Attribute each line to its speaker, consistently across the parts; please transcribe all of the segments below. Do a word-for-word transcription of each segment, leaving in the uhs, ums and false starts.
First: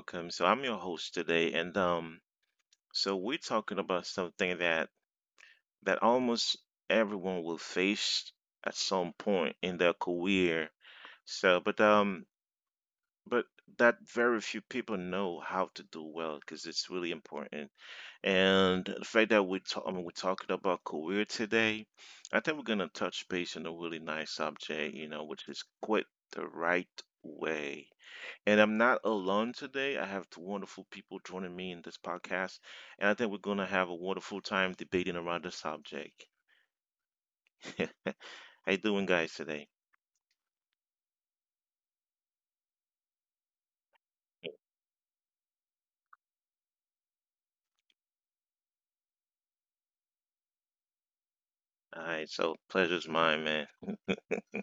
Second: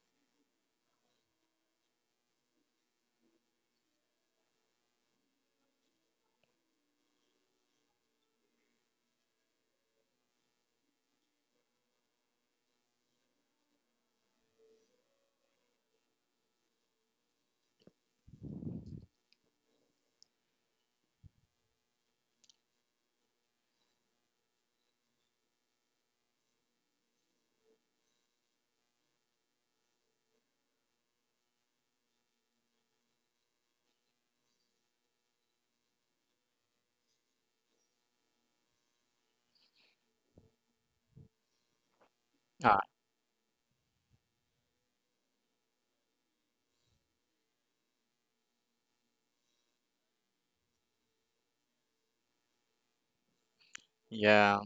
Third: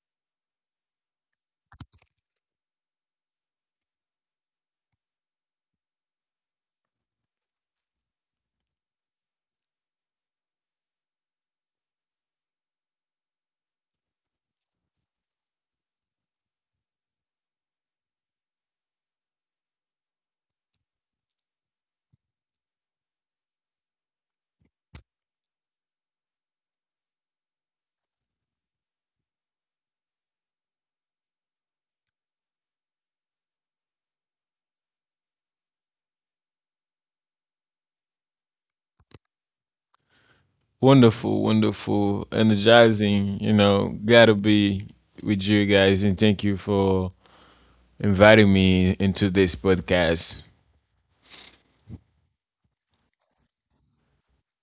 Speaker 1: Welcome. So I'm your host today, and um, so we're talking about something that that almost everyone will face at some point in their career. So, but um, but that very few people know how to do well because it's really important. And the fact that we talk, I mean, we're talking about career today, I think we're gonna touch base on a really nice subject, you know, which is quit the right way. And I'm not alone today. I have two wonderful people joining me in this podcast, and I think we're going to have a wonderful time debating around the subject. How you doing, guys, today?
Speaker 2: Wonderful, wonderful,
Speaker 3: Ah,
Speaker 2: energizing. You know, glad to be with you guys, and thank you for inviting me into this podcast.
Speaker 1: All right, so pleasure's mine, man.
Speaker 3: yeah.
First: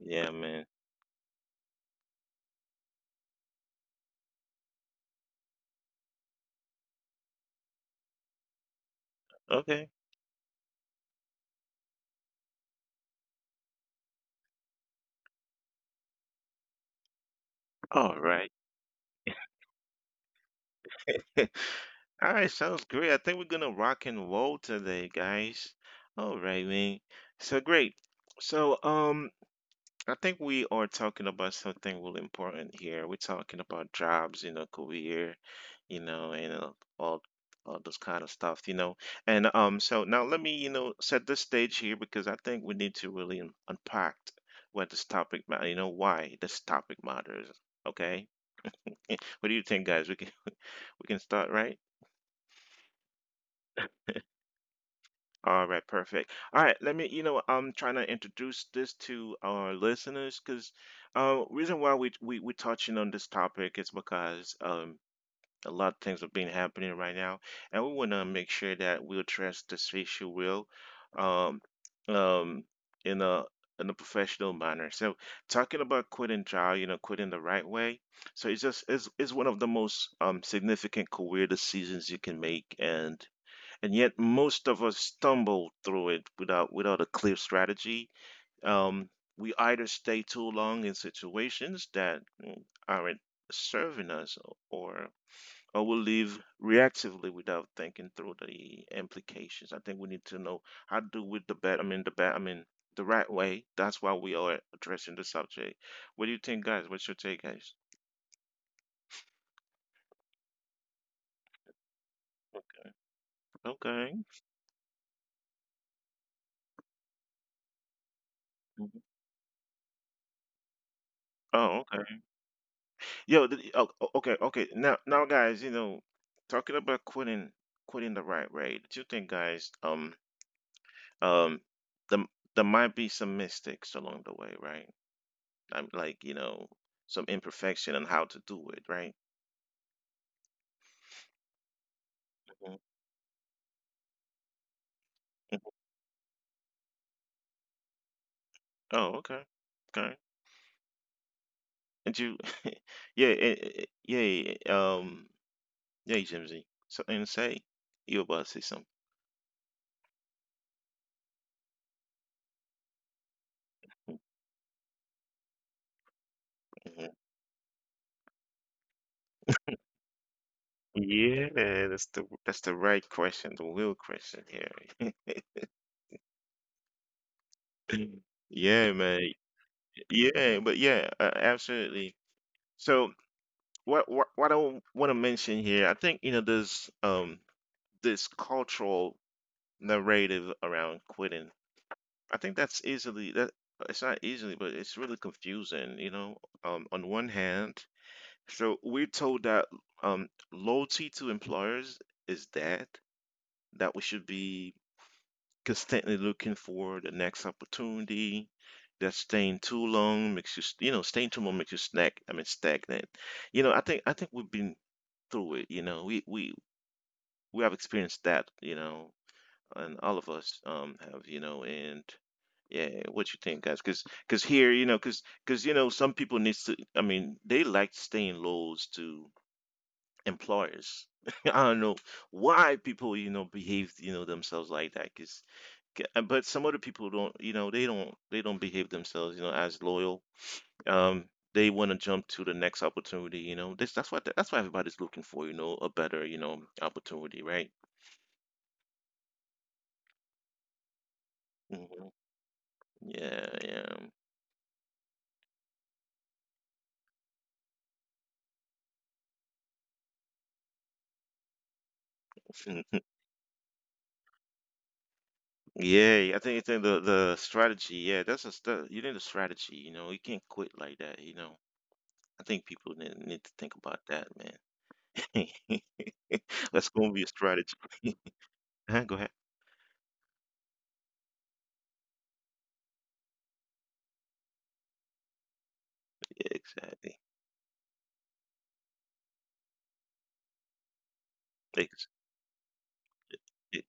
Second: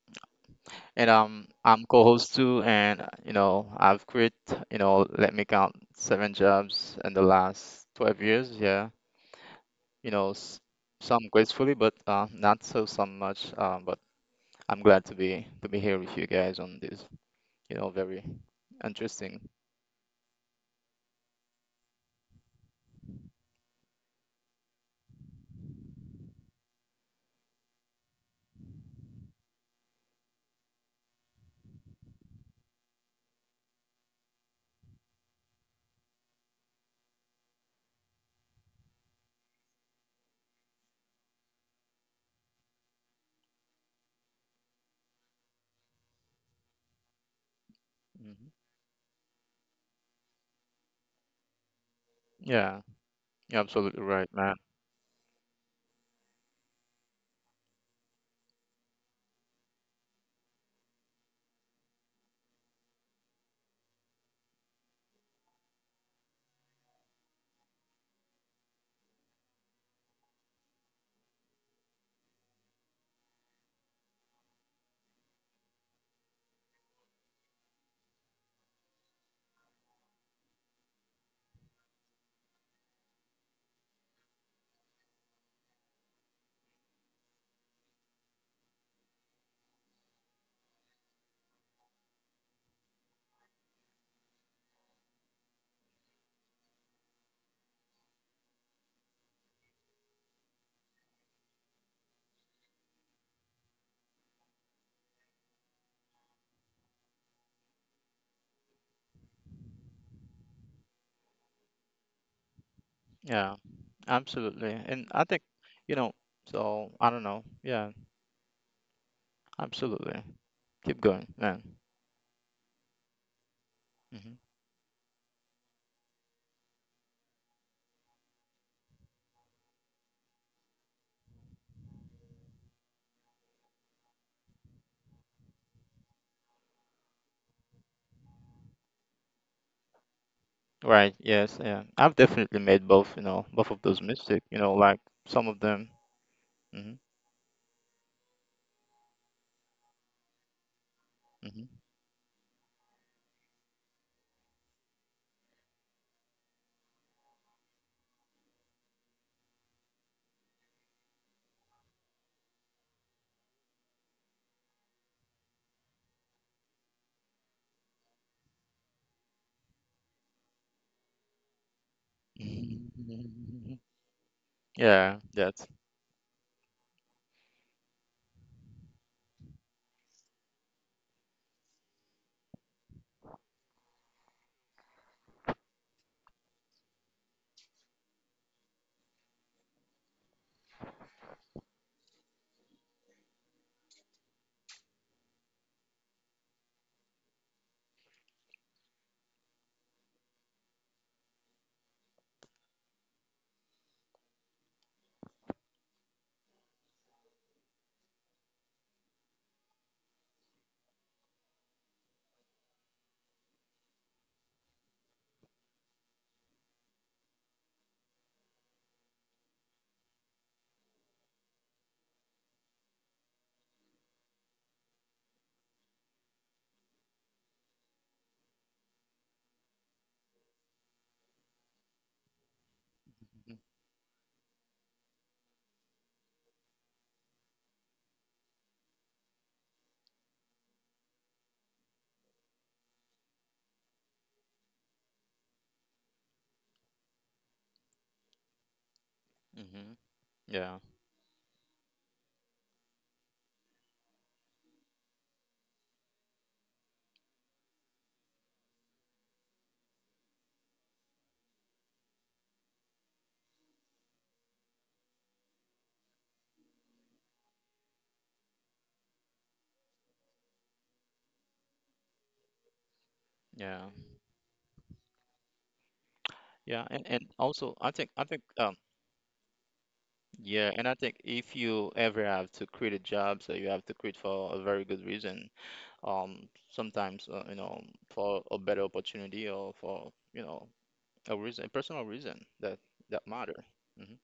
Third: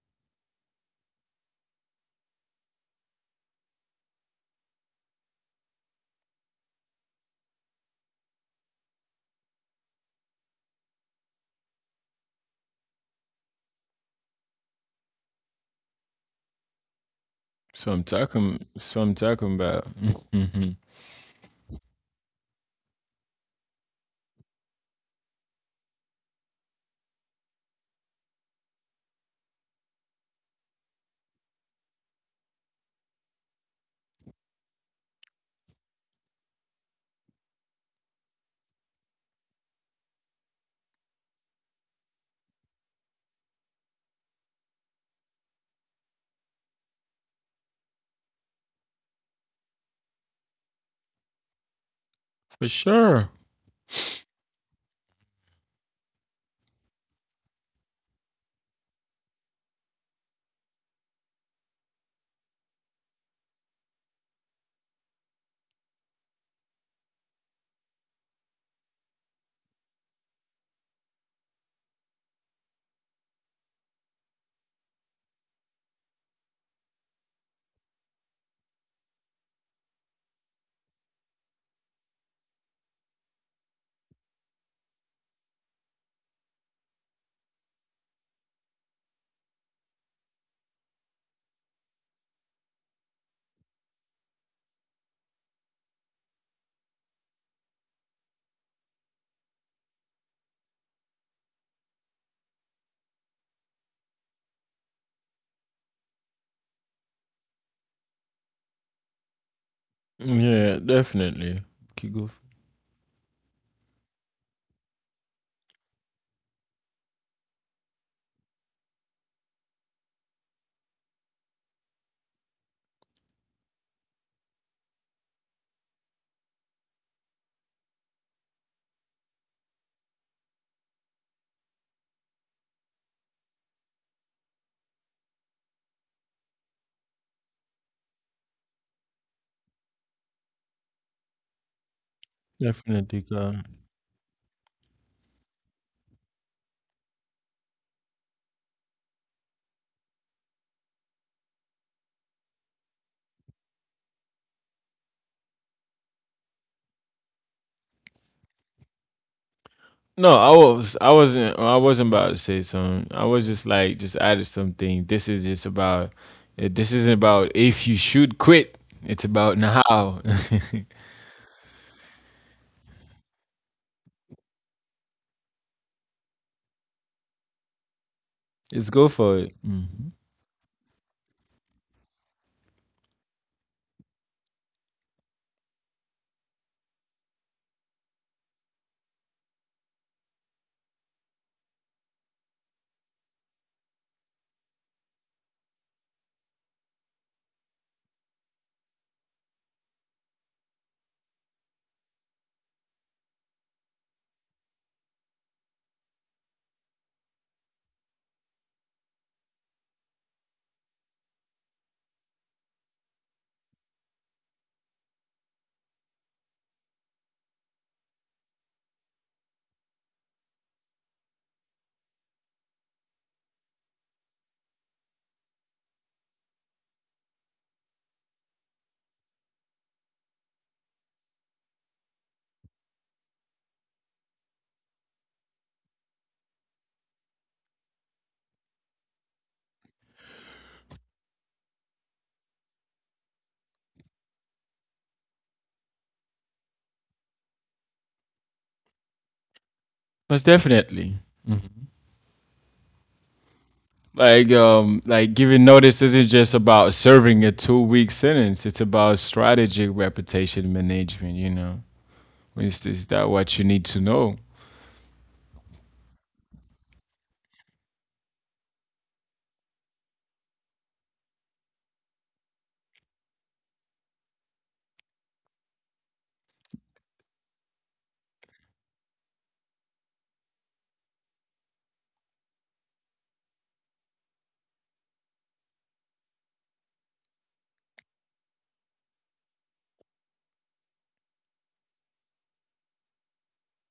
Speaker 1: Yeah, man.
Speaker 3: And um, I'm co-host too, and uh, you know, I've quit, you know, let me count seven jobs in the last twelve years. Yeah,
Speaker 1: Okay.
Speaker 3: you know, s some gracefully, but uh, not so some much. Uh, but I'm glad to be to be here with you guys on this, you know,
Speaker 2: So I'm
Speaker 1: All
Speaker 3: very
Speaker 1: right.
Speaker 2: talking, so I'm
Speaker 3: interesting.
Speaker 2: talking about.
Speaker 1: All right, sounds great. I think we're gonna rock and roll today, guys. All right, man. So great. So, um, I think we are talking about something really important here. We're talking about jobs, you know, career, you know, and uh, all all those kind of stuff, you know. And um, so now let me, you know, set the stage here because I think we need to really un- unpack what this topic, ma- you know, why this topic matters. Okay,
Speaker 3: Hmm.
Speaker 1: Eh, what do you think, guys? We can we can start, right?
Speaker 2: For
Speaker 3: Yeah,
Speaker 2: sure.
Speaker 3: you're absolutely right, man.
Speaker 1: All right, perfect. All right, let me, you know, I'm trying to introduce this to our listeners because uh, reason why we we we touching on this topic is because um a lot of things are being happening right now, and we want to make sure that we address this issue well, um, um, in a in a professional manner. So talking about quitting job, you know, quitting the right way. So it's just it's, it's one of the most um significant career decisions you can make, and and yet most of us stumble through it without without a clear strategy. Um, we either stay too long in situations that mm, aren't serving us, or or we live reactively without thinking through the implications. I think we need to know how to do with the bet. I mean the bet. I mean the right way. That's why we are addressing the subject. What do you think, guys? What's your take, guys?
Speaker 2: Yeah, definitely. Keep going.
Speaker 3: Yeah,
Speaker 1: Okay.
Speaker 3: absolutely. And I think, you know, so I don't know. Yeah,
Speaker 1: Mhm.
Speaker 3: absolutely. Keep going, man.
Speaker 1: Oh, okay. Yo, th- oh, o- okay,
Speaker 3: Mm-hmm.
Speaker 1: okay. Now, now, guys, you know, talking about quitting, quitting the right way. Do you think, guys, um, um, the, there might be some mistakes along the way, right? I'm like, you know, some imperfection on how to do it, right?
Speaker 3: Right, yes, yeah. I've
Speaker 1: Mhm,
Speaker 3: definitely
Speaker 2: Definitely,
Speaker 3: made both, you
Speaker 2: girl.
Speaker 3: know, both of those mistakes, you know, like
Speaker 1: mhm.
Speaker 3: some of them. Hmm.
Speaker 1: Oh, okay, okay.
Speaker 3: Hmm.
Speaker 1: And you, yeah, eh, eh, yeah, um, yeah, Jimsy. Something to say? You about to say something?
Speaker 2: No, I was, I wasn't, I wasn't about to say something. I was just like, just added something. This is just about. eh, This
Speaker 1: Mhm.
Speaker 2: isn't about if you should quit. It's about now.
Speaker 1: Yeah, that's the that's the right question, the real question here.
Speaker 3: Yeah, that's.
Speaker 2: Let's
Speaker 1: Yeah,
Speaker 2: go
Speaker 1: man.
Speaker 2: for it. Mhm.
Speaker 1: Yeah, but yeah, uh, absolutely. So what what what I want to mention here, I think you know there's um this cultural narrative around quitting. I think that's easily that it's not easily, but it's really confusing, you know. Um, on one hand, so we're told that um loyalty to employers is dead, that we should be constantly looking for the next opportunity. That staying too long makes you, st- you know, staying too long makes you snack. I mean, stagnant. You know, I think I think we've been through it. You know, we we we have experienced that. You know, and all of us um have. You know, and yeah, what you think, guys? Because because here, you know, because because you know, some people needs to. I mean, they like staying lows to employers. I don't know why people, you know, behave, you know, themselves like that. K- uh, But some other people don't, you know, they don't they don't behave themselves, you know, as loyal. Um, they want to jump to the next opportunity, you know. This that's what that's what everybody's looking for, you know, a better, you know, opportunity, right?
Speaker 3: Hmm.
Speaker 2: Most
Speaker 3: Yeah,
Speaker 2: definitely. Mm-hmm.
Speaker 1: hmm Yeah, yeah.
Speaker 2: Like, um, like giving notice isn't just about serving a two-week sentence. It's about strategic reputation management. You know, is,
Speaker 1: Mm.
Speaker 2: is that what you need to know?
Speaker 1: Yeah, I think it's in the the strategy. Yeah, that's a st you need a strategy. You know, you can't quit like that. You know, I think people ne- need to
Speaker 3: yeah,
Speaker 1: think about that, man.
Speaker 3: yeah, and
Speaker 1: That's
Speaker 3: and
Speaker 1: gonna be a
Speaker 3: also I
Speaker 1: strategy.
Speaker 3: think I think um
Speaker 1: Huh, go ahead.
Speaker 3: yeah, and I think if you ever have to quit a job, so you have to quit for a very good reason. Um,
Speaker 1: Yeah,
Speaker 3: sometimes uh, you
Speaker 1: exactly.
Speaker 3: know for a better opportunity or for you know a reason, a personal reason
Speaker 1: Ex-
Speaker 3: that that matter. Hmm.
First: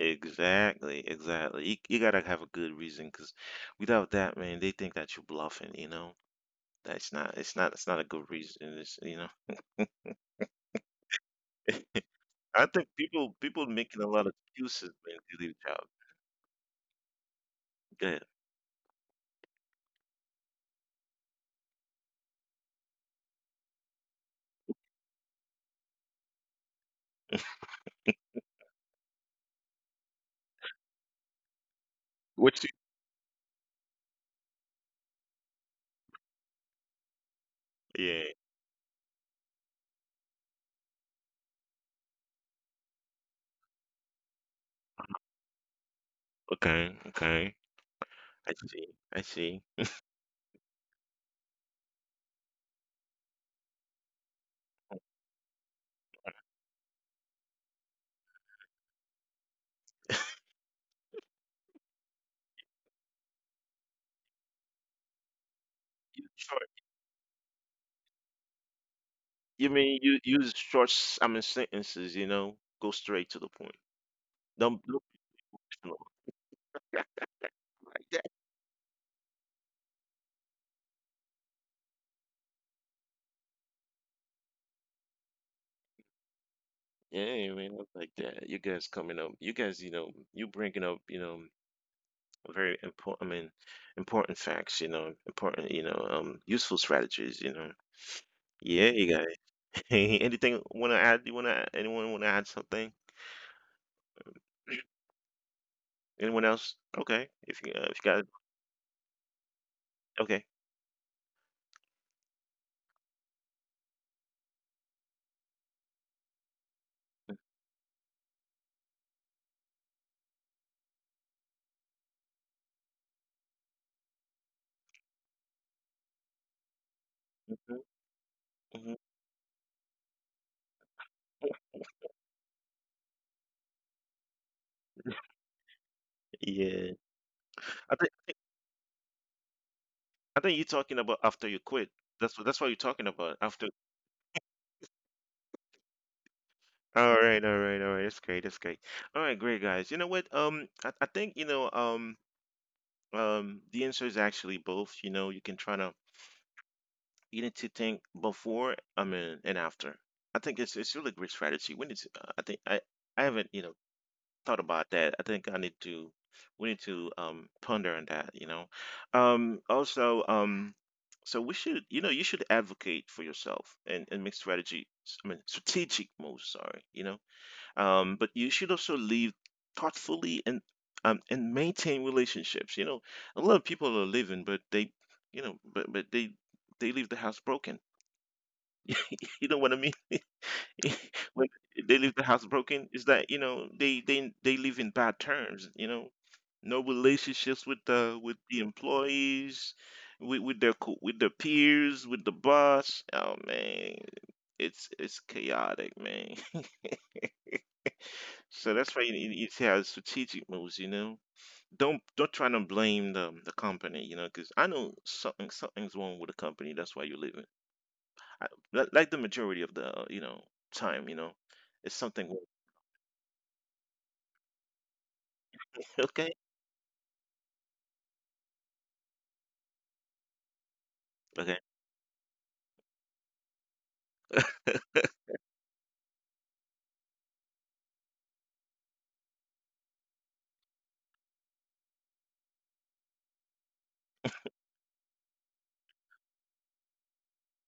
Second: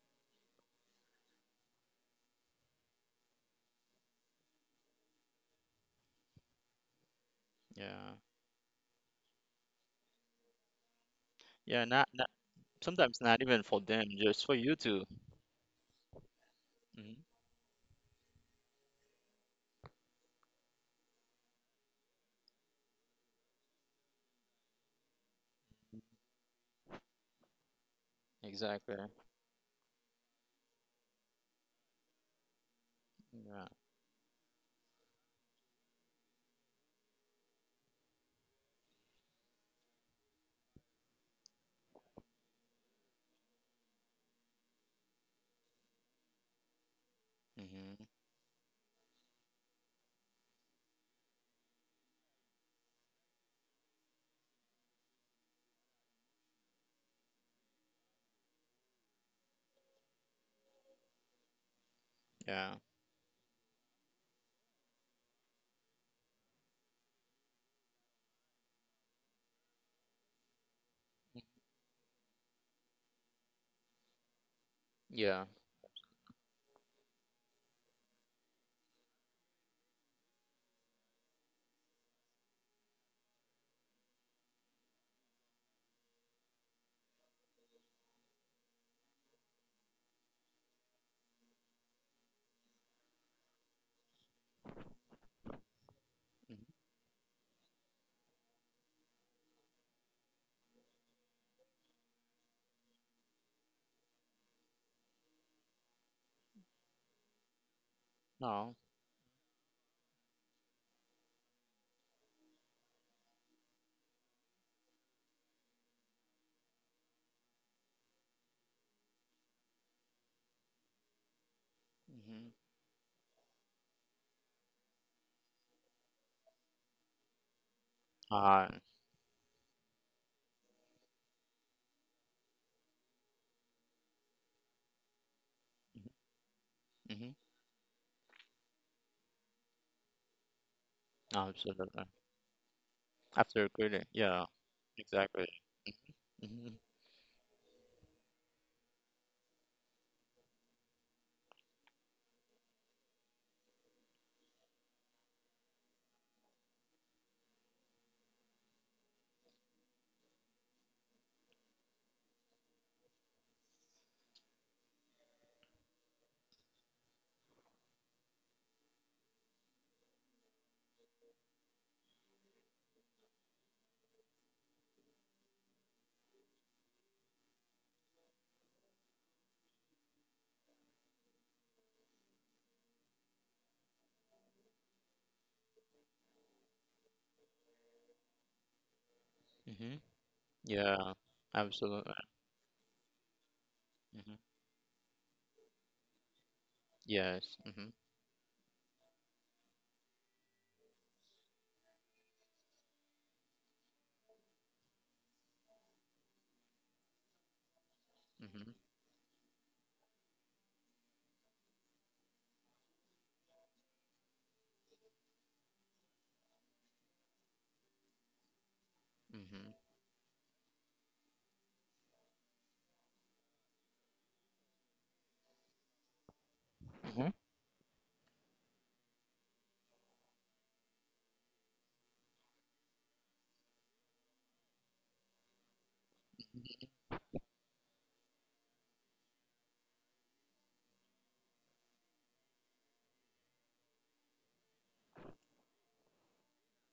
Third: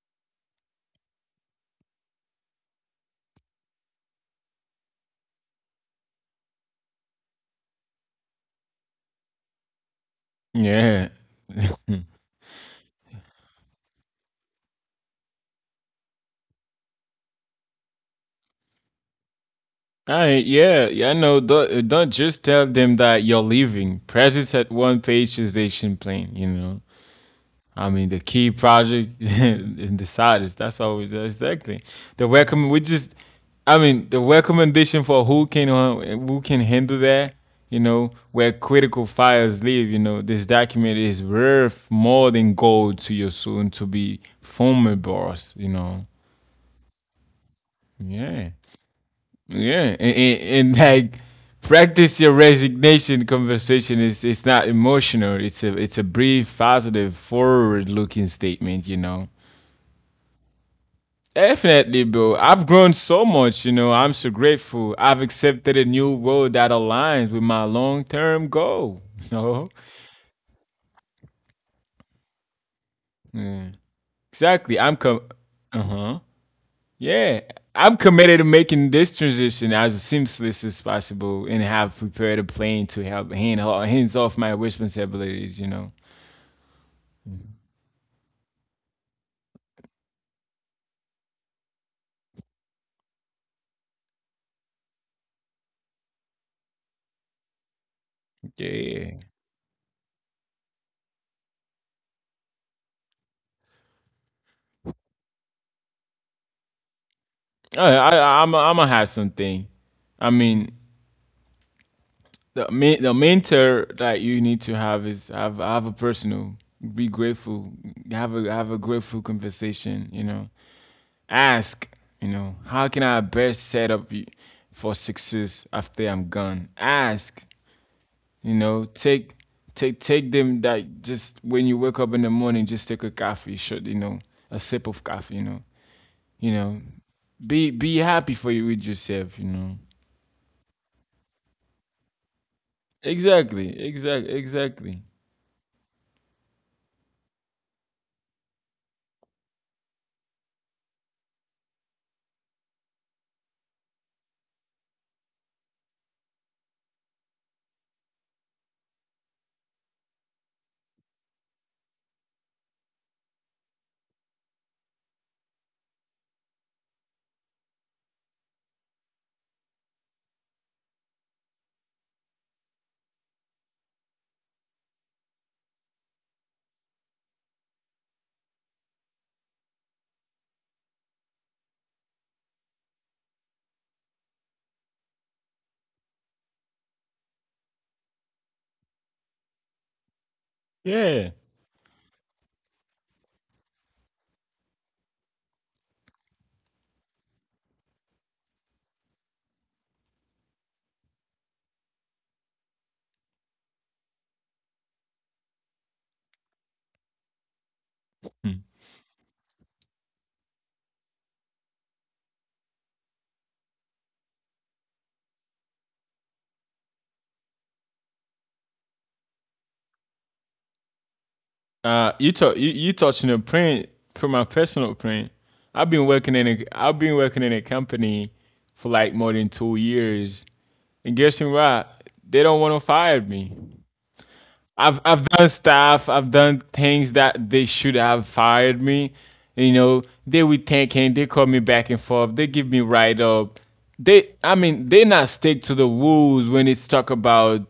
Speaker 1: Exactly, exactly. You, you gotta have a good reason, because without that, man, they think that you're bluffing, you know? That's not, it's not, it's not a
Speaker 3: Yeah,
Speaker 1: good reason. It's, you know,
Speaker 2: Yeah.
Speaker 3: yeah,
Speaker 2: Hmm.
Speaker 3: not.
Speaker 1: I think
Speaker 3: Sometimes
Speaker 1: people,
Speaker 3: not
Speaker 1: people
Speaker 3: even for
Speaker 1: making a
Speaker 3: them,
Speaker 1: lot of
Speaker 3: just for you
Speaker 1: excuses
Speaker 3: too.
Speaker 1: when they leave job.
Speaker 3: Hmm.
Speaker 1: Good.
Speaker 2: I yeah, yeah, I know. Don't, don't just tell them that you're leaving. Presence at one page is station plane, you know. I mean, the key
Speaker 3: Exactly.
Speaker 2: project and the scientists. That's what we exactly. The
Speaker 1: Which do
Speaker 2: recommend we just,
Speaker 3: Yeah.
Speaker 2: I mean, the recommendation for who can uh, who can handle that. You know
Speaker 1: Yeah.
Speaker 2: where critical files live. You know this document is worth more than gold to your soon to be former boss. You know,
Speaker 1: Okay. Okay.
Speaker 3: Hmm.
Speaker 2: yeah,
Speaker 1: I see. I see.
Speaker 2: yeah, and, and, and like practice your resignation conversation. Is it's not emotional. It's a it's a brief, positive, forward looking statement, you know. Definitely, bro. I've grown
Speaker 3: Yeah.
Speaker 2: so much, you know. I'm so grateful. I've accepted a new
Speaker 1: You
Speaker 2: role
Speaker 1: short.
Speaker 2: that aligns with my long-term goal.
Speaker 1: You
Speaker 2: No.
Speaker 1: mean you use short, s- I mean, sentences, you know? Go straight to the
Speaker 2: Yeah.
Speaker 1: point.
Speaker 2: Exactly.
Speaker 1: Don't,
Speaker 2: I'm
Speaker 1: don't
Speaker 2: com
Speaker 1: be
Speaker 3: Yeah.
Speaker 1: emotional
Speaker 2: Uh-huh. Yeah. I'm
Speaker 1: like that.
Speaker 2: committed to making this transition as seamless as possible and have prepared a plan to help hand hands off my responsibilities, you know.
Speaker 1: Yeah, man, I like that. You guys coming up, you guys, you know, you bringing up, you know, very important. I mean, important facts. You know, important. You know, um, useful
Speaker 3: Mhm.
Speaker 1: strategies. You know. Yeah, you
Speaker 2: Yeah.
Speaker 1: got it. Anything want to add? You want to? Anyone want to add something? Anyone else? Okay, if you uh,
Speaker 2: I,
Speaker 1: if you got it.
Speaker 2: I, I'm I'm gonna have
Speaker 3: No.
Speaker 2: something. I
Speaker 1: Okay.
Speaker 2: mean, the main the main mentor that you need to have is, have have a personal, be grateful, have a have a grateful conversation, you know. Ask, you know, how
Speaker 3: Hmm.
Speaker 2: can I best set up y- for success after I'm gone. Ask, you know.
Speaker 1: Hmm.
Speaker 3: Uh,
Speaker 2: Take take take them that. Just when you wake up in the morning, just take a coffee shot, you know, a sip of coffee, you know, you know,
Speaker 1: Yeah,
Speaker 2: be
Speaker 3: hmm.
Speaker 2: be
Speaker 1: I
Speaker 2: happy
Speaker 1: think
Speaker 2: for you with yourself, you know.
Speaker 1: I think you're talking about after you quit. That's what
Speaker 3: Absolutely.
Speaker 1: that's what you're talking about
Speaker 2: Exactly,
Speaker 1: after.
Speaker 2: exactly,
Speaker 3: Absolutely. Yeah.
Speaker 2: exactly.
Speaker 3: Exactly. Hmm.
Speaker 1: All right, all right, all right. That's great. That's great. All right, great guys. You know what? Um, I, I think you know. Um, um, the answer is actually both. You know, you can try to. You need to think before, I mean, and after. I think it's it's really great strategy. We need to, uh, I think I I haven't, you know, thought about that. I think I need to we need to um ponder on that, you know. Um also um so we should, you know, you should advocate for yourself and, and make strategy, I mean, strategic moves, sorry, you know. Um, but you should also live thoughtfully and um and maintain relationships. You know, a lot of people are living, but they, you know, but but they they leave the house broken, you know what I mean?
Speaker 3: Hmm.
Speaker 2: Yeah.
Speaker 1: When
Speaker 3: Yeah.
Speaker 1: they leave the house
Speaker 3: Absolutely.
Speaker 1: broken, is that you know they they they live in
Speaker 3: Hmm.
Speaker 1: bad terms. You know, no relationships with the
Speaker 3: Yes.
Speaker 1: with
Speaker 3: Hmm.
Speaker 1: the employees, with with their co- with their peers, with the boss. Oh man, it's it's chaotic, man. So that's why you you
Speaker 3: Hmm.
Speaker 1: need to have strategic moves. You know, don't don't try to blame the the company. You know, because I know something something's wrong with the company. That's why you're leaving. I, li- like the majority of the uh, you
Speaker 3: Hmm.
Speaker 1: know time, you know, it's
Speaker 2: Uh, you
Speaker 1: something.
Speaker 2: talk you, you touching a print for my personal print. I've been
Speaker 1: Okay,
Speaker 2: working in a I've been working in a
Speaker 3: Hmm.
Speaker 2: company for like more than two years, and guessing
Speaker 1: okay.
Speaker 2: what? They don't want to fire me. I've I've done stuff. I've done things that they should have fired me. You know, they were thinking. They call me back and forth. They give me write up. They, I mean, they not stick to the rules when it's talk about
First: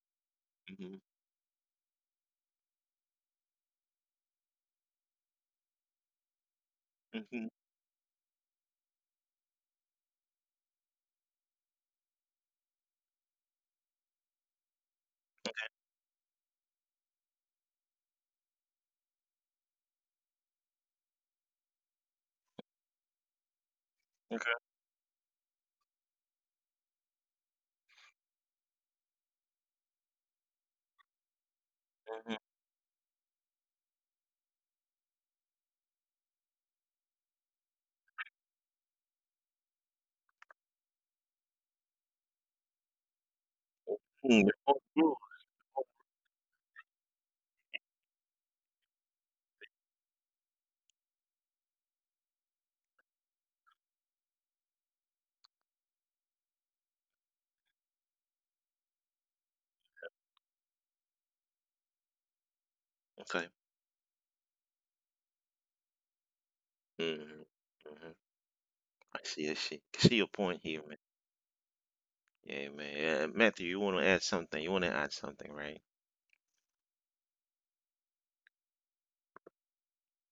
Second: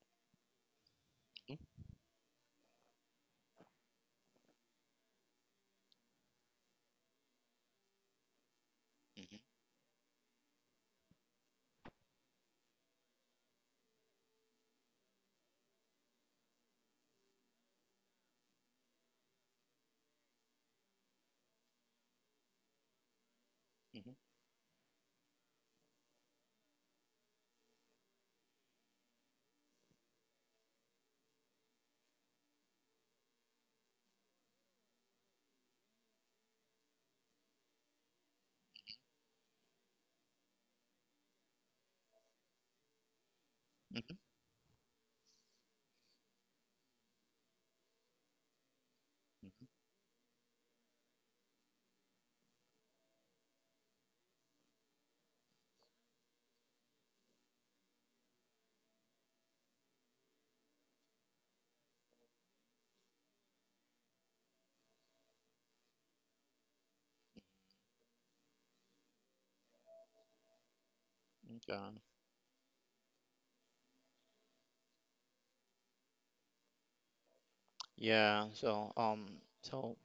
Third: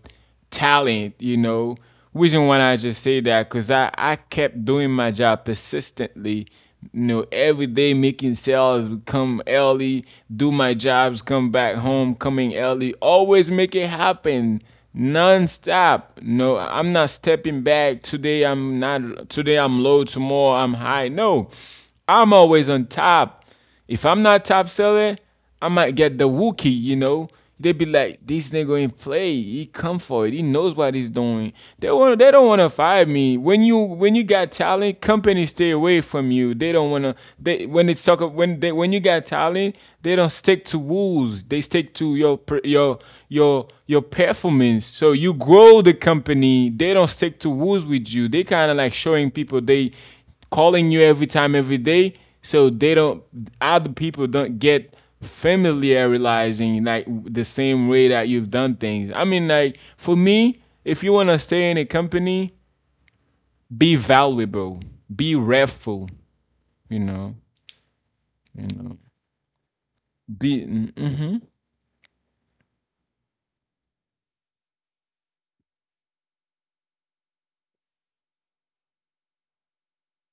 Speaker 1: Mhm,
Speaker 2: talent. You
Speaker 3: Mhm,
Speaker 2: know, reason why I just say that because I I kept doing my job persistently. You know,
Speaker 1: mhm,
Speaker 2: every day making sales, come
Speaker 3: mhm,
Speaker 2: early, do my jobs, come back home, coming early, always make it happen, non-stop. No, I'm not stepping back today. I'm not. Today I'm low, tomorrow I'm high. No, I'm always on top. If I'm
Speaker 3: mhm,
Speaker 2: not
Speaker 1: okay,
Speaker 2: top seller, I might get the wookie, you know. They be like, this nigga ain't play, he come for it, he knows what he's doing. They want they
Speaker 1: mhm.
Speaker 2: don't want to fire me. When you when you got talent, companies stay away from you. They don't want to. They, when it's talk, when they, when you got talent, they don't stick to rules. They stick to your your your your
Speaker 3: mhm,
Speaker 1: Mm, you're going
Speaker 2: performance. So
Speaker 1: through.
Speaker 2: you grow the company. They don't stick to rules with you. They kind of like showing people.
Speaker 3: mhm.
Speaker 2: They calling you every time every day. So they don't other people don't get familiarizing like the same way that you've done things. I mean, like for me, if you want to stay in a company,
Speaker 1: Okay.
Speaker 2: be valuable, be restful, you know,
Speaker 1: Mhm, mhm.
Speaker 2: you know.
Speaker 1: I see, I see. I see your point
Speaker 2: Be.
Speaker 1: here, man.
Speaker 2: Mm-hmm.
Speaker 3: Okay.
Speaker 1: Yeah, man. Uh, Matthew, you want to add something. You want to add something, right?
Speaker 3: Yeah, so um so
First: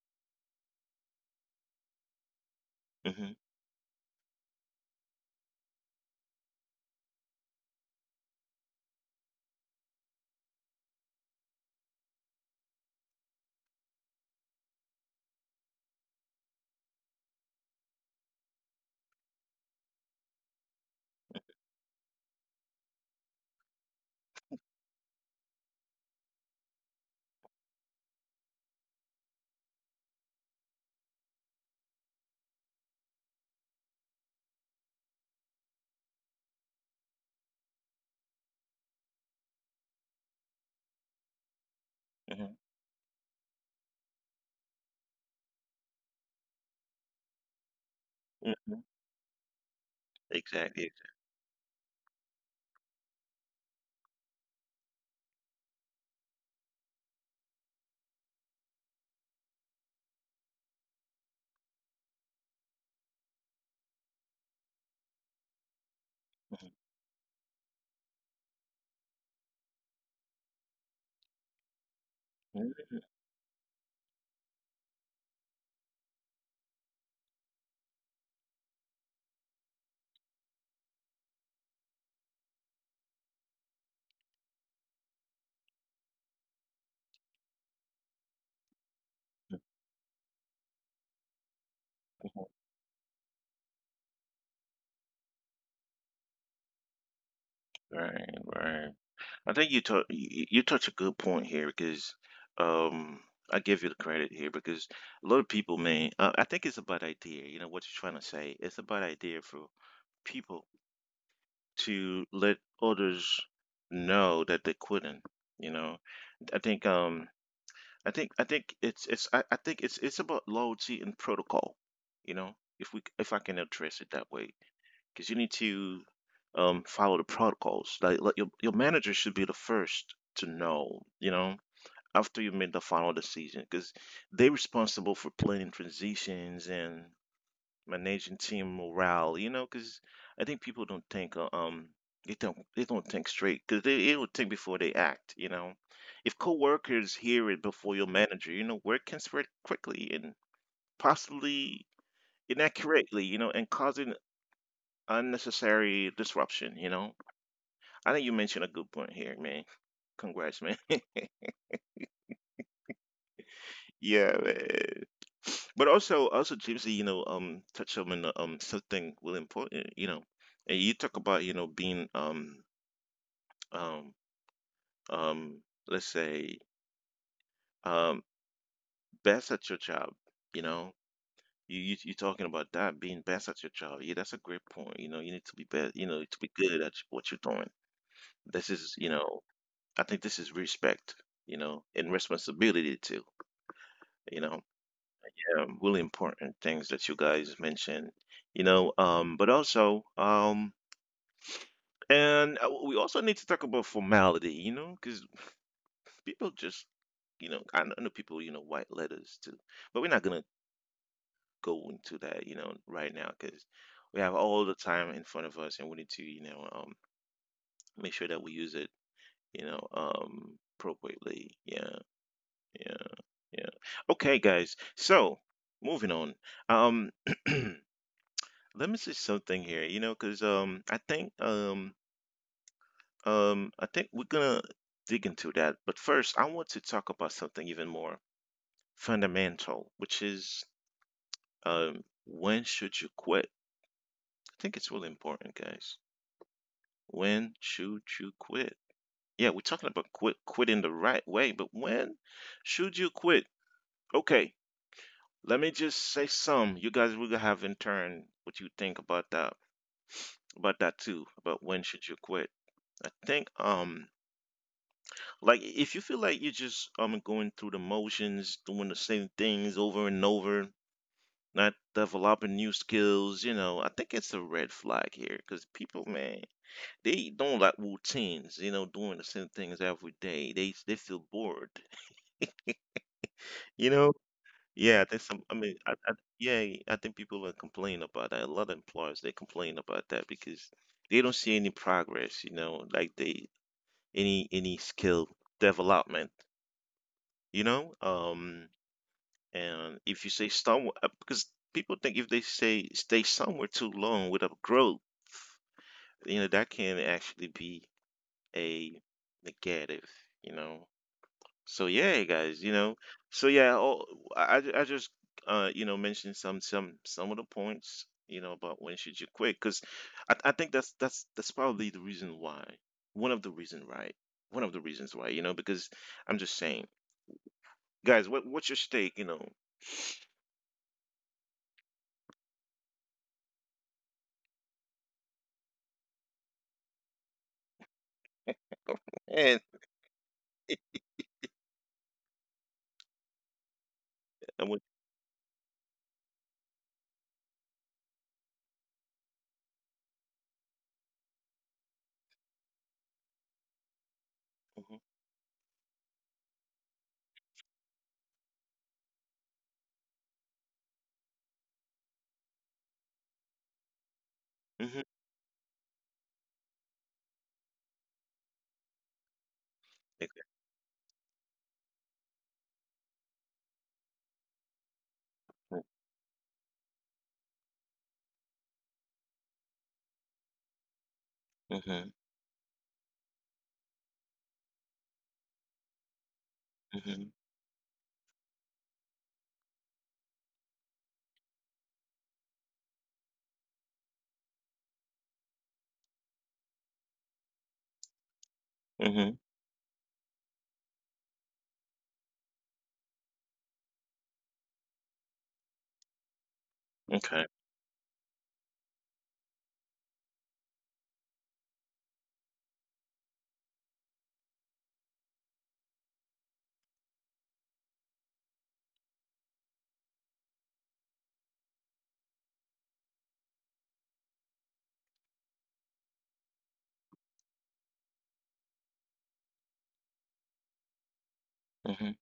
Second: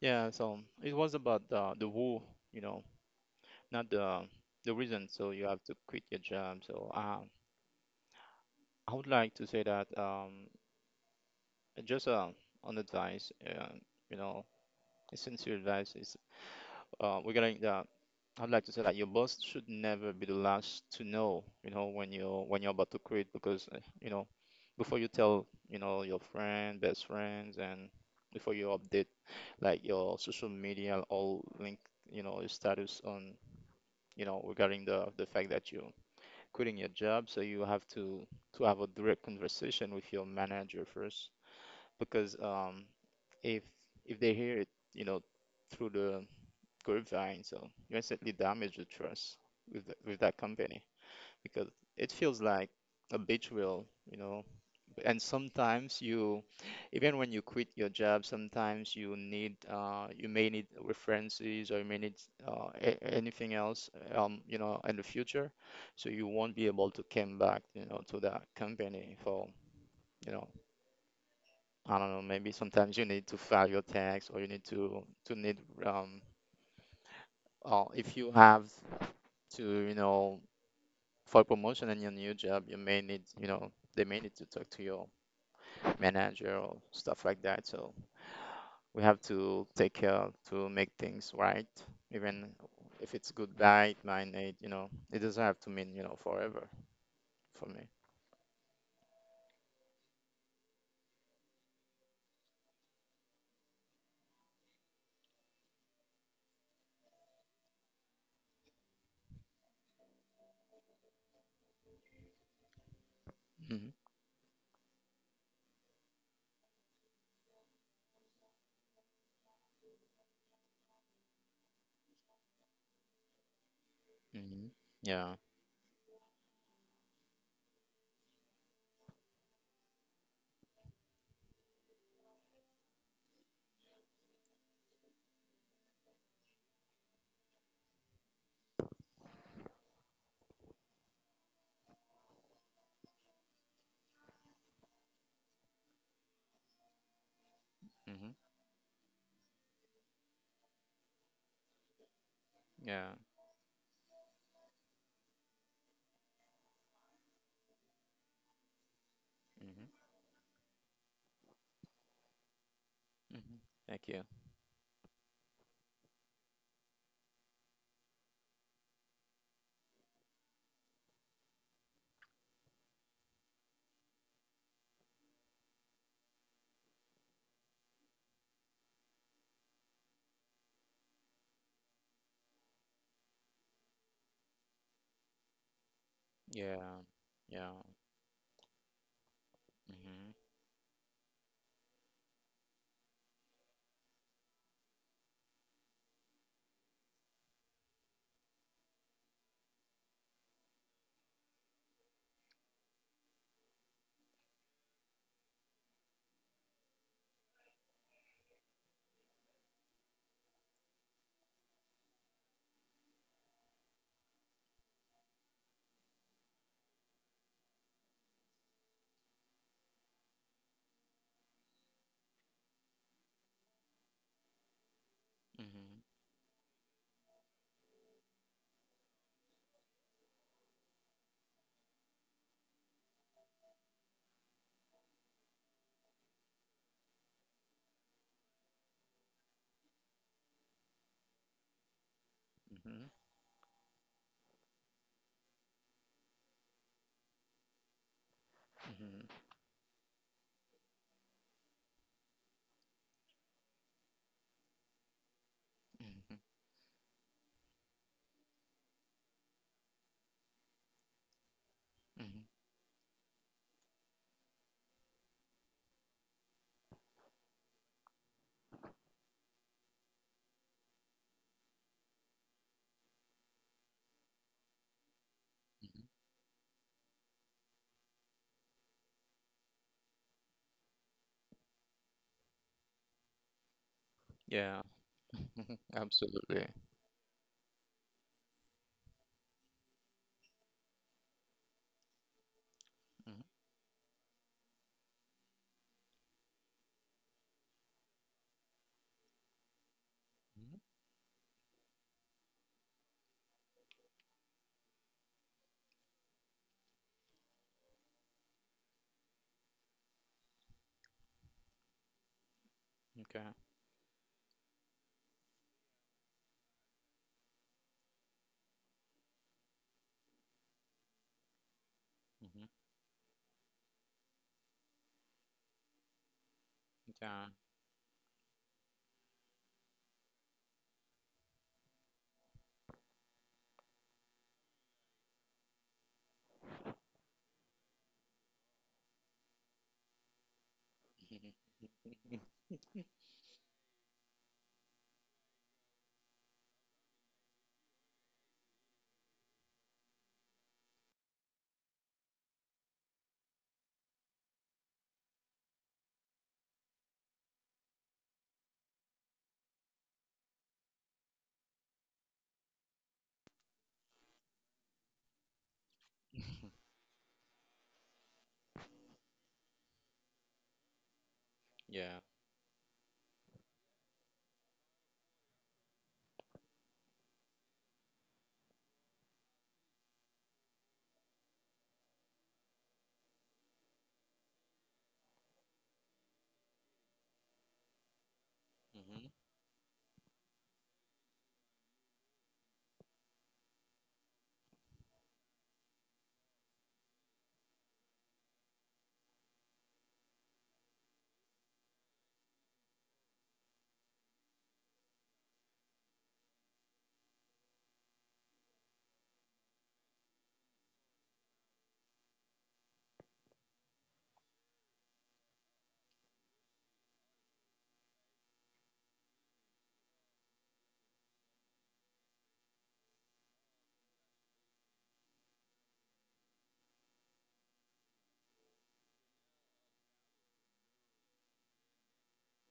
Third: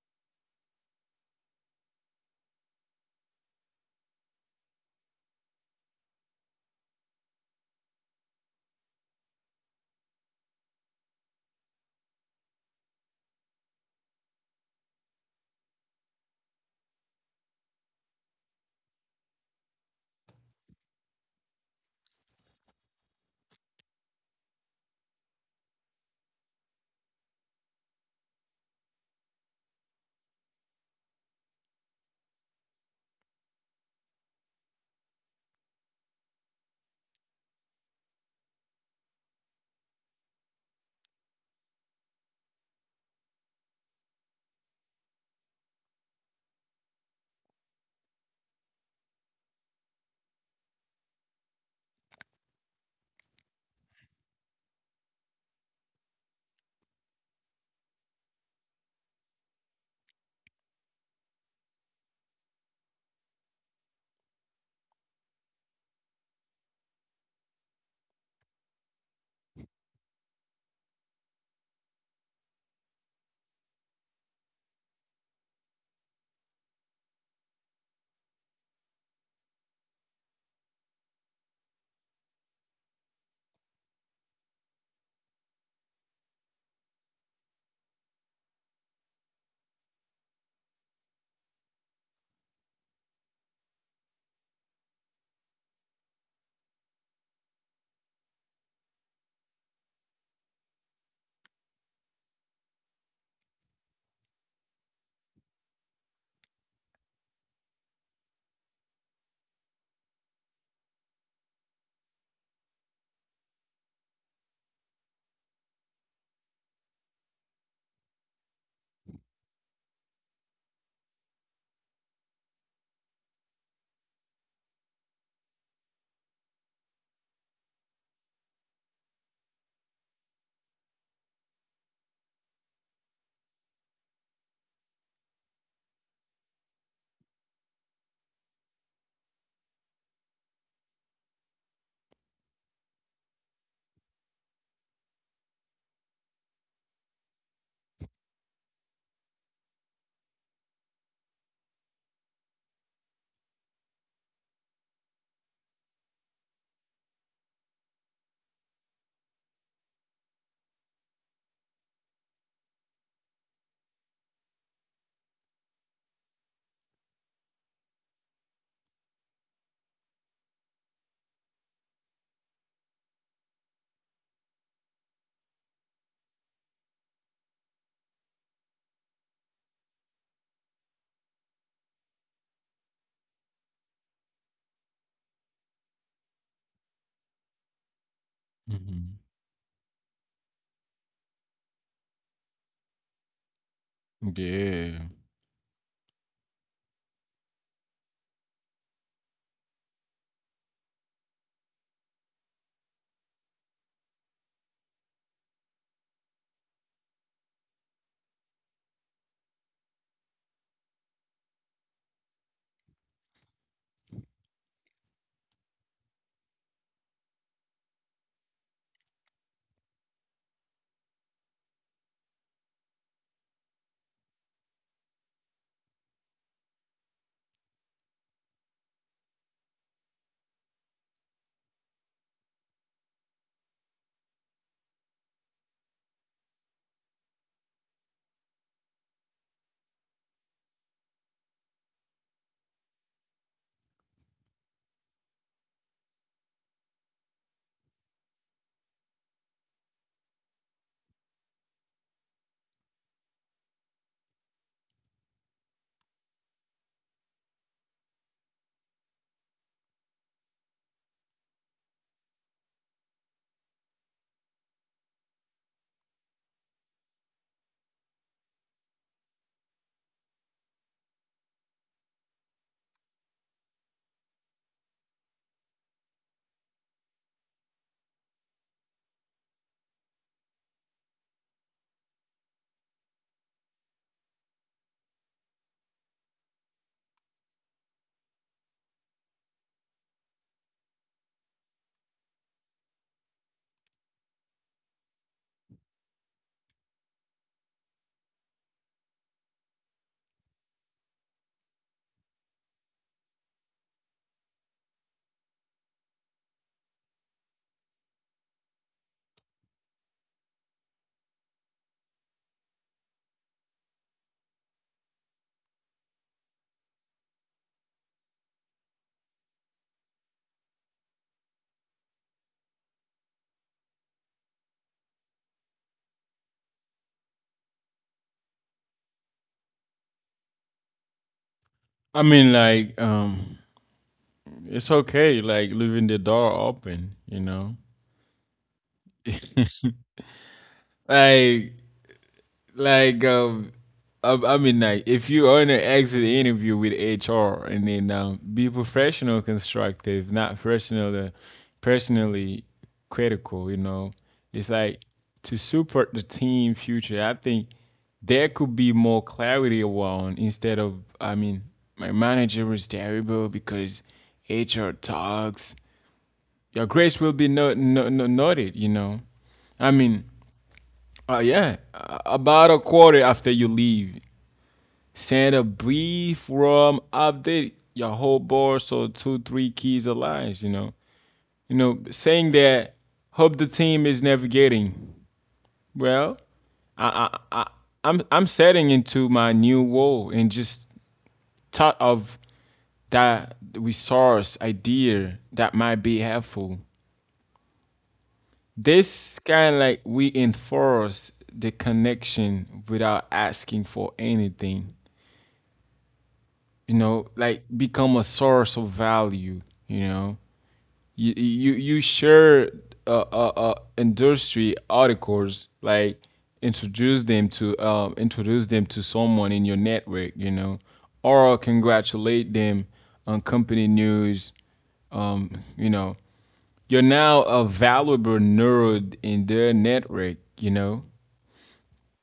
Speaker 3: yeah, so it was about the the war, you know,
Speaker 1: Mm-hmm,
Speaker 3: not the the reason so you have to quit your job. So uh, I would like to say that um, just uh, on advice, uh, you know, a sincere advice is uh, regarding that. I'd like to say that your boss should never be the last to know, you know, when you when you're about to quit because uh, you know, before you tell, you know, your friend, best friends, and before you update like your social media, all link, you know, your status on, you know, regarding the the fact that you quitting your job, so you have to to have a direct conversation with your manager first, because
Speaker 1: mm-hmm,
Speaker 3: um, if if they hear it, you know, through the grapevine, so you instantly
Speaker 1: mm-hmm.
Speaker 3: damage the trust with the, with that
Speaker 1: Exactly.
Speaker 3: company because it feels like a betrayal, you know. And sometimes you, even when you quit your job, sometimes you need, uh, you may need references or you may need uh, a- anything else, um, you know, in the future. So you won't
Speaker 1: Mhm.
Speaker 3: be able to come back, you know, to that company for, you know, I don't know, maybe sometimes you need to file your tax or you need to, to need, um, uh, if you have to, you know, for promotion in your new job, you may need, you know, they may need to talk to your manager or stuff like that. So we have to take care to make things right, even if it's goodbye, mine eight, you know, it doesn't have to mean, you know, forever for me.
Speaker 1: Right, right. I think you touch you you touch a good point here because um, I give you the credit here because a lot of people may uh, I think it's a bad idea. You know what you're trying to say. It's a bad idea for people to let others
Speaker 3: Hmm.
Speaker 1: know that they're quitting. You know, I think um I think I think it's it's I, I think it's it's about loyalty and protocol. You know, if we if I can address it that
Speaker 3: Hmm.
Speaker 1: way,
Speaker 3: Yeah.
Speaker 1: because you need to um, follow the protocols. Like, like your your manager should be the first to know, you know, after you made the final decision, because they're responsible for planning transitions and managing team morale. You know, because I think people don't think uh, um they don't they don't think straight because they they don't think before they act. You know, if coworkers hear it before
Speaker 3: Hmm.
Speaker 1: your manager, you know, word can spread quickly and possibly
Speaker 3: Yeah.
Speaker 1: inaccurately. You know, and causing unnecessary disruption. You know. I think you mentioned a good point here,
Speaker 3: Hmm.
Speaker 1: man. Congrats, man.
Speaker 3: Hmm. Thank you.
Speaker 1: Yeah, man. But also, also Gypsy, you know, um, touch on uh, um something really important, you know, and you talk about you know being um um um let's say um best at your job, you know. You, you you are talking about that being best at your job? Yeah, that's a great point. You know, you need to be best. You know, to be
Speaker 3: Yeah.
Speaker 1: good at what you're
Speaker 3: Yeah.
Speaker 1: doing. This is, you
Speaker 2: Mhm.
Speaker 1: know,
Speaker 3: Hmm.
Speaker 1: I think this is respect. You know, and responsibility too. You know,
Speaker 2: Yeah.
Speaker 1: um, really important things that you guys mentioned, you know, um, but also, um, and uh, we also need to talk about formality, you know, because people just, you know, I kn- I know people, you know, white letters too, but we're not gonna go into that, you know, right now because we have all the time in front of us and we need to, you know, um, make sure that we use it, you know, um, appropriately. Yeah, yeah, yeah. Okay, guys. So
Speaker 3: Hmm.
Speaker 1: moving on. Um, Let me say something here, you know, because um, I think um, um, I think we're gonna dig into that. But first, I want to talk about something even more fundamental, which is, um, when
Speaker 3: Hmm.
Speaker 1: should you quit? I think it's really important, guys. When should you quit?
Speaker 3: Hmm.
Speaker 1: Yeah, we're talking about quit quitting the right way, but when should you quit? Okay, let me just
Speaker 3: Hmm.
Speaker 1: say some. You guys will have in turn what you think about that about that too, about when
Speaker 3: Hmm.
Speaker 1: should you quit. I think um Like if you feel like you're just um going through the motions, doing the same things over and over, not developing new skills, you know, I think it's a red flag here because people, man, they don't like routines. You know, doing the same things every day, they they feel bored. You know,
Speaker 3: Yeah.
Speaker 1: yeah, I think some. I mean, I, I,
Speaker 3: Absolutely.
Speaker 1: yeah, I think people are complaining about that. A lot of employers they complain about that because they don't see any progress. You know,
Speaker 3: Mhm.
Speaker 1: like they any any skill development. You know, um. And if you
Speaker 3: Mhm.
Speaker 1: stay somewhere, uh, because people think if they say stay somewhere too long without growth, you know, that can actually be a negative, you know. So yeah, guys, you know.
Speaker 3: Okay.
Speaker 1: So yeah, all, I I I just uh you know mentioned some some some of the points you know about when should you quit because I I think that's that's that's probably the
Speaker 3: Mhm.
Speaker 1: reason why one of the reason right one of the reasons why you know because I'm just saying
Speaker 3: Yeah.
Speaker 1: guys, what what's your stake you know
Speaker 2: I mean, like, um, it's okay, like leaving the door open, you know.
Speaker 1: and
Speaker 2: like
Speaker 3: Mhm.
Speaker 2: like um I, I
Speaker 1: and
Speaker 2: mean
Speaker 1: what.
Speaker 2: like if you are want to exit the interview with H R, and then um, be professional, constructive, not personal personally critical, you know. It's
Speaker 1: Mhm.
Speaker 2: like to support the team future. I think there could be more clarity around, instead of, I mean, my manager was terrible because H R
Speaker 1: Mhm.
Speaker 2: talks, your grace will be no, no, no, noted, you know. I mean,
Speaker 1: Exactly.
Speaker 2: uh,
Speaker 3: Yeah.
Speaker 2: yeah, uh, about a quarter after you leave, send a brief rum update your whole board, so two three keys of lines, you know, you know,
Speaker 1: Mhm.
Speaker 2: saying that hope the team is navigating well. I
Speaker 1: Mhm.
Speaker 2: I I I'm I'm
Speaker 3: Mhm.
Speaker 2: setting into my new role and just thought of that resource idea that might be helpful.
Speaker 1: Mhm.
Speaker 2: This kind of like we enforce the connection without asking for anything. You know,
Speaker 1: Okay.
Speaker 2: like become a source of value. You know, you you you share uh, uh, uh industry articles, like introduce them to um introduce them to someone in your network. You know, or congratulate them on company news. Um, you know, you're now a valuable nerd in their network. You know,
Speaker 1: Mhm.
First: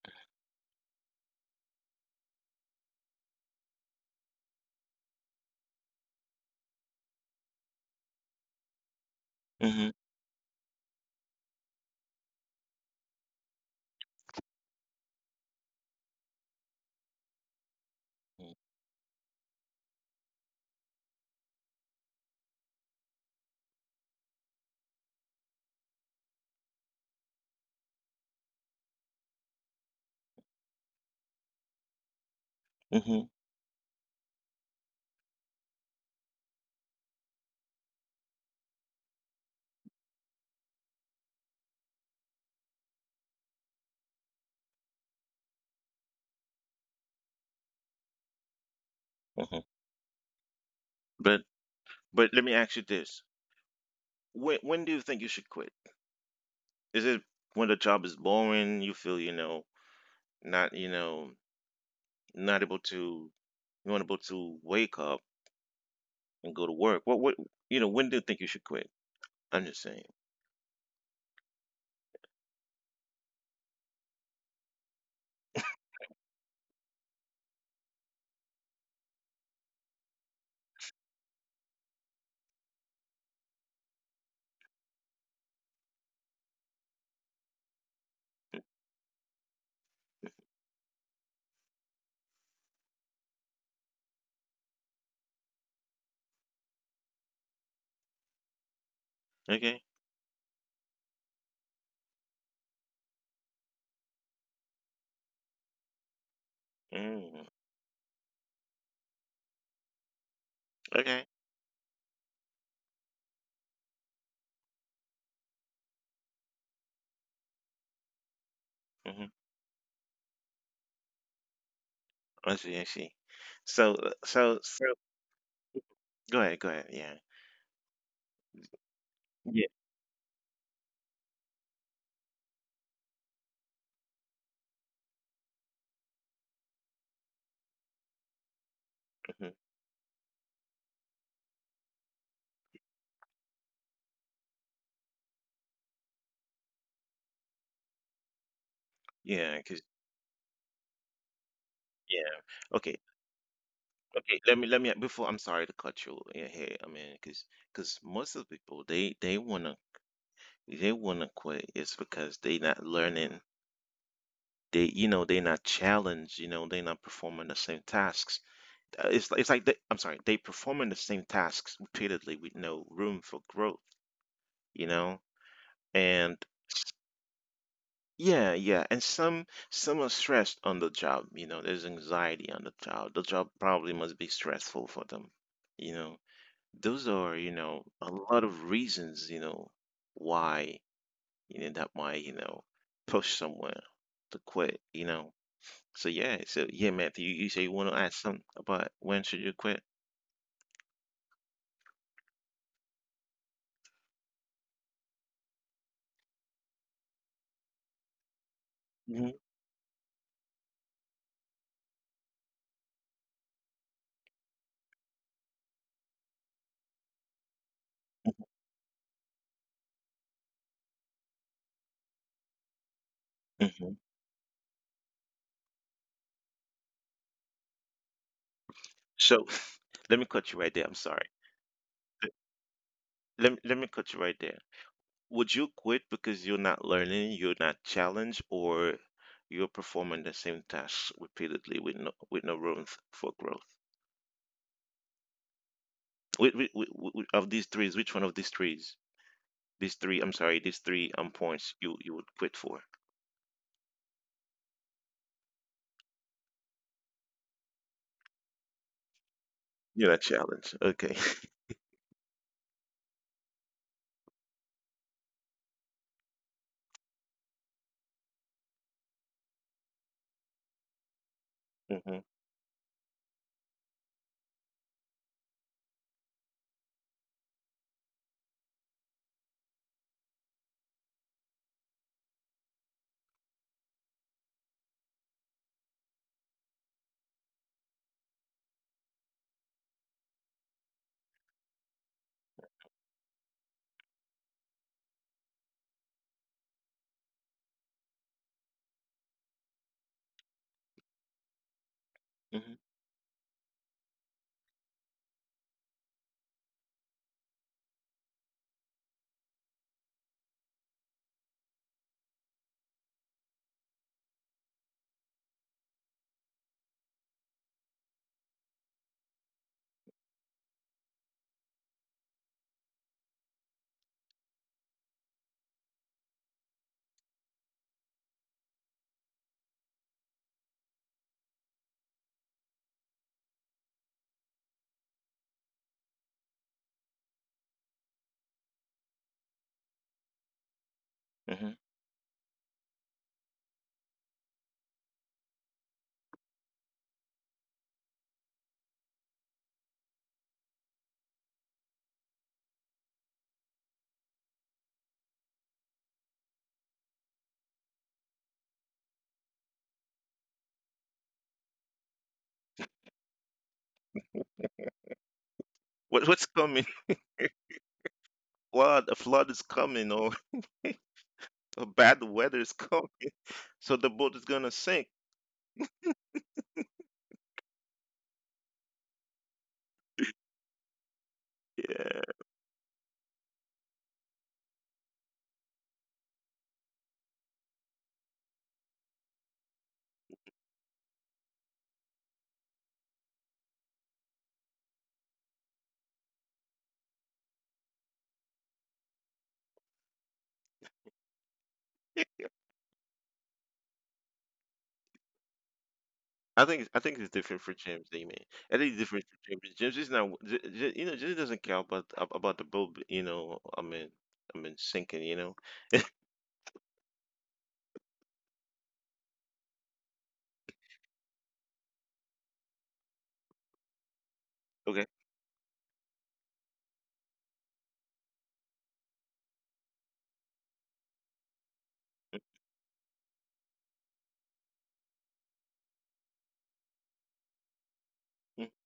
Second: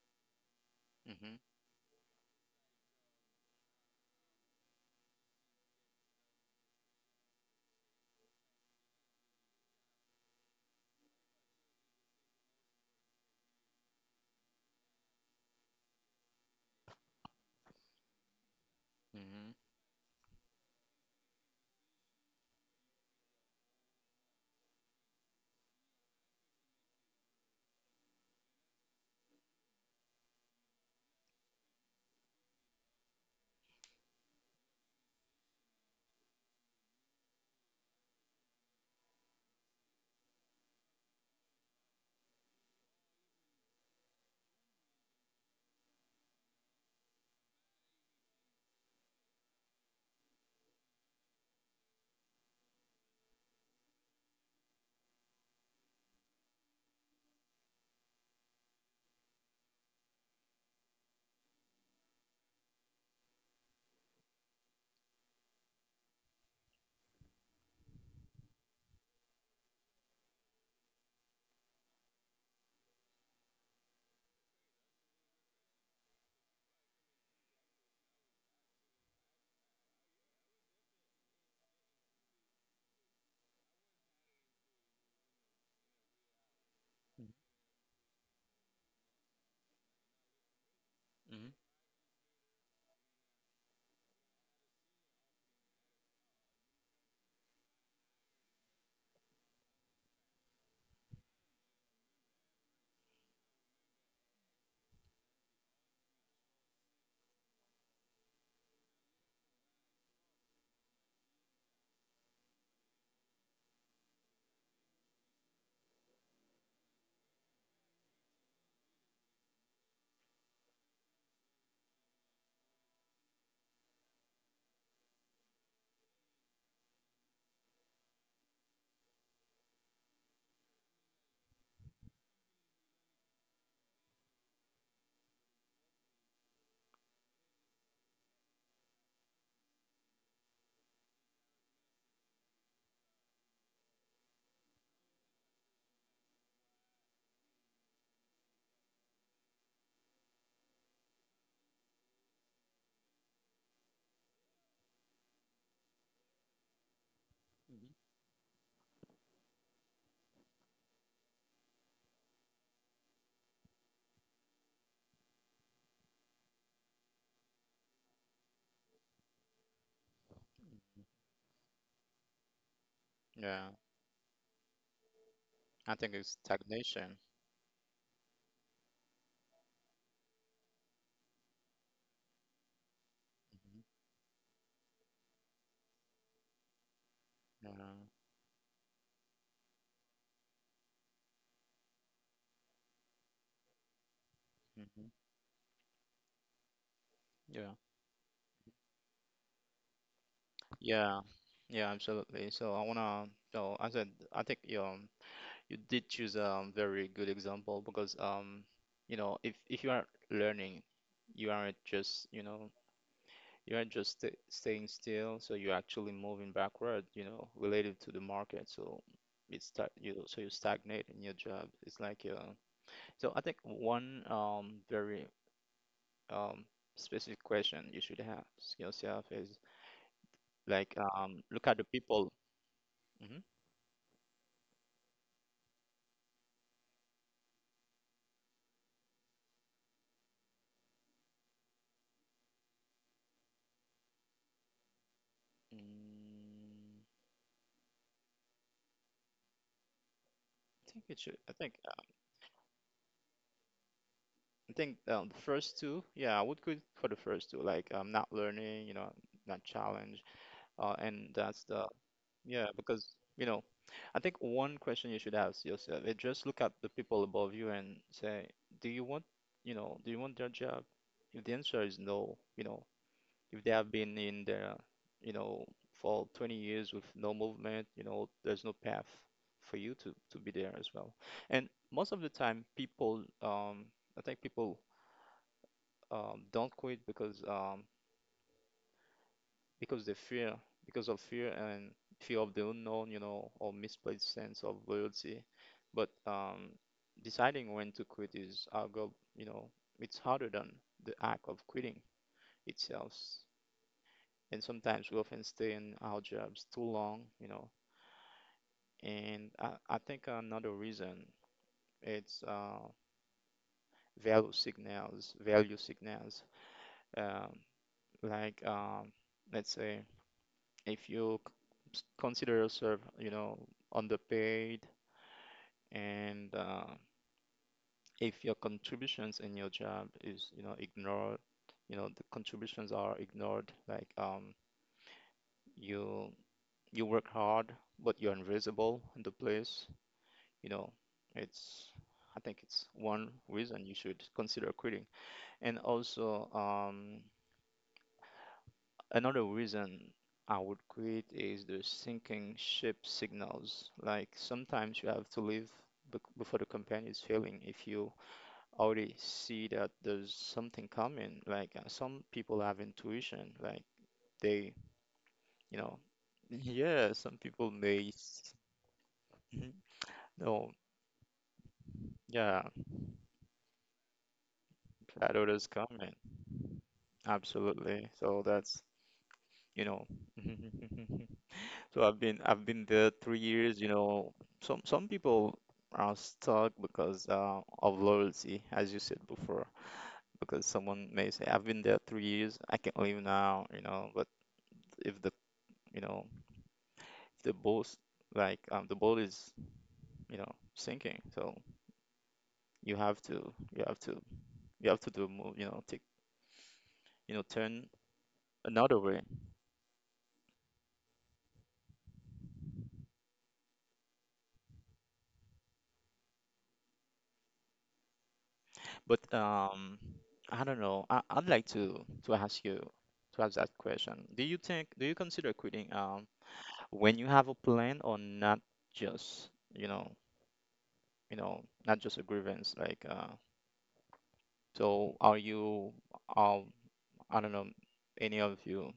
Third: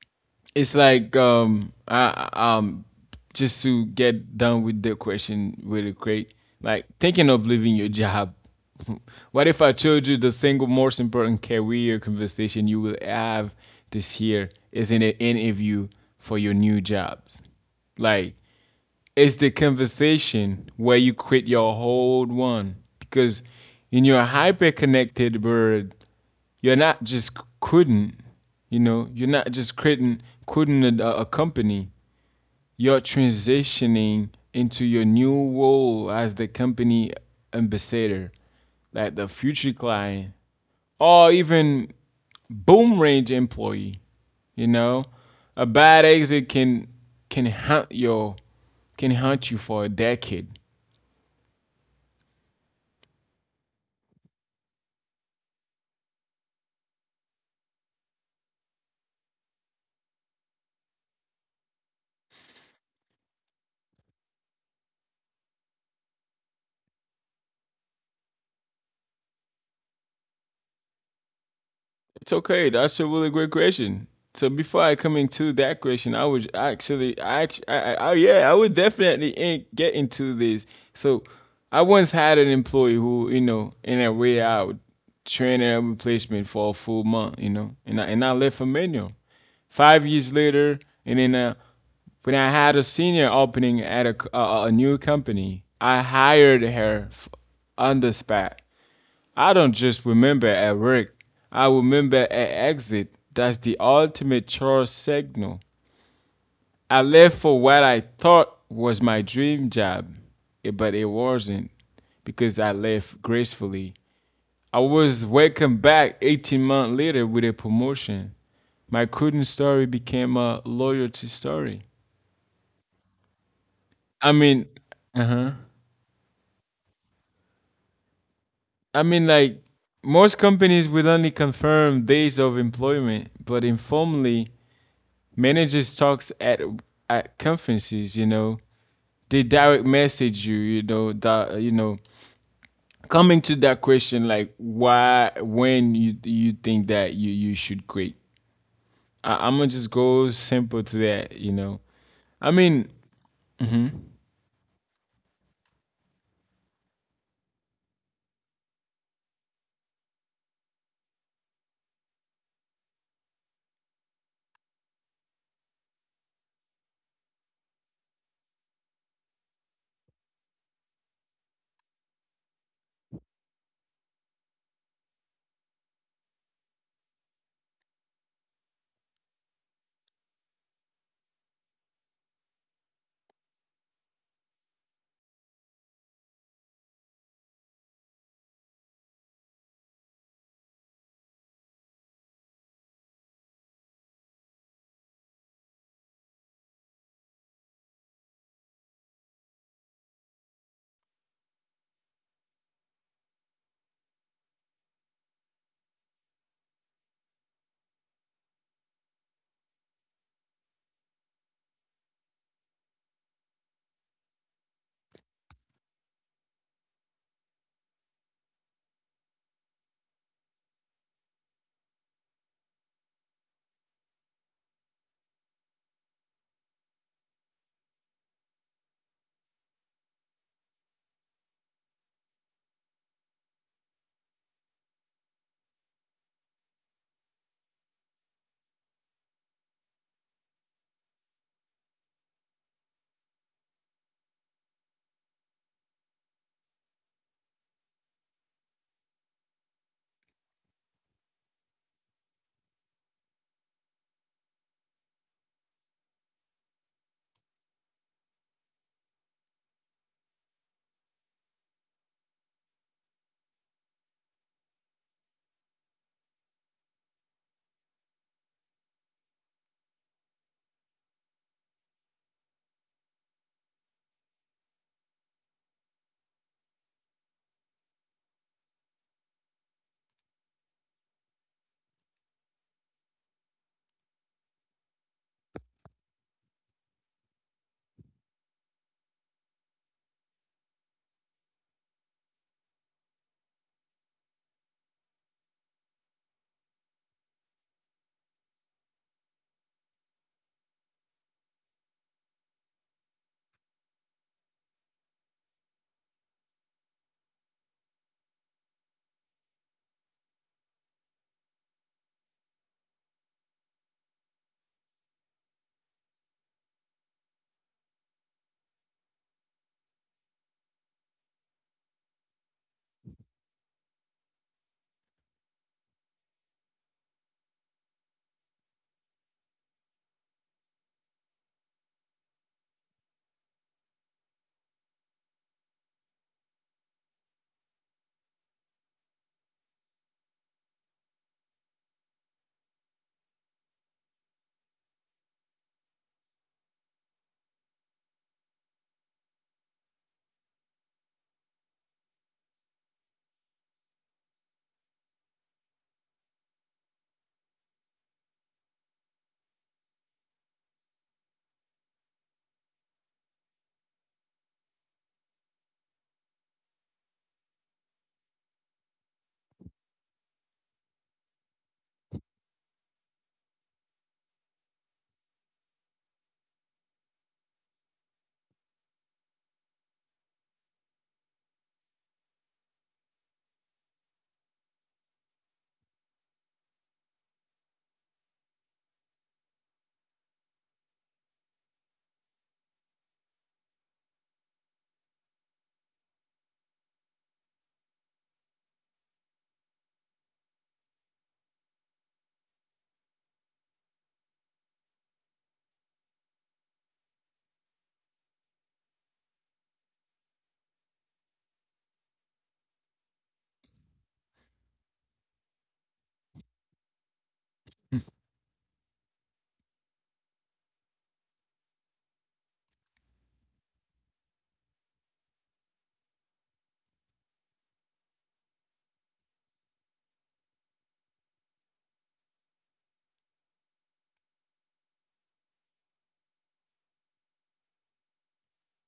Speaker 2: it's like
Speaker 3: Mhm.
Speaker 2: um I um just to get done with the question really quick. Like, thinking of leaving your job. What if I
Speaker 1: Mhm.
Speaker 2: told you the single most important career conversation you will have this year is in an interview for your new jobs? Like
Speaker 1: Mhm.
Speaker 2: it's the
Speaker 3: Mhm.
Speaker 2: conversation where you quit your whole one, because in your hyper-connected world, you're not just couldn't, you know, you're not just couldn't couldn't a, a company. You're
Speaker 1: Mhm.
Speaker 2: transitioning into your new role as the company ambassador, like the future client, or even boom range employee. You know, a bad exit can can hunt your can hunt you
Speaker 1: Mhm.
Speaker 2: for a decade.
Speaker 1: But but let me ask you this: when when do you think you should quit? Is it when the job is boring? You feel, you know not, you know not able to, you want able to wake up and go to work. What what you know when do you think you should quit? I'm just saying.
Speaker 2: It's okay. That's a really great question. So before I come into that question, I would actually, I, act- I, I, I yeah, I would definitely in- get into this. So I once had an employee who, you know, in a way, I would train a replacement for a full
Speaker 3: Mhm.
Speaker 2: month, you know, and I, and I left Dominion. Five years later, and then
Speaker 3: Mhm.
Speaker 2: uh, when I had a senior opening at a a, a new company, I hired her on the spot. I don't just
Speaker 1: Okay.
Speaker 2: remember at work. I remember at exit. That's the ultimate chore signal. I left for
Speaker 1: Mm.
Speaker 2: what I thought was my dream job, eh, but it
Speaker 1: Okay.
Speaker 2: wasn't, because I left gracefully. I was welcomed back eighteen months later with a promotion. My coding
Speaker 1: Mhm.
Speaker 2: story became a loyalty story.
Speaker 1: I see. I see. So uh,
Speaker 2: I
Speaker 1: so
Speaker 2: mean,
Speaker 1: so
Speaker 2: uh-huh.
Speaker 1: go ahead. Go ahead. Yeah.
Speaker 2: I mean, like
Speaker 1: Yeah.
Speaker 2: most companies will only confirm days of employment, but informally, managers talks at at conferences. You know, they
Speaker 1: Mhm.
Speaker 2: direct message you. You know that, you know, coming to that question like, why when you you think that you you should quit. I, I'm
Speaker 1: Yeah.
Speaker 2: gonna
Speaker 1: Cause
Speaker 2: just go simple to that. You know,
Speaker 1: yeah.
Speaker 2: I mean.
Speaker 1: Okay.
Speaker 2: Mhm.
Speaker 1: Okay, let me let me before. I'm sorry to cut you in here. I mean, cause
Speaker 3: Mhm.
Speaker 1: cause most of the people they they wanna they wanna quit. It's because they not learning. They you know they not challenged. You know they not performing the same tasks. Uh, It's it's like they, I'm sorry, they performing the same tasks repeatedly with no room for
Speaker 3: Yeah,
Speaker 1: growth. You know
Speaker 3: I think it's
Speaker 1: and
Speaker 3: stagnation.
Speaker 1: yeah, yeah, and some some are stressed on the job. You know there's anxiety on the job. The job
Speaker 3: Mhm.
Speaker 1: probably must be stressful for them. You know those are you
Speaker 3: Yeah,
Speaker 1: know a lot of reasons you know why you know that might you know push someone to quit
Speaker 3: hmm
Speaker 1: you know So yeah, so yeah Matthew, you, you say
Speaker 3: yeah,
Speaker 1: you want to ask something about when should you quit.
Speaker 3: yeah, yeah, absolutely. So I wanna, so I said, I think you um, you did choose a very good example because um, you know,
Speaker 1: hmm
Speaker 3: if if you are learning, you aren't just, you know, you aren't just sta staying still. So you're actually moving backward, you know, related to the market. So it's stag you so you stagnate in your job. It's like uh, so I think
Speaker 1: hmm
Speaker 3: one um very um, specific question you should ask yourself
Speaker 1: so
Speaker 3: is
Speaker 1: let me cut you right there.
Speaker 3: like,
Speaker 1: I'm sorry,
Speaker 3: um, look at the people.
Speaker 1: let,
Speaker 3: Hmm.
Speaker 1: let me let me cut you right there. Would you quit because you're not learning, you're not challenged, or you're performing the same tasks repeatedly with no with no room f- for growth? Which, which,
Speaker 3: Mm,
Speaker 1: of these threes, which one of these threes, these three, I'm sorry, these
Speaker 3: I think
Speaker 1: three
Speaker 3: it
Speaker 1: um
Speaker 3: should. I think.
Speaker 1: points you you would quit for.
Speaker 3: I think um, the first two. Yeah, I would go for the first two. Like, um, not learning. You know, not
Speaker 1: You're not
Speaker 3: challenge.
Speaker 1: challenged.
Speaker 3: Uh,
Speaker 1: Okay.
Speaker 3: and that's the yeah, because you know, I think one question you should ask yourself is just look at the people above you and say, do you want you know, do you want their job? If the answer is
Speaker 1: Hmm.
Speaker 3: no, you know, if they have been in the you know for twenty years with no movement, you know there's no path for you to to be there as well. And most of the time people um I think people um don't quit because um because they fear, because of fear and fear of the unknown, you know or misplaced sense of loyalty. But um deciding when to quit is our goal, you know it's harder than the act of quitting
Speaker 1: Hmm.
Speaker 3: itself, and sometimes we often stay in our jobs too long, you know. And I, I think another reason, it's uh, value signals, value signals. Um, like um, let's say if you c- consider yourself, you know, underpaid, and uh, if your contributions in your job is, you know, ignored, you know, the contributions are ignored. Like um, you you work hard, but you're invisible in the place you know
Speaker 1: hmm
Speaker 3: it's I think it's one reason you should consider quitting. And also um, another reason I would quit is the sinking ship signals. Like sometimes you have to leave bec- before the company is failing, if you already see that there's something coming. Like uh, some people have intuition, like they you know
Speaker 1: What what's coming?
Speaker 3: yeah some people may s-
Speaker 1: Flood. A flood is coming, or
Speaker 3: no
Speaker 1: or bad
Speaker 3: yeah
Speaker 1: weather is coming. So the boat is gonna sink.
Speaker 3: that others coming. Absolutely, so that's you know. So I've been
Speaker 1: Yeah.
Speaker 3: I've been there three years, you know. Some some people are stuck because uh, of loyalty, as you said before, because someone may say, I've been there three years, I can leave now, you know, but if the you know, the boat, like um, the boat is, you know, sinking, so you have to you have to you have to do move, you know, take
Speaker 1: I think it's- I think
Speaker 3: you
Speaker 1: it's
Speaker 3: know,
Speaker 1: different for
Speaker 3: turn
Speaker 1: James, I mean, I think
Speaker 3: another
Speaker 1: it's
Speaker 3: way.
Speaker 1: different for James. James is not, J- J- you know, James doesn't care about ab- about the boat, you know. I mean, I mean sinking, you know.
Speaker 3: But um, I don't know. I, I'd like to to ask you to ask that question. Do you think do
Speaker 1: Okay.
Speaker 3: you consider quitting, um when you have a plan or not, just you know you know not just a grievance, like uh so are you, um I don't know, any of you,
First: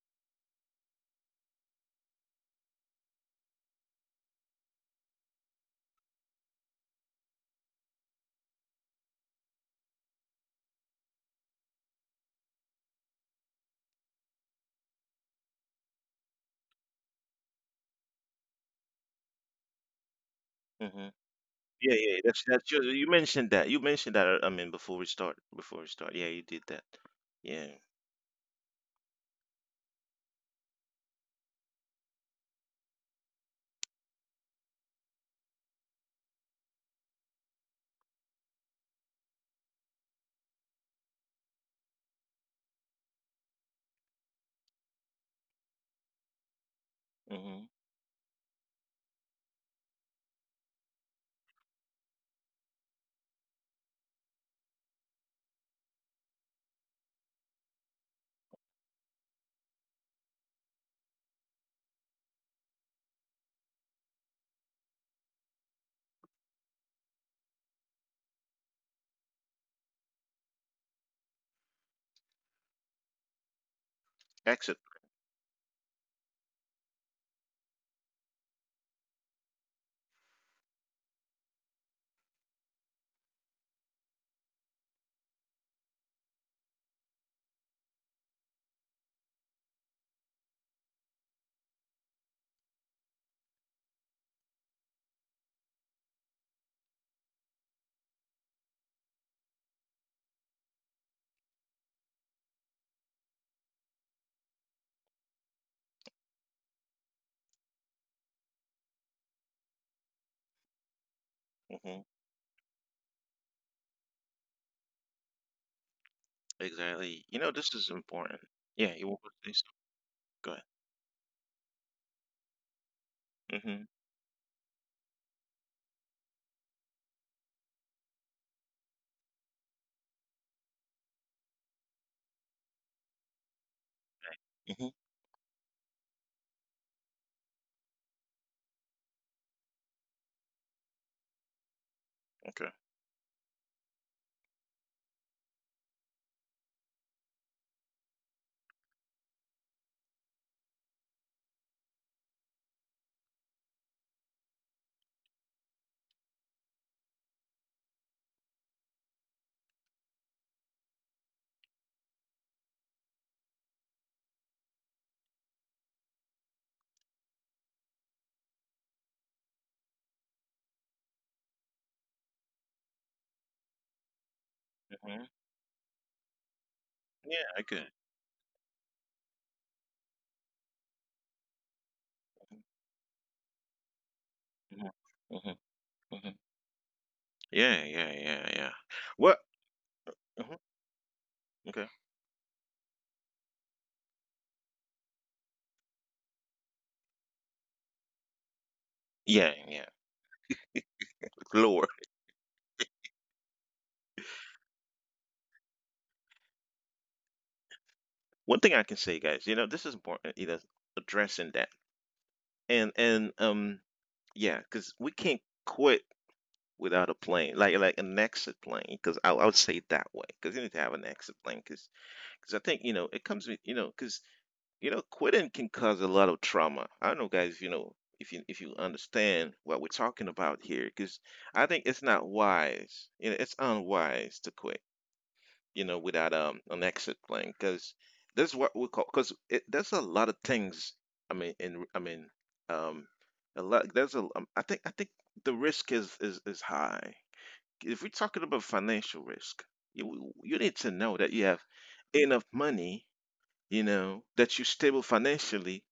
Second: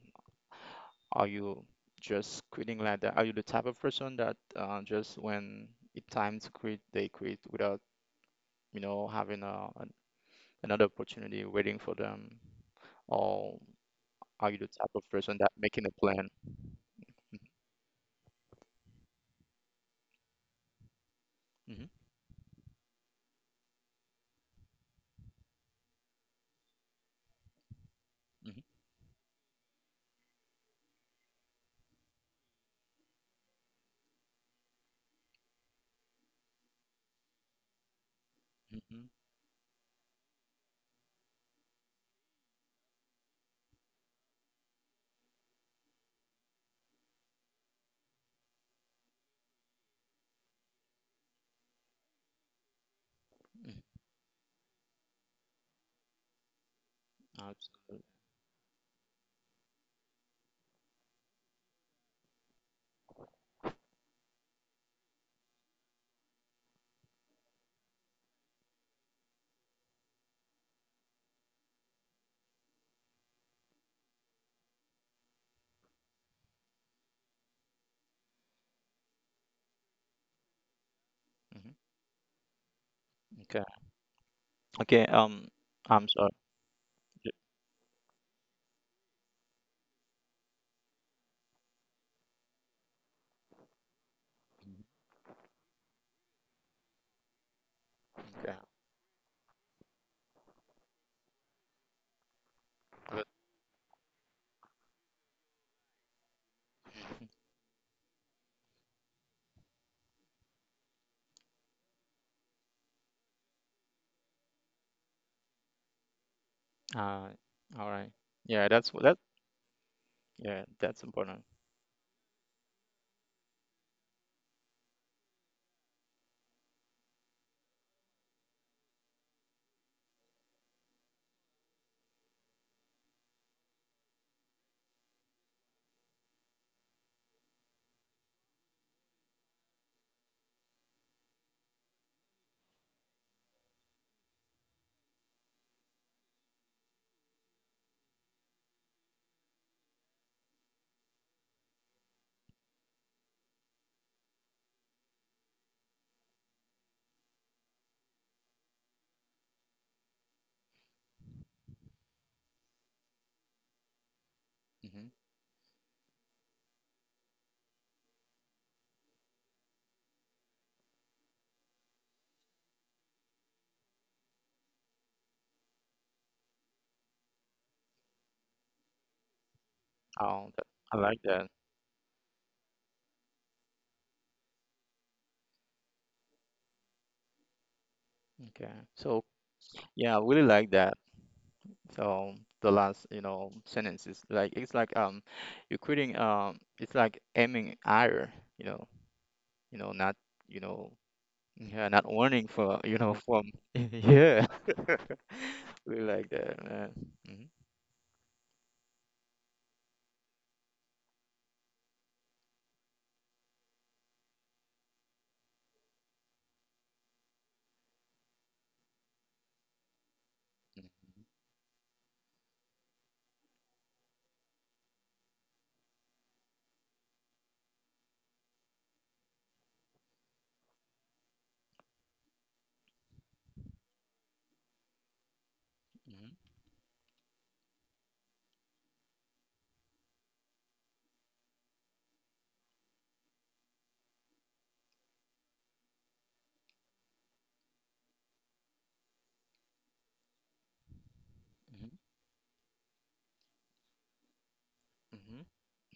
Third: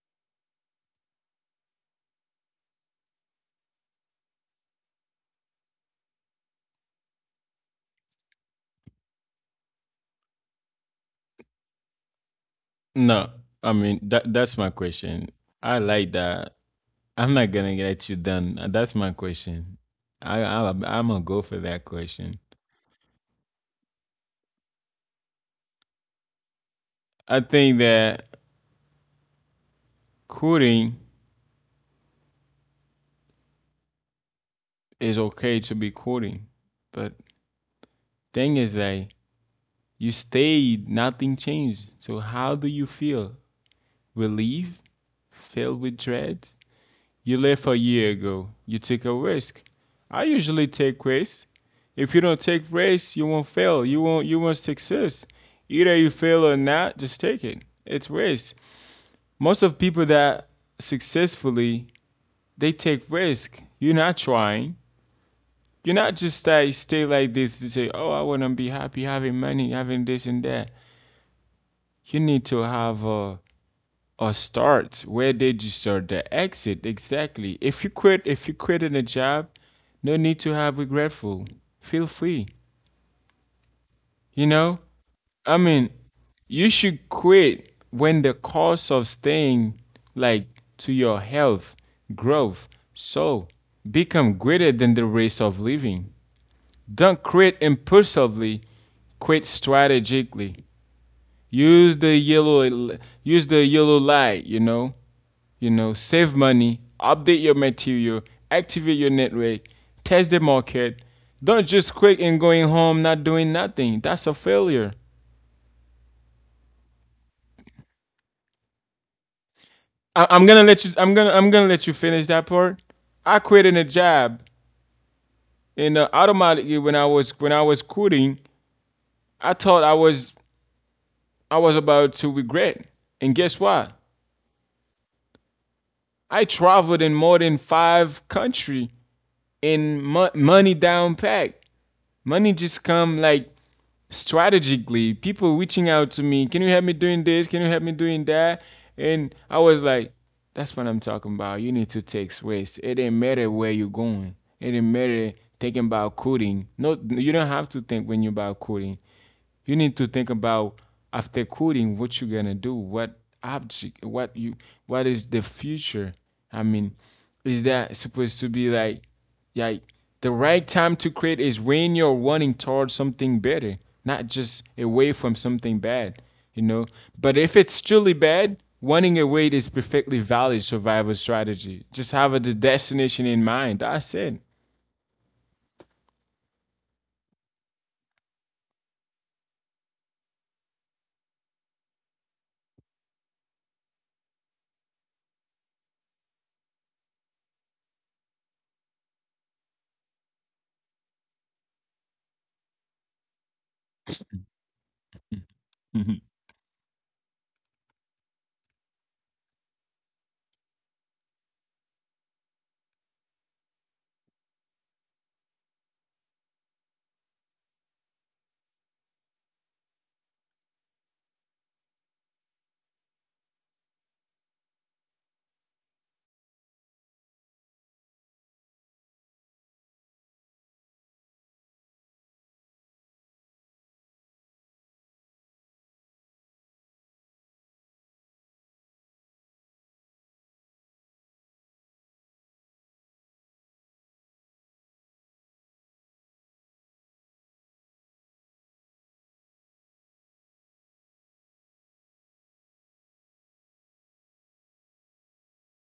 Speaker 3: are you just quitting like that? Are you the type of person that uh, just when it's time to quit they quit without you know having a, an, another opportunity waiting for them,
Speaker 2: No,
Speaker 3: or
Speaker 2: I mean that
Speaker 3: are
Speaker 2: that's
Speaker 3: you the
Speaker 2: my
Speaker 3: type of
Speaker 2: question.
Speaker 3: person that
Speaker 2: I
Speaker 3: making a
Speaker 2: like
Speaker 3: plan?
Speaker 2: that. I'm not gonna get you done. That's my question. I, I I'm
Speaker 1: Mm-hmm.
Speaker 2: gonna go for that
Speaker 3: Hmm.
Speaker 1: Yeah, yeah, yeah,
Speaker 2: question.
Speaker 1: that's that's you. You mentioned that. You mentioned that. uh, I mean, before we start, before we start, yeah, you did that.
Speaker 2: I think
Speaker 1: Yeah.
Speaker 2: that
Speaker 3: Hmm.
Speaker 2: quitting, it's okay to be courting. But thing is
Speaker 3: Hmm.
Speaker 2: that you stayed, nothing changed. So how do you feel? Relief? Filled with dread? You left a
Speaker 1: Mm-hmm.
Speaker 2: year ago. You took a risk. I usually take risks. If you don't take risks, you won't fail. You won't you won't success. Either you fail or not, just take it.
Speaker 3: Absolutely.
Speaker 2: It's risk. Most of people that successfully they take risk. You're not trying. You're not just uh, stay like this to say, oh, I want to be happy having money, having this and that. You need to have a, a
Speaker 1: Exit.
Speaker 2: start. Where did you start? The exit, exactly. If you quit, if you quit in a job, no need to have regretful.
Speaker 3: Hmm.
Speaker 2: Feel free.
Speaker 3: Okay.
Speaker 2: You know,
Speaker 3: Okay. Um,
Speaker 2: I mean,
Speaker 3: I'm sorry.
Speaker 2: you should
Speaker 3: J-
Speaker 2: quit when the cost of staying, like, to your health, growth, so become greater
Speaker 3: mhm.
Speaker 2: than the race of living. Don't quit
Speaker 3: Okay.
Speaker 2: impulsively. Quit strategically. Use the yellow
Speaker 3: Good.
Speaker 2: use the yellow light, you know. You know, save money, update your material, activate your network, test the market. Don't just
Speaker 1: Mm-hmm.
Speaker 2: quit and going home not doing nothing. That's a failure.
Speaker 3: Uh,
Speaker 1: Exactly. You know, this
Speaker 3: all
Speaker 1: is
Speaker 3: right.
Speaker 1: important.
Speaker 3: Yeah, that's
Speaker 1: Yeah.
Speaker 3: what
Speaker 1: You
Speaker 3: that.
Speaker 1: want to say something?
Speaker 2: I, I'm
Speaker 1: Go
Speaker 2: gonna
Speaker 3: Yeah,
Speaker 1: ahead.
Speaker 2: let you.
Speaker 3: that's
Speaker 2: I'm gonna.
Speaker 3: important.
Speaker 2: I'm gonna let you finish that part. I quit in a
Speaker 1: Mm-hmm.
Speaker 2: job, and uh, automatically when I was when I was quitting, I thought I was I was about to regret. And guess what?
Speaker 1: Mm-hmm.
Speaker 2: I traveled in more than five country in mo- money down pack. Money
Speaker 1: Okay.
Speaker 2: just come like strategically. People reaching out to me, can you help me doing this? Can you help me doing that? And I was like, that's what I'm talking about. You need to take risks. It didn't matter where you're going. It didn't matter thinking about coding. No, you don't have to think when you're about coding. You need to think about after coding what you're gonna do, what object, what you,
Speaker 3: Hmm.
Speaker 2: what is the future? I mean, is that supposed to be like, like the right time to create is when you're running towards something better, not just away
Speaker 1: Mm-hmm.
Speaker 2: from something bad, you know? But
Speaker 1: Yeah,
Speaker 2: if
Speaker 1: I
Speaker 2: it's
Speaker 1: could.
Speaker 2: truly bad, running away is perfectly
Speaker 3: Oh, that,
Speaker 2: valid
Speaker 3: I
Speaker 2: survival
Speaker 3: like that.
Speaker 2: strategy. Just have a destination in mind. That's it.
Speaker 1: Mm-hmm. Mm-hmm. Mm-hmm. Yeah, yeah, yeah, yeah.
Speaker 3: Okay. So
Speaker 1: What?
Speaker 3: yeah, I really
Speaker 1: Hmm.
Speaker 3: like that.
Speaker 1: Okay.
Speaker 3: So the last, you know, sentence is like, it's like um, you're quitting. Um, it's like aiming higher. You know,
Speaker 1: Yeah,
Speaker 3: you
Speaker 1: yeah.
Speaker 3: know, not, you know yeah,
Speaker 1: Lord.
Speaker 3: not warning for, you know, from yeah. We like that, man. Mhm,
Speaker 1: One thing I can say, guys. You know, this is important. You know, addressing that and and um yeah, because we can't quit without a plan, like like an exit plan, because I, I would say it that way, because you need to have an
Speaker 3: mhm,
Speaker 1: exit plan, because because I think you know it comes with, you know because, you know quitting can cause a lot of trauma. I don't know, guys, you know if you if you understand what we're talking about here, because I think it's not wise, you know, it's unwise to quit, you know, without um an exit plan, because that's what we call because there's a lot of things. I mean, in I mean, um, a lot. There's a um, I think I think the risk is is is high if we're talking about financial risk. You you need to know that you have
Speaker 3: mhm.
Speaker 1: enough money, you know, that you're stable
Speaker 3: Hmm.
Speaker 1: financially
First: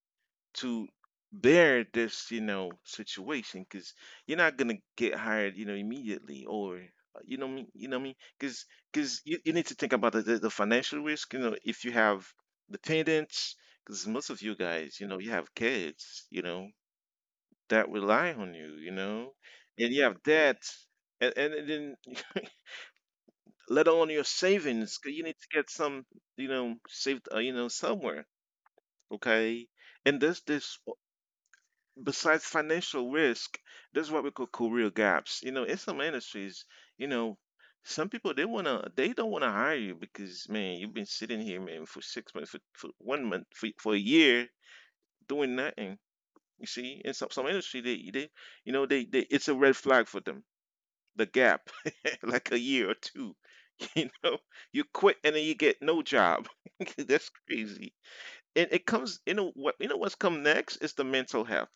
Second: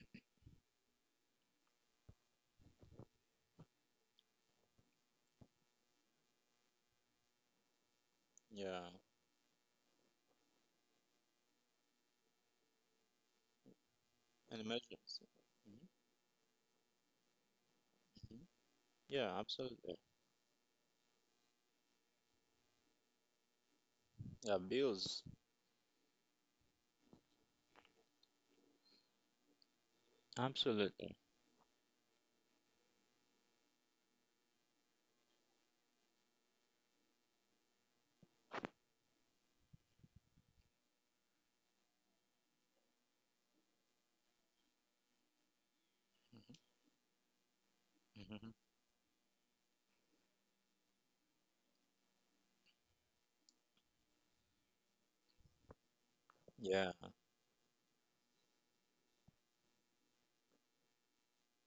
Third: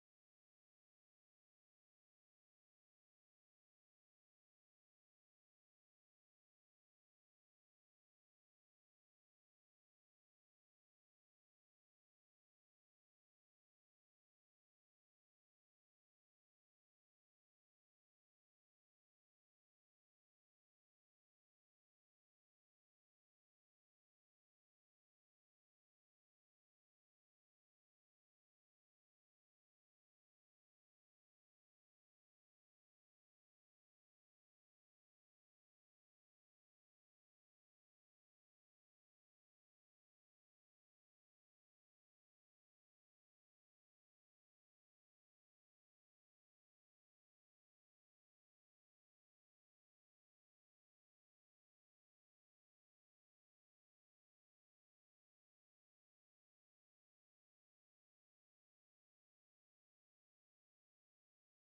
Speaker 1: to bear this, you know, situation because you're not gonna get hired, you know, immediately or uh, you know me, you know me, because
Speaker 3: Yeah,
Speaker 1: because you, you need to think about the, the, the financial risk, you know, if you have dependents, because most of you
Speaker 3: an
Speaker 1: guys, you know,
Speaker 3: emergency.
Speaker 1: you have
Speaker 3: Hmm.
Speaker 1: kids, you know, that rely on you, you know,
Speaker 3: Yeah,
Speaker 1: and
Speaker 3: absolutely.
Speaker 1: you have debt, and, and then let alone your
Speaker 3: Yeah,
Speaker 1: savings, 'cause you
Speaker 3: bills.
Speaker 1: need to get some you know saved, uh, you know somewhere. Okay. And this this,
Speaker 3: Absolutely.
Speaker 1: besides financial risk, this is what we call career gaps, you know in some industries. you know some people, they want to they don't want to hire you because man you've been sitting here man for six months, for, for one month, for, for a year doing nothing. You see, in some, some industry they
Speaker 3: Hmm.
Speaker 1: they
Speaker 3: Hmm.
Speaker 1: you know they, they it's a red flag for them, the gap, like a year or two. You know, you quit and then you get no job.
Speaker 3: Yeah.
Speaker 1: That's crazy. And it comes, you know what, you know what's come next is the mental health.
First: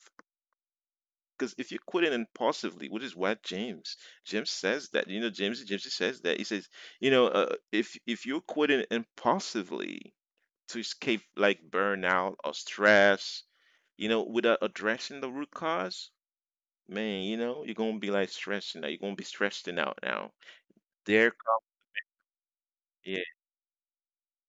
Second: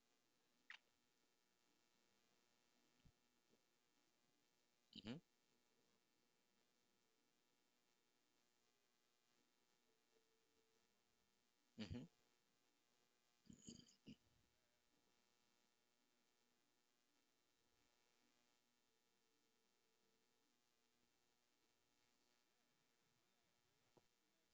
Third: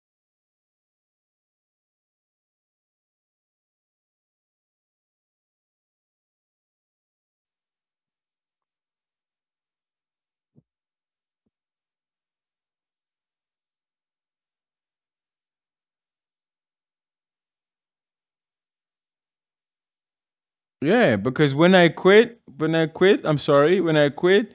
Speaker 1: Because if you're quitting impulsively, which is what James, James says that,
Speaker 3: Mhm,
Speaker 1: you know, James, James says that he says, you know, uh, if if you're quitting impulsively to escape like
Speaker 3: mhm,
Speaker 1: burnout or stress, you know, without addressing the root cause, man, you know, you're gonna be like stressing out. You're gonna be stressing out now.
Speaker 2: Yeah,
Speaker 1: There, co-
Speaker 2: because when I quit, when I quit,
Speaker 1: yeah,
Speaker 2: I'm sorry, when I quit,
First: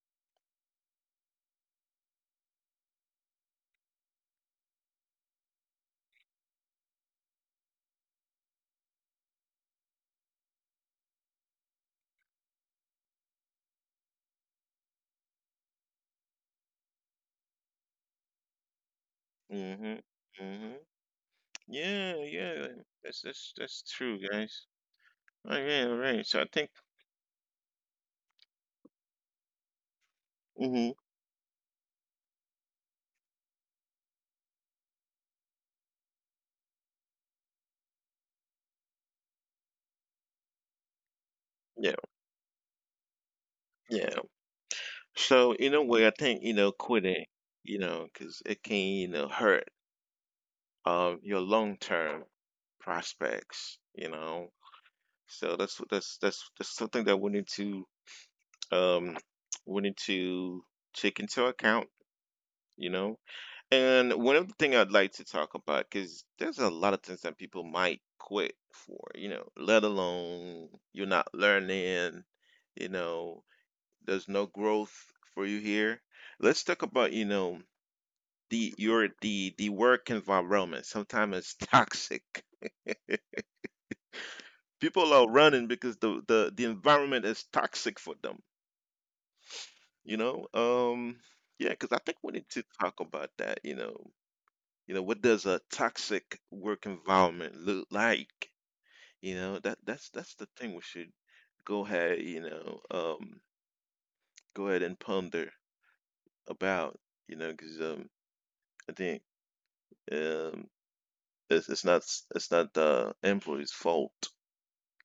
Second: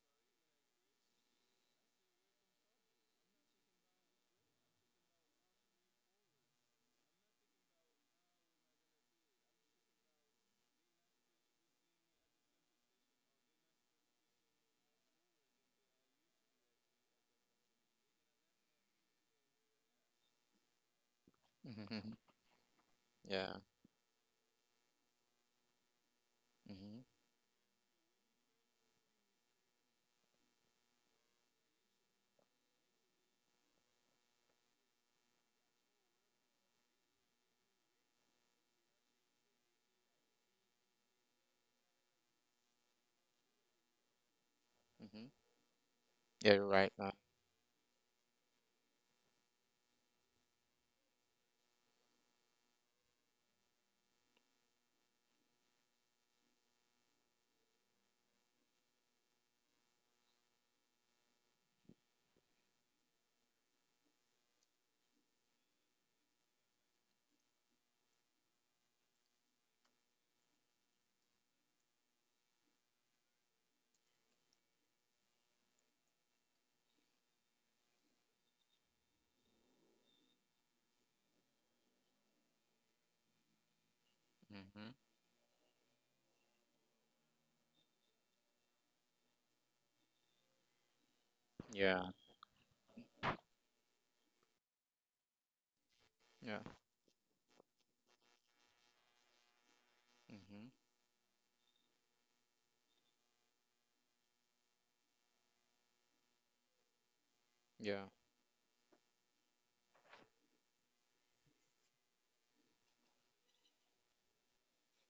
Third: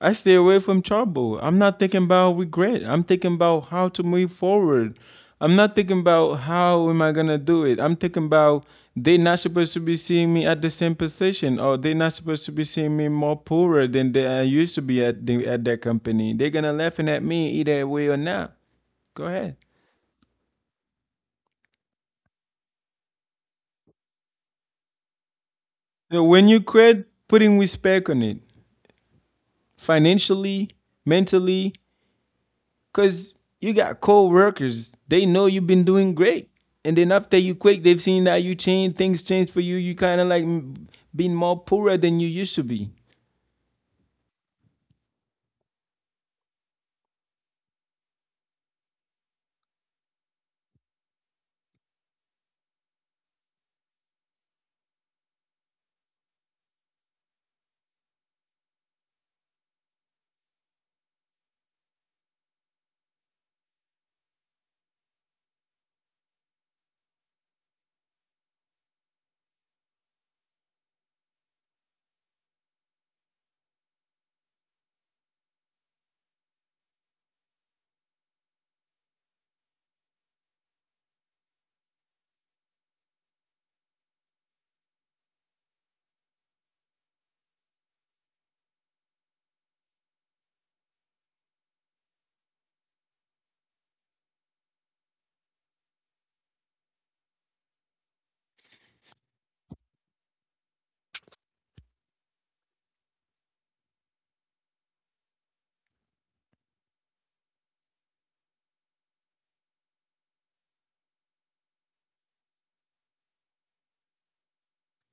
Speaker 2: I stay away from trouble. I'm not thinking about regret. I'm thinking about how to move forward. I'm not thinking about how am I gonna do it. I'm thinking about they not supposed to be seeing me at the same position, or they not supposed to be seeing me more poorer than they I used to be at the, at that company. They're gonna laughing at me either way or not. Go ahead.
Speaker 1: mm-hmm, mm-hmm.
Speaker 3: mhm, mhm, mhm.
Speaker 1: Yeah, yeah, like, that's
Speaker 3: Yeah.
Speaker 1: that's that's true, guys. All right, all
Speaker 2: So
Speaker 1: right. So
Speaker 2: when
Speaker 1: I
Speaker 2: you
Speaker 1: think,
Speaker 3: Mhm,
Speaker 2: quit, putting respect on it, financially,
Speaker 1: hmm
Speaker 2: mentally, cause you got co-workers, they know you've been doing great. And then after you quit, they've seen that you change, things change for you. You kind of like m- been more poorer
Speaker 1: yeah,
Speaker 2: than you used to be.
Speaker 1: yeah.
Speaker 3: mhm.
Speaker 1: So in a way, I think
Speaker 3: Yeah,
Speaker 1: you
Speaker 3: you're
Speaker 1: know
Speaker 3: right. Uh,
Speaker 1: quitting, you know, because it can, you know hurt um your long term prospects, you know. So that's that's that's that's something that we need to, um we need to take into account, you know. And one of the thing I'd like to talk about, because there's a lot of things that people might quit for, you know, let alone you're not learning, you know, there's no growth for you here. Let's talk about, you know, the your the the work environment. Sometimes it's toxic.
Speaker 3: mhm.
Speaker 1: People are running because the the the environment is toxic for them, you know? Um, yeah, because I
Speaker 3: Yeah.
Speaker 1: think we need to talk about that, you know. You know, what does a toxic
Speaker 3: Yeah.
Speaker 1: work environment look like? You know, that that's that's the
Speaker 3: Mhm.
Speaker 1: thing we should go ahead, you know, um, go ahead and ponder about, you know, because
Speaker 3: Yeah.
Speaker 1: um, I think, um, it's, it's not it's not the employee's fault,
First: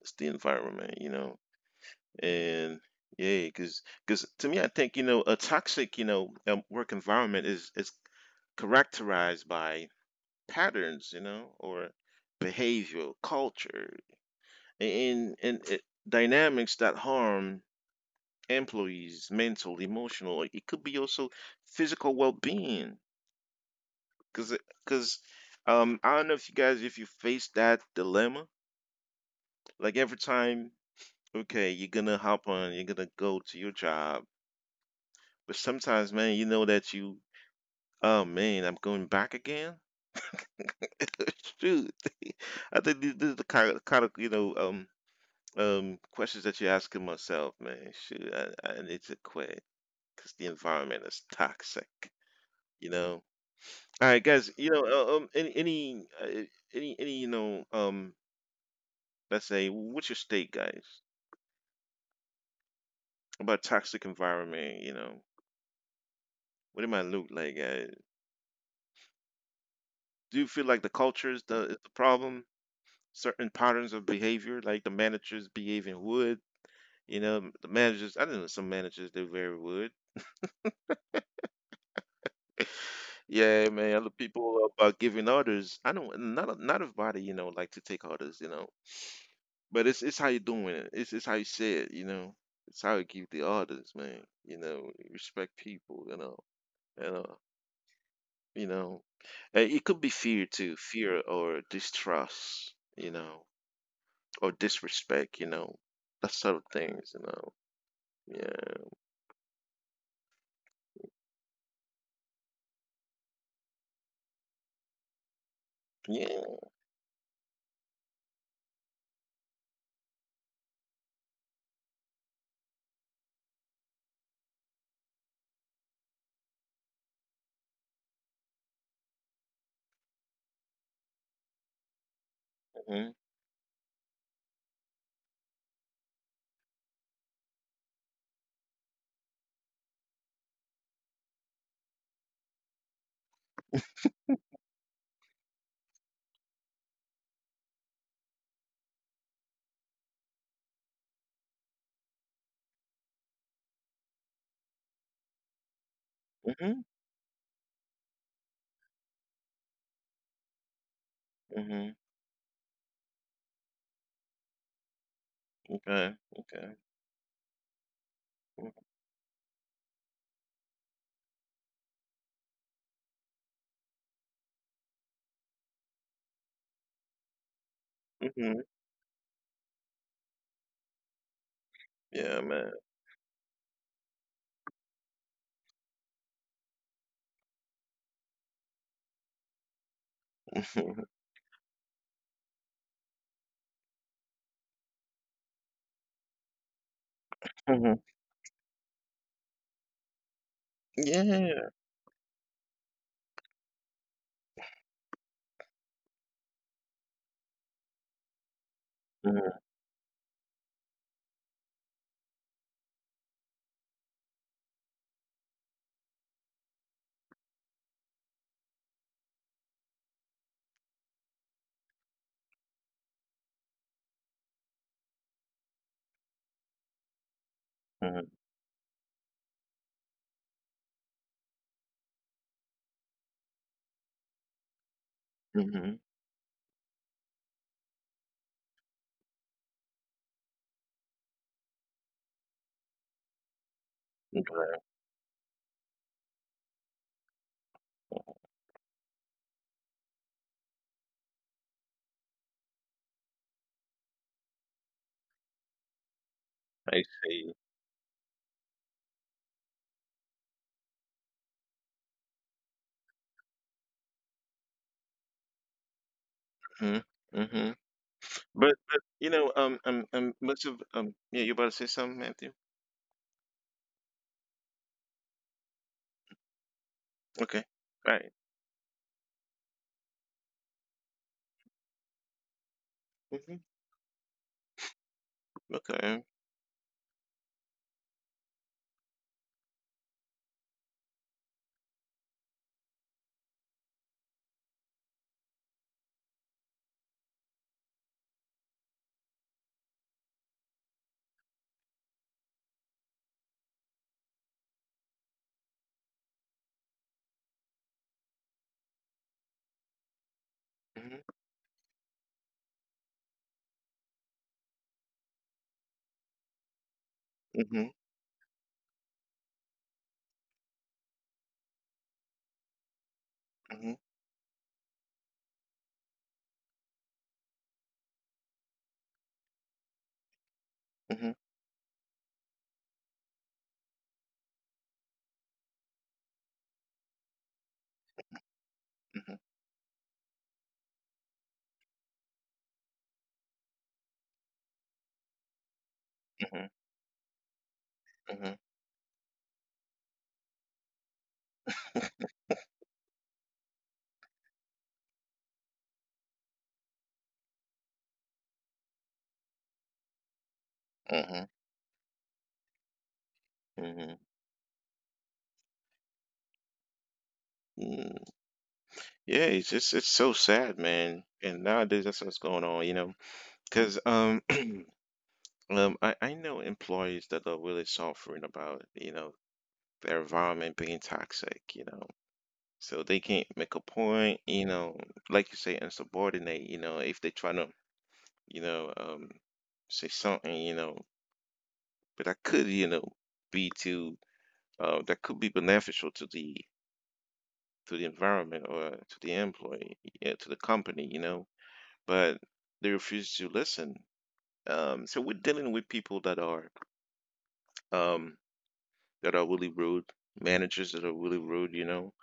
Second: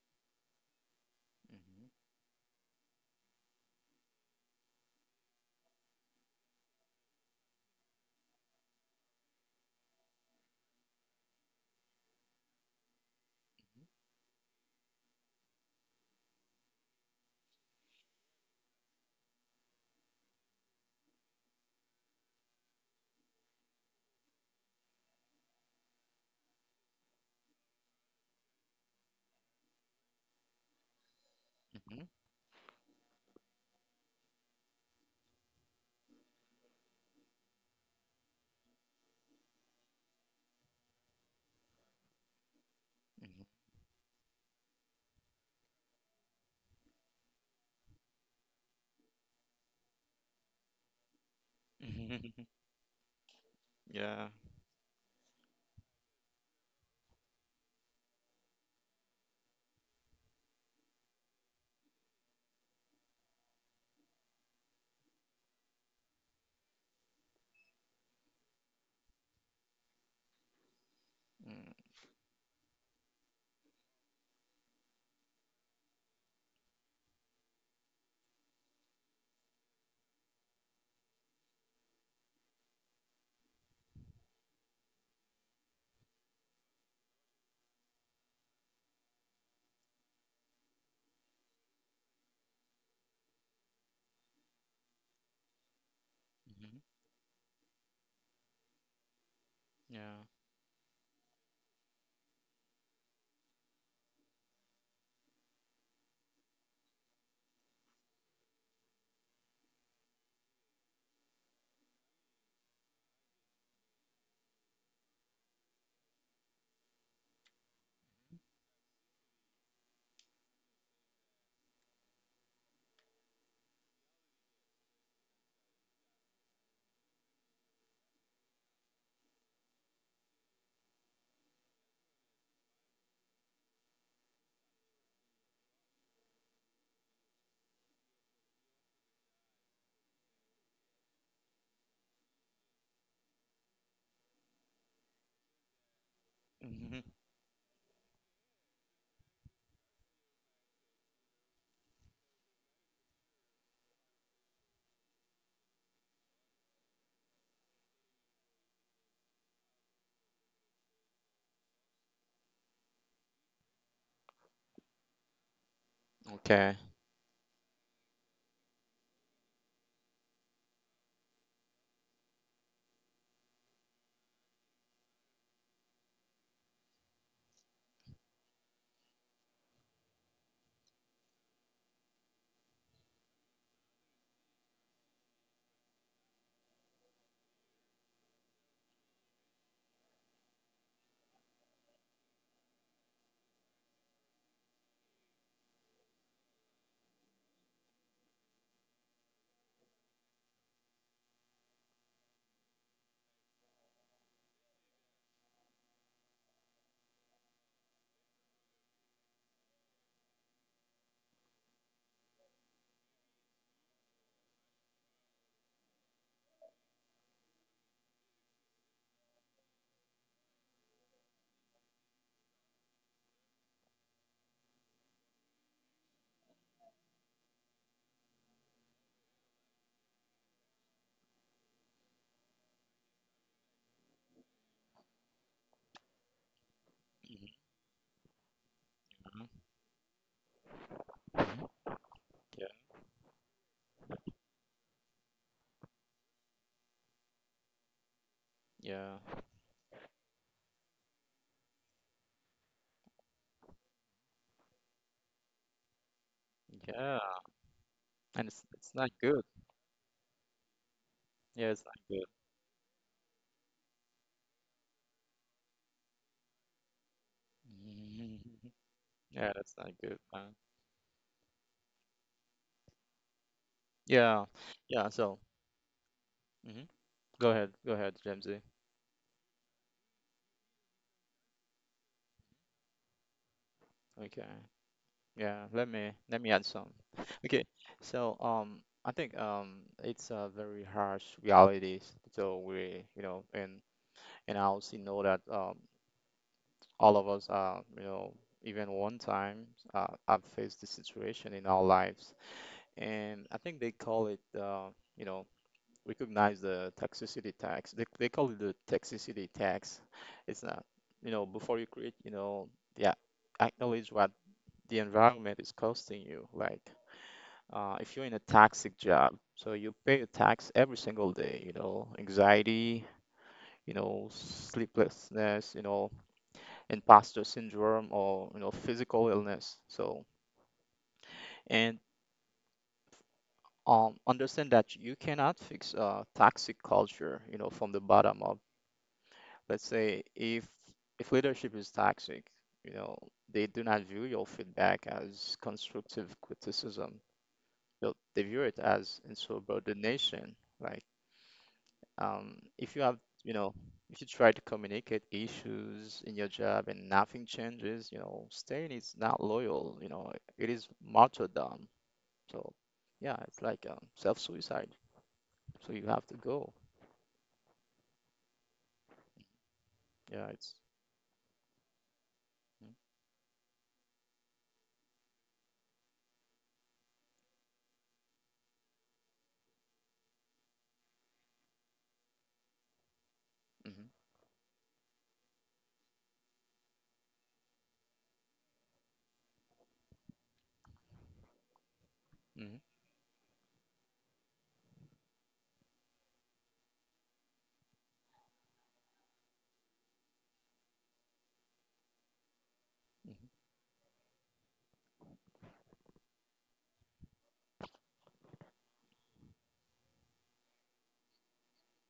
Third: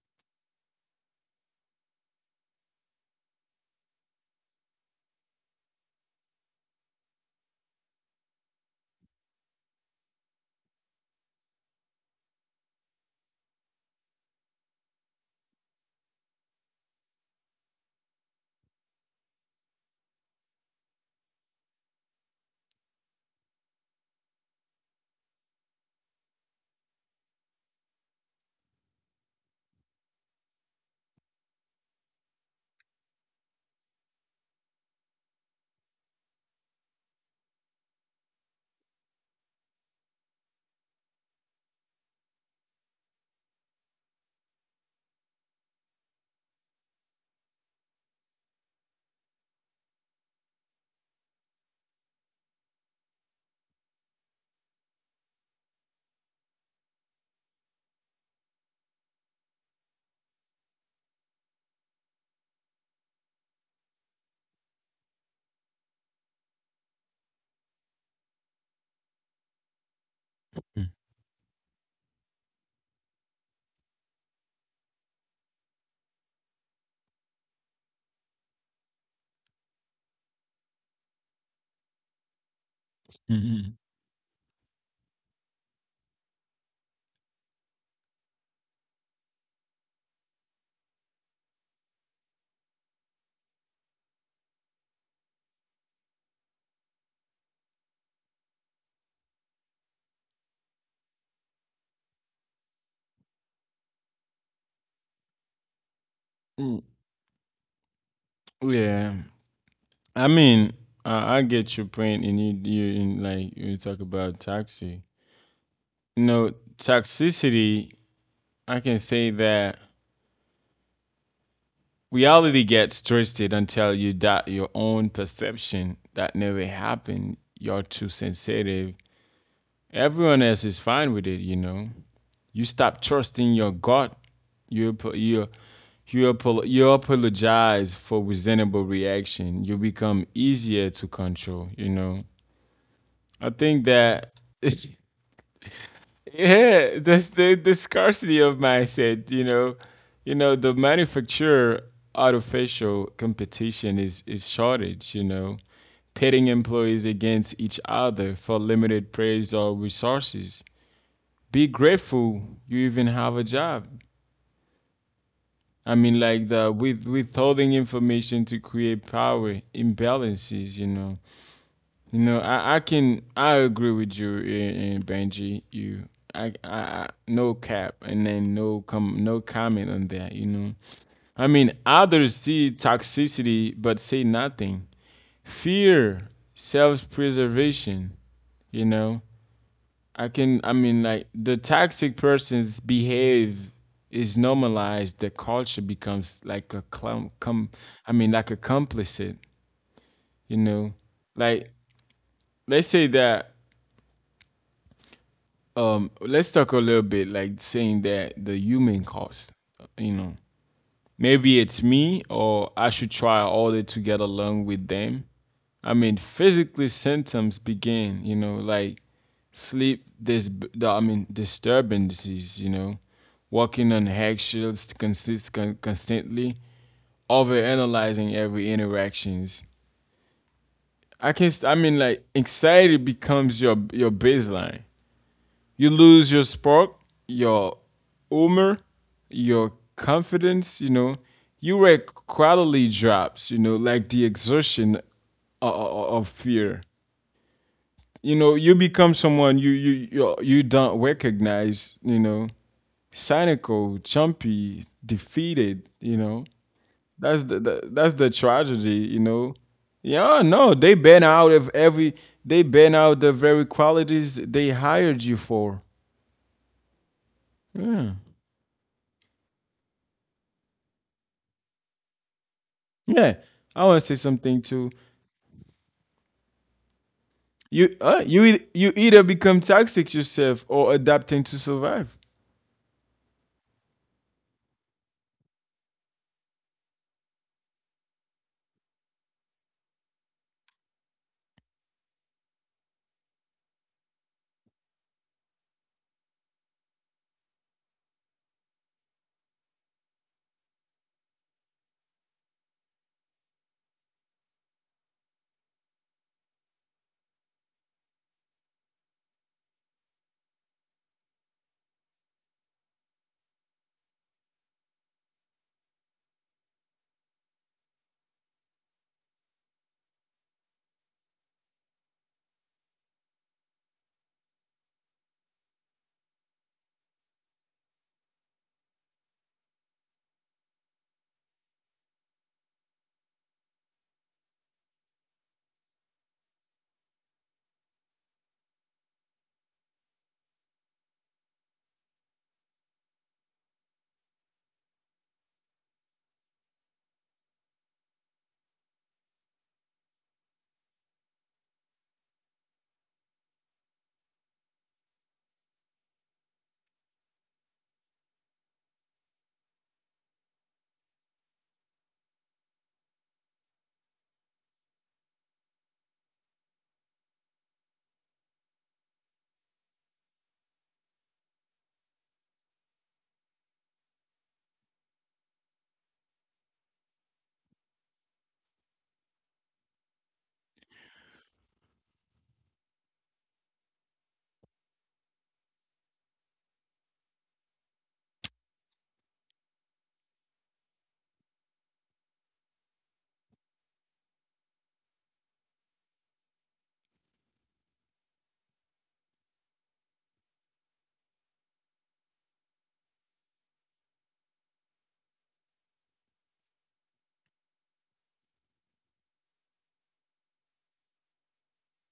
Speaker 1: it's the environment, you know,
Speaker 3: Mhm,
Speaker 1: and yeah, because because to me, I think you know, a toxic, you know, um, work environment is is characterized by patterns, you know, or behavior, culture, and and it, dynamics that harm employees mental, emotional, like, it could be also physical well-being, because because um I don't know if you guys if you face that dilemma, like every time, okay, you're
Speaker 3: mhm,
Speaker 1: gonna hop on, you're gonna go to your job, but sometimes man, you know that you oh man, I'm going back again. Shoot. I think this, this is the
Speaker 3: mhm.
Speaker 1: kind of, kind of you know um um questions that you're asking myself, man. Shoot, i, I need to quit because the environment is toxic.
Speaker 3: Mhm.
Speaker 1: You know. All right,
Speaker 3: Yeah.
Speaker 1: guys. You know, uh, um, any, any, uh, any, any, you know, um, let's say, what's your state, guys, about toxic environment? You know, what it might look like. Uh, do you feel like the culture is the is the
Speaker 3: Mm,
Speaker 1: problem? Certain patterns of behavior, like the managers behaving would. You know, the managers. I don't know, some managers they very would. Yeah,
Speaker 2: Mhm.
Speaker 1: man. Other people about giving orders. I don't. Not not everybody. You know, like to take orders. You know. But it's it's how you doing it. It's it's how you say it, you know. It's how you keep the audience, man. You know, respect people, you know.
Speaker 3: mhm.
Speaker 1: You know. you know, and it could be
Speaker 3: Yeah.
Speaker 1: fear too, fear or distrust, you know, or disrespect, you know, that sort of
Speaker 2: Mm,
Speaker 1: things, you know. Yeah,
Speaker 2: yeah, I mean, I, I get your point, and you, you in like you talk about toxic. You know,
Speaker 1: yeah,
Speaker 2: toxicity. I can say that reality gets twisted until you doubt your own perception. That never happened. You're too sensitive. Everyone else is fine with it, you know. You stop
Speaker 1: mhm,
Speaker 2: trusting your gut. You you you you apologize for reasonable reaction. You become easier to control. You know. I think that yeah, that's the the scarcity of mindset. You know, you know the manufacturer artificial competition is is shortage. You know, pitting
Speaker 1: mhm,
Speaker 2: employees against each other for limited praise or resources be
Speaker 1: mhm.
Speaker 2: grateful you even have a job. I
Speaker 1: Okay,
Speaker 2: mean, like the
Speaker 1: okay,
Speaker 3: Okay.
Speaker 2: with withholding information to
Speaker 1: mhm,
Speaker 2: create power imbalances. You know, you know. I, I can I agree with you and Benji. You I, I I- No cap and then
Speaker 1: mhm.
Speaker 2: no com no comment on that. You know, I mean others
Speaker 1: Yeah,
Speaker 2: see
Speaker 1: man.
Speaker 2: toxicity but say nothing. Fear, self preservation. You know, I can I mean like the toxic person's behave is normalized the culture becomes like a clum com
Speaker 1: Mhm.
Speaker 2: I mean like a complicit, you know. Like
Speaker 1: Yeah,
Speaker 2: let's say that um let's talk a little bit like saying that the human cost,
Speaker 1: mhm,
Speaker 2: you know. Maybe it's me, or I should try harder to get along with them. I mean, physically symptoms begin, you know, like sleep this I mean disturbances, you know, walking on eggshells consist con- constantly,
Speaker 1: mhm,
Speaker 2: overanalyzing every interactions. I can I mean like anxiety becomes your your baseline. You
Speaker 1: mhm.
Speaker 2: lose your spark,
Speaker 3: Hmm.
Speaker 2: your humor, your confidence, you know. Your
Speaker 3: Yeah,
Speaker 2: quality drops, you know, like the
Speaker 1: Okay,
Speaker 2: exertion o- of fear. You know, you become
Speaker 3: yeah,
Speaker 2: someone you you you, you don't recognize, you know cynical, chumpy, defeated. You know,
Speaker 1: I
Speaker 3: yeah.
Speaker 2: that's
Speaker 1: see.
Speaker 2: the, the that's the
Speaker 3: And it's it's
Speaker 2: tragedy.
Speaker 3: not
Speaker 2: You
Speaker 3: good.
Speaker 2: know, yeah, no, they ban out of
Speaker 3: Yeah, it's not
Speaker 2: every
Speaker 3: good.
Speaker 2: they ban out the very qualities they hired you for.
Speaker 1: Mhm, mhm.
Speaker 2: Yeah.
Speaker 3: Mhm.
Speaker 1: But, but you know,
Speaker 3: Yeah,
Speaker 1: um,
Speaker 3: that's
Speaker 1: um,
Speaker 3: not good,
Speaker 1: um, much
Speaker 3: man.
Speaker 1: of um, yeah, you about to say something, Matthew?
Speaker 2: Yeah, I want to say
Speaker 3: Yeah,
Speaker 2: something too.
Speaker 3: yeah. So, hmm, go
Speaker 1: Okay,
Speaker 3: ahead,
Speaker 2: You
Speaker 3: go ahead,
Speaker 2: uh,
Speaker 1: right.
Speaker 2: you
Speaker 3: Jamesy.
Speaker 2: eith- you either become toxic yourself or adapting to survive.
Speaker 1: Mm-hmm.
Speaker 3: Okay. Yeah, let me
Speaker 1: Okay.
Speaker 3: let me add some. Okay. So, um, I think um, it's a very harsh reality. So we, you know, and and I also know that um, all of us, uh, you know, even one time, uh, have faced this situation in our lives, and I think they call it, uh, you know, recognize the toxicity tax. They, they call it the toxicity tax. It's not,
Speaker 1: Mm-hmm.
Speaker 3: you know, before you create, you know, yeah, acknowledge what the environment is costing you. Like,
Speaker 1: Mm-hmm.
Speaker 3: uh, if you're in a toxic job, so you pay a tax every single day, you know, anxiety, you
Speaker 1: Mm-hmm.
Speaker 3: know, sleeplessness, you know, imposter syndrome, or you know, physical illness. So,
Speaker 1: Mm-hmm.
Speaker 3: and um, understand that you cannot fix uh, toxic culture, you know, from the bottom up.
Speaker 1: Mm-hmm.
Speaker 3: Let's say if if leadership is toxic, you know, they do not view your feedback as constructive criticism. They'll- They
Speaker 1: Mm-hmm.
Speaker 3: view it as insubordination. Like, um, if you have, you know, if you try to communicate issues in your job and nothing changes, you know, staying is not loyal. You know, it is
Speaker 1: Mm-hmm.
Speaker 3: martyrdom. So, yeah, it's like um,
Speaker 1: Mm-hmm.
Speaker 3: self-suicide. So you have to go.
Speaker 1: Mm. Yeah, it's just it's so
Speaker 3: Yeah,
Speaker 1: sad,
Speaker 3: it's.
Speaker 1: man. And nowadays, that's what's going on, you know, because um, um, I I know employees that are really suffering about, you know, their environment being toxic, you know. So they can't make a
Speaker 3: Mhm,
Speaker 1: point, you know, like you say, insubordinate, you know, if they try to, you know, um, say something, you know, but I could, you
Speaker 3: mhm,
Speaker 1: know, be to uh, that could be beneficial to the to the environment or to the employee, yeah, to the company, you know, but they refuse
Speaker 3: mhm,
Speaker 1: to
Speaker 3: mhm,
Speaker 1: listen. Um, so we're dealing with people that are um, that are really rude, managers that are really rude, you know.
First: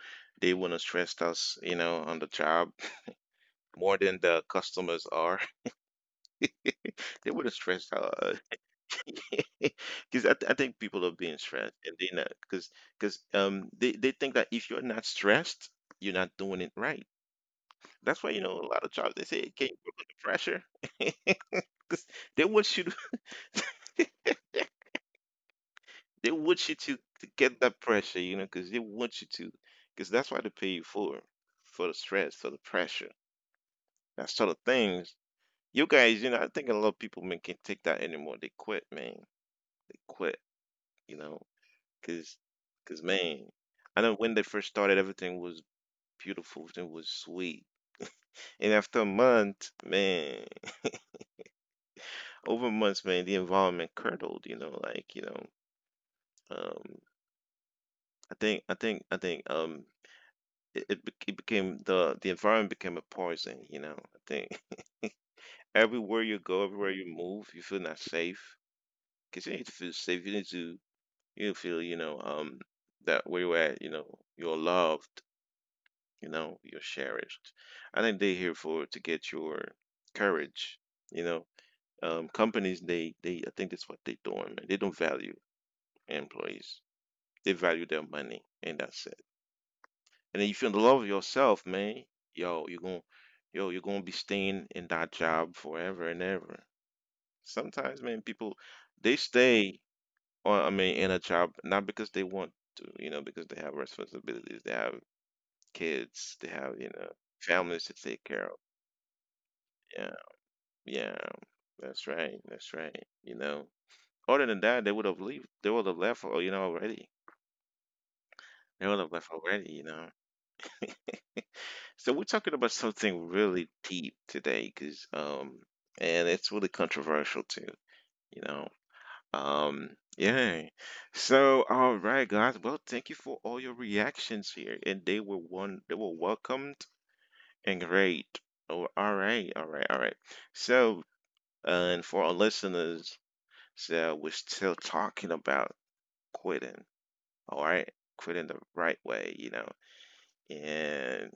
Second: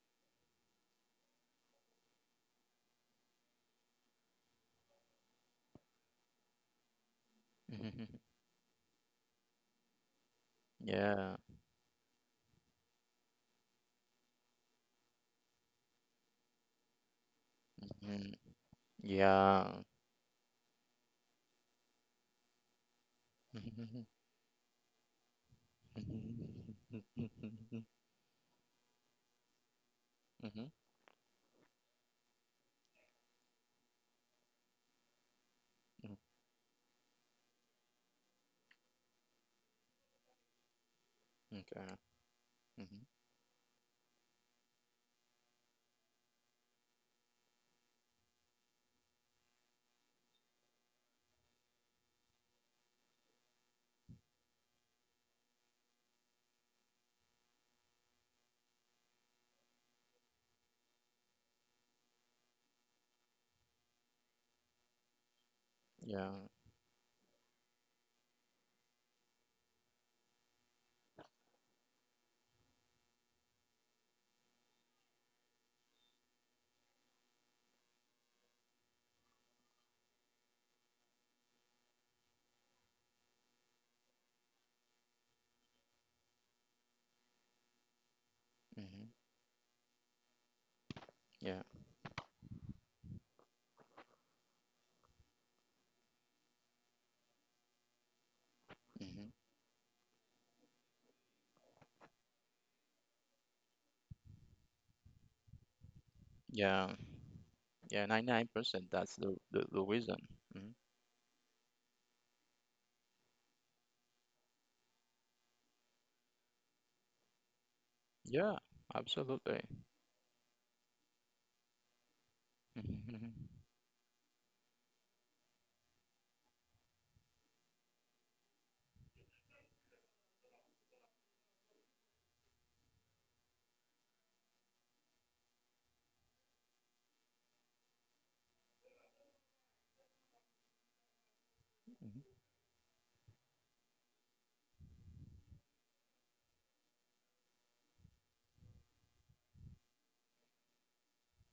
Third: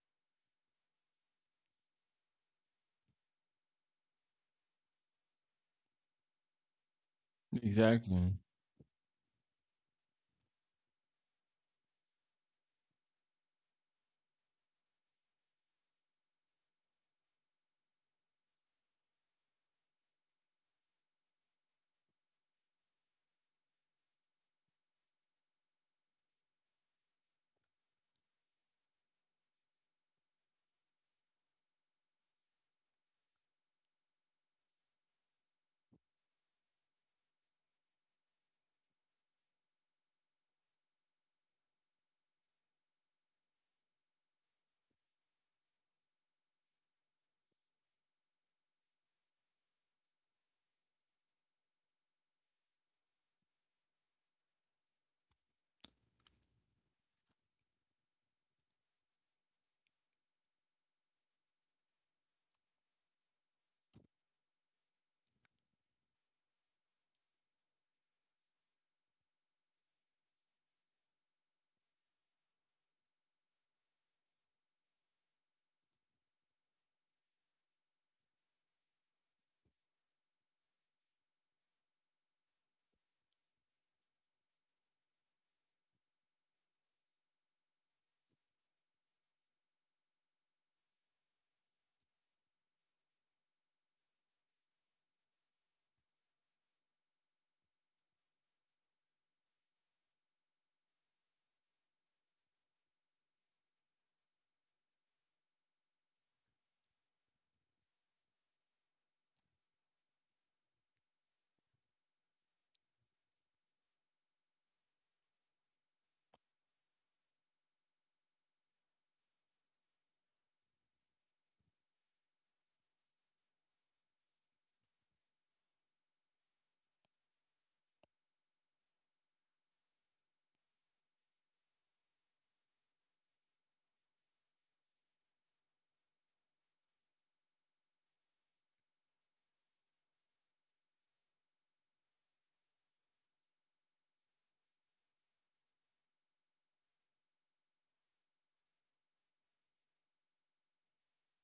Speaker 1: They want to stress us, you know, on the job more than the customers are. They want to stress
Speaker 3: mhm.
Speaker 2: Exactly.
Speaker 1: us, because I, th- I think people are
Speaker 3: Yeah.
Speaker 1: being stressed and they not because because um they, they think that if you're not stressed you're not doing it right. That's why,
Speaker 3: Mhm.
Speaker 1: you know, a lot of jobs they say can not
Speaker 3: Yeah.
Speaker 1: work under pressure. Because they want you to
Speaker 3: Mhm,
Speaker 1: they want you to, to get that pressure, you know, because they want you to, because that's why they
Speaker 3: mhm.
Speaker 1: pay you for for the stress, for the pressure, that sort of things. You guys, you know, I think a lot of people, man, can't take that anymore. They quit, man, they quit, you know,
Speaker 3: Okay.
Speaker 1: because
Speaker 3: Mhm.
Speaker 1: because man I know when they first started, everything was beautiful. It was sweet. And after a month, man, over months, man, the environment curdled. You know, like, you know, um, I think, I think, I think, um, it it, bec- it became the the environment became a poison. You know, I think everywhere
Speaker 3: Yeah.
Speaker 1: you go, everywhere you move, you feel not safe. Cause you need to feel safe. You need to, you need to feel, you know, um that where you're at. You know, you're loved. You know, you're cherished. I think they're here for to get your courage. You know, um, companies they they I think that's what they're doing, man. They don't value employees. They value their money, and
Speaker 3: Mhm.
Speaker 1: that's it. And if you love
Speaker 3: Yeah.
Speaker 1: yourself, man, yo, you're going yo, you're gonna be staying in that job forever and ever. Sometimes, man, people they
Speaker 3: Mhm.
Speaker 1: stay on, I mean, in a job not because they want to, you know, because they have responsibilities, they have kids, they have,
Speaker 3: Yeah.
Speaker 1: you know, families to
Speaker 3: Yeah.
Speaker 1: take care of.
Speaker 3: ninety-nine percent, that's the the, the reason.
Speaker 1: Yeah,
Speaker 3: Mhm.
Speaker 1: yeah, that's right, that's right. You know. Other than that, they would have leave. They would have left, al-, you know, already.
Speaker 3: Yeah,
Speaker 1: They would have left
Speaker 3: absolutely.
Speaker 1: already, you know. So we're talking about
Speaker 3: Mhm, mhm,
Speaker 1: something really deep today, because um, and it's really controversial too, you know. Um, yeah. So, all right, guys. Well, thank you for all your reactions here, and they were one. They were welcomed and great. Oh, all right, all right, all right. So, uh, and for our listeners, so we're still talking about quitting, all right, quit in the right way, you know. And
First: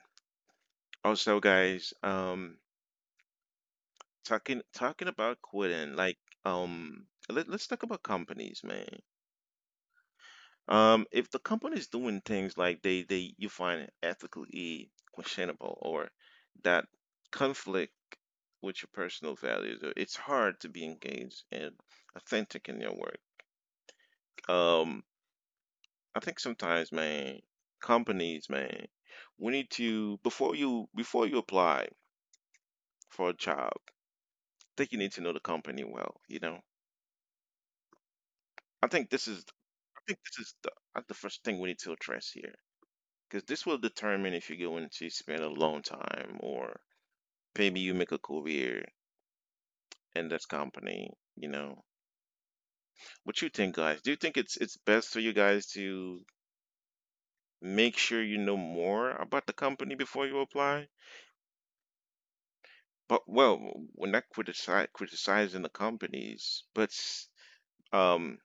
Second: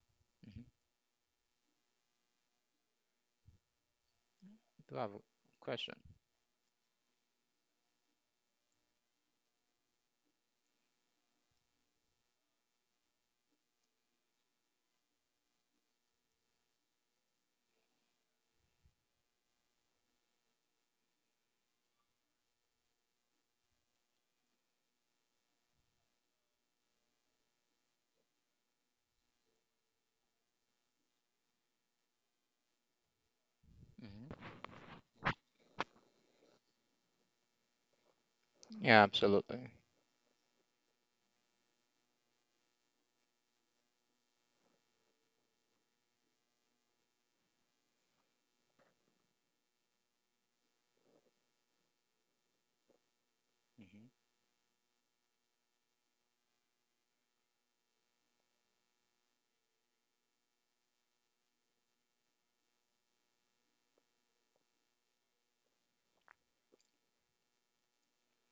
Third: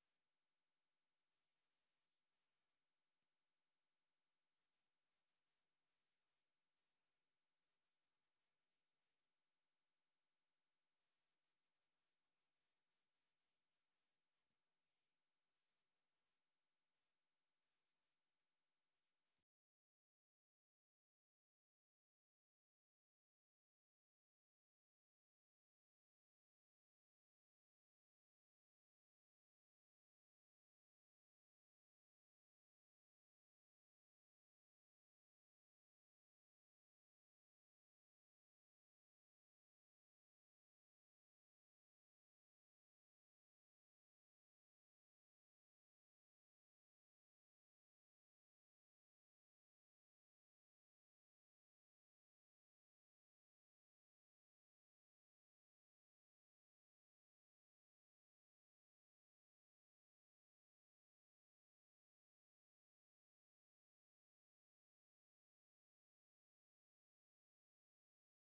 Speaker 3: mhm.
Speaker 1: also guys, um talking
Speaker 3: Do I
Speaker 1: talking
Speaker 3: have a
Speaker 1: about
Speaker 3: question?
Speaker 1: quitting, like um let, let's talk about companies, man. Um if the company's doing things like they they you find ethically questionable or that conflict with your personal values, uh, it's hard to be engaged and authentic in your work. um I think sometimes, man, companies, man, we need to, before you, before you apply for a job, I
Speaker 3: Mhm.
Speaker 1: think you need to know the company well. You know, I
Speaker 3: Yeah,
Speaker 1: think this is
Speaker 3: absolutely.
Speaker 1: I think this is the uh, the first thing we need to address here, because this will determine if you're going to spend a long time or maybe you make a career in this company. You know, what you think, guys?
Speaker 3: Mhm,
Speaker 1: Do you think it's it's best for you guys to make sure you know more about the company before you apply? But well, we're not critici criticizing the companies, but um,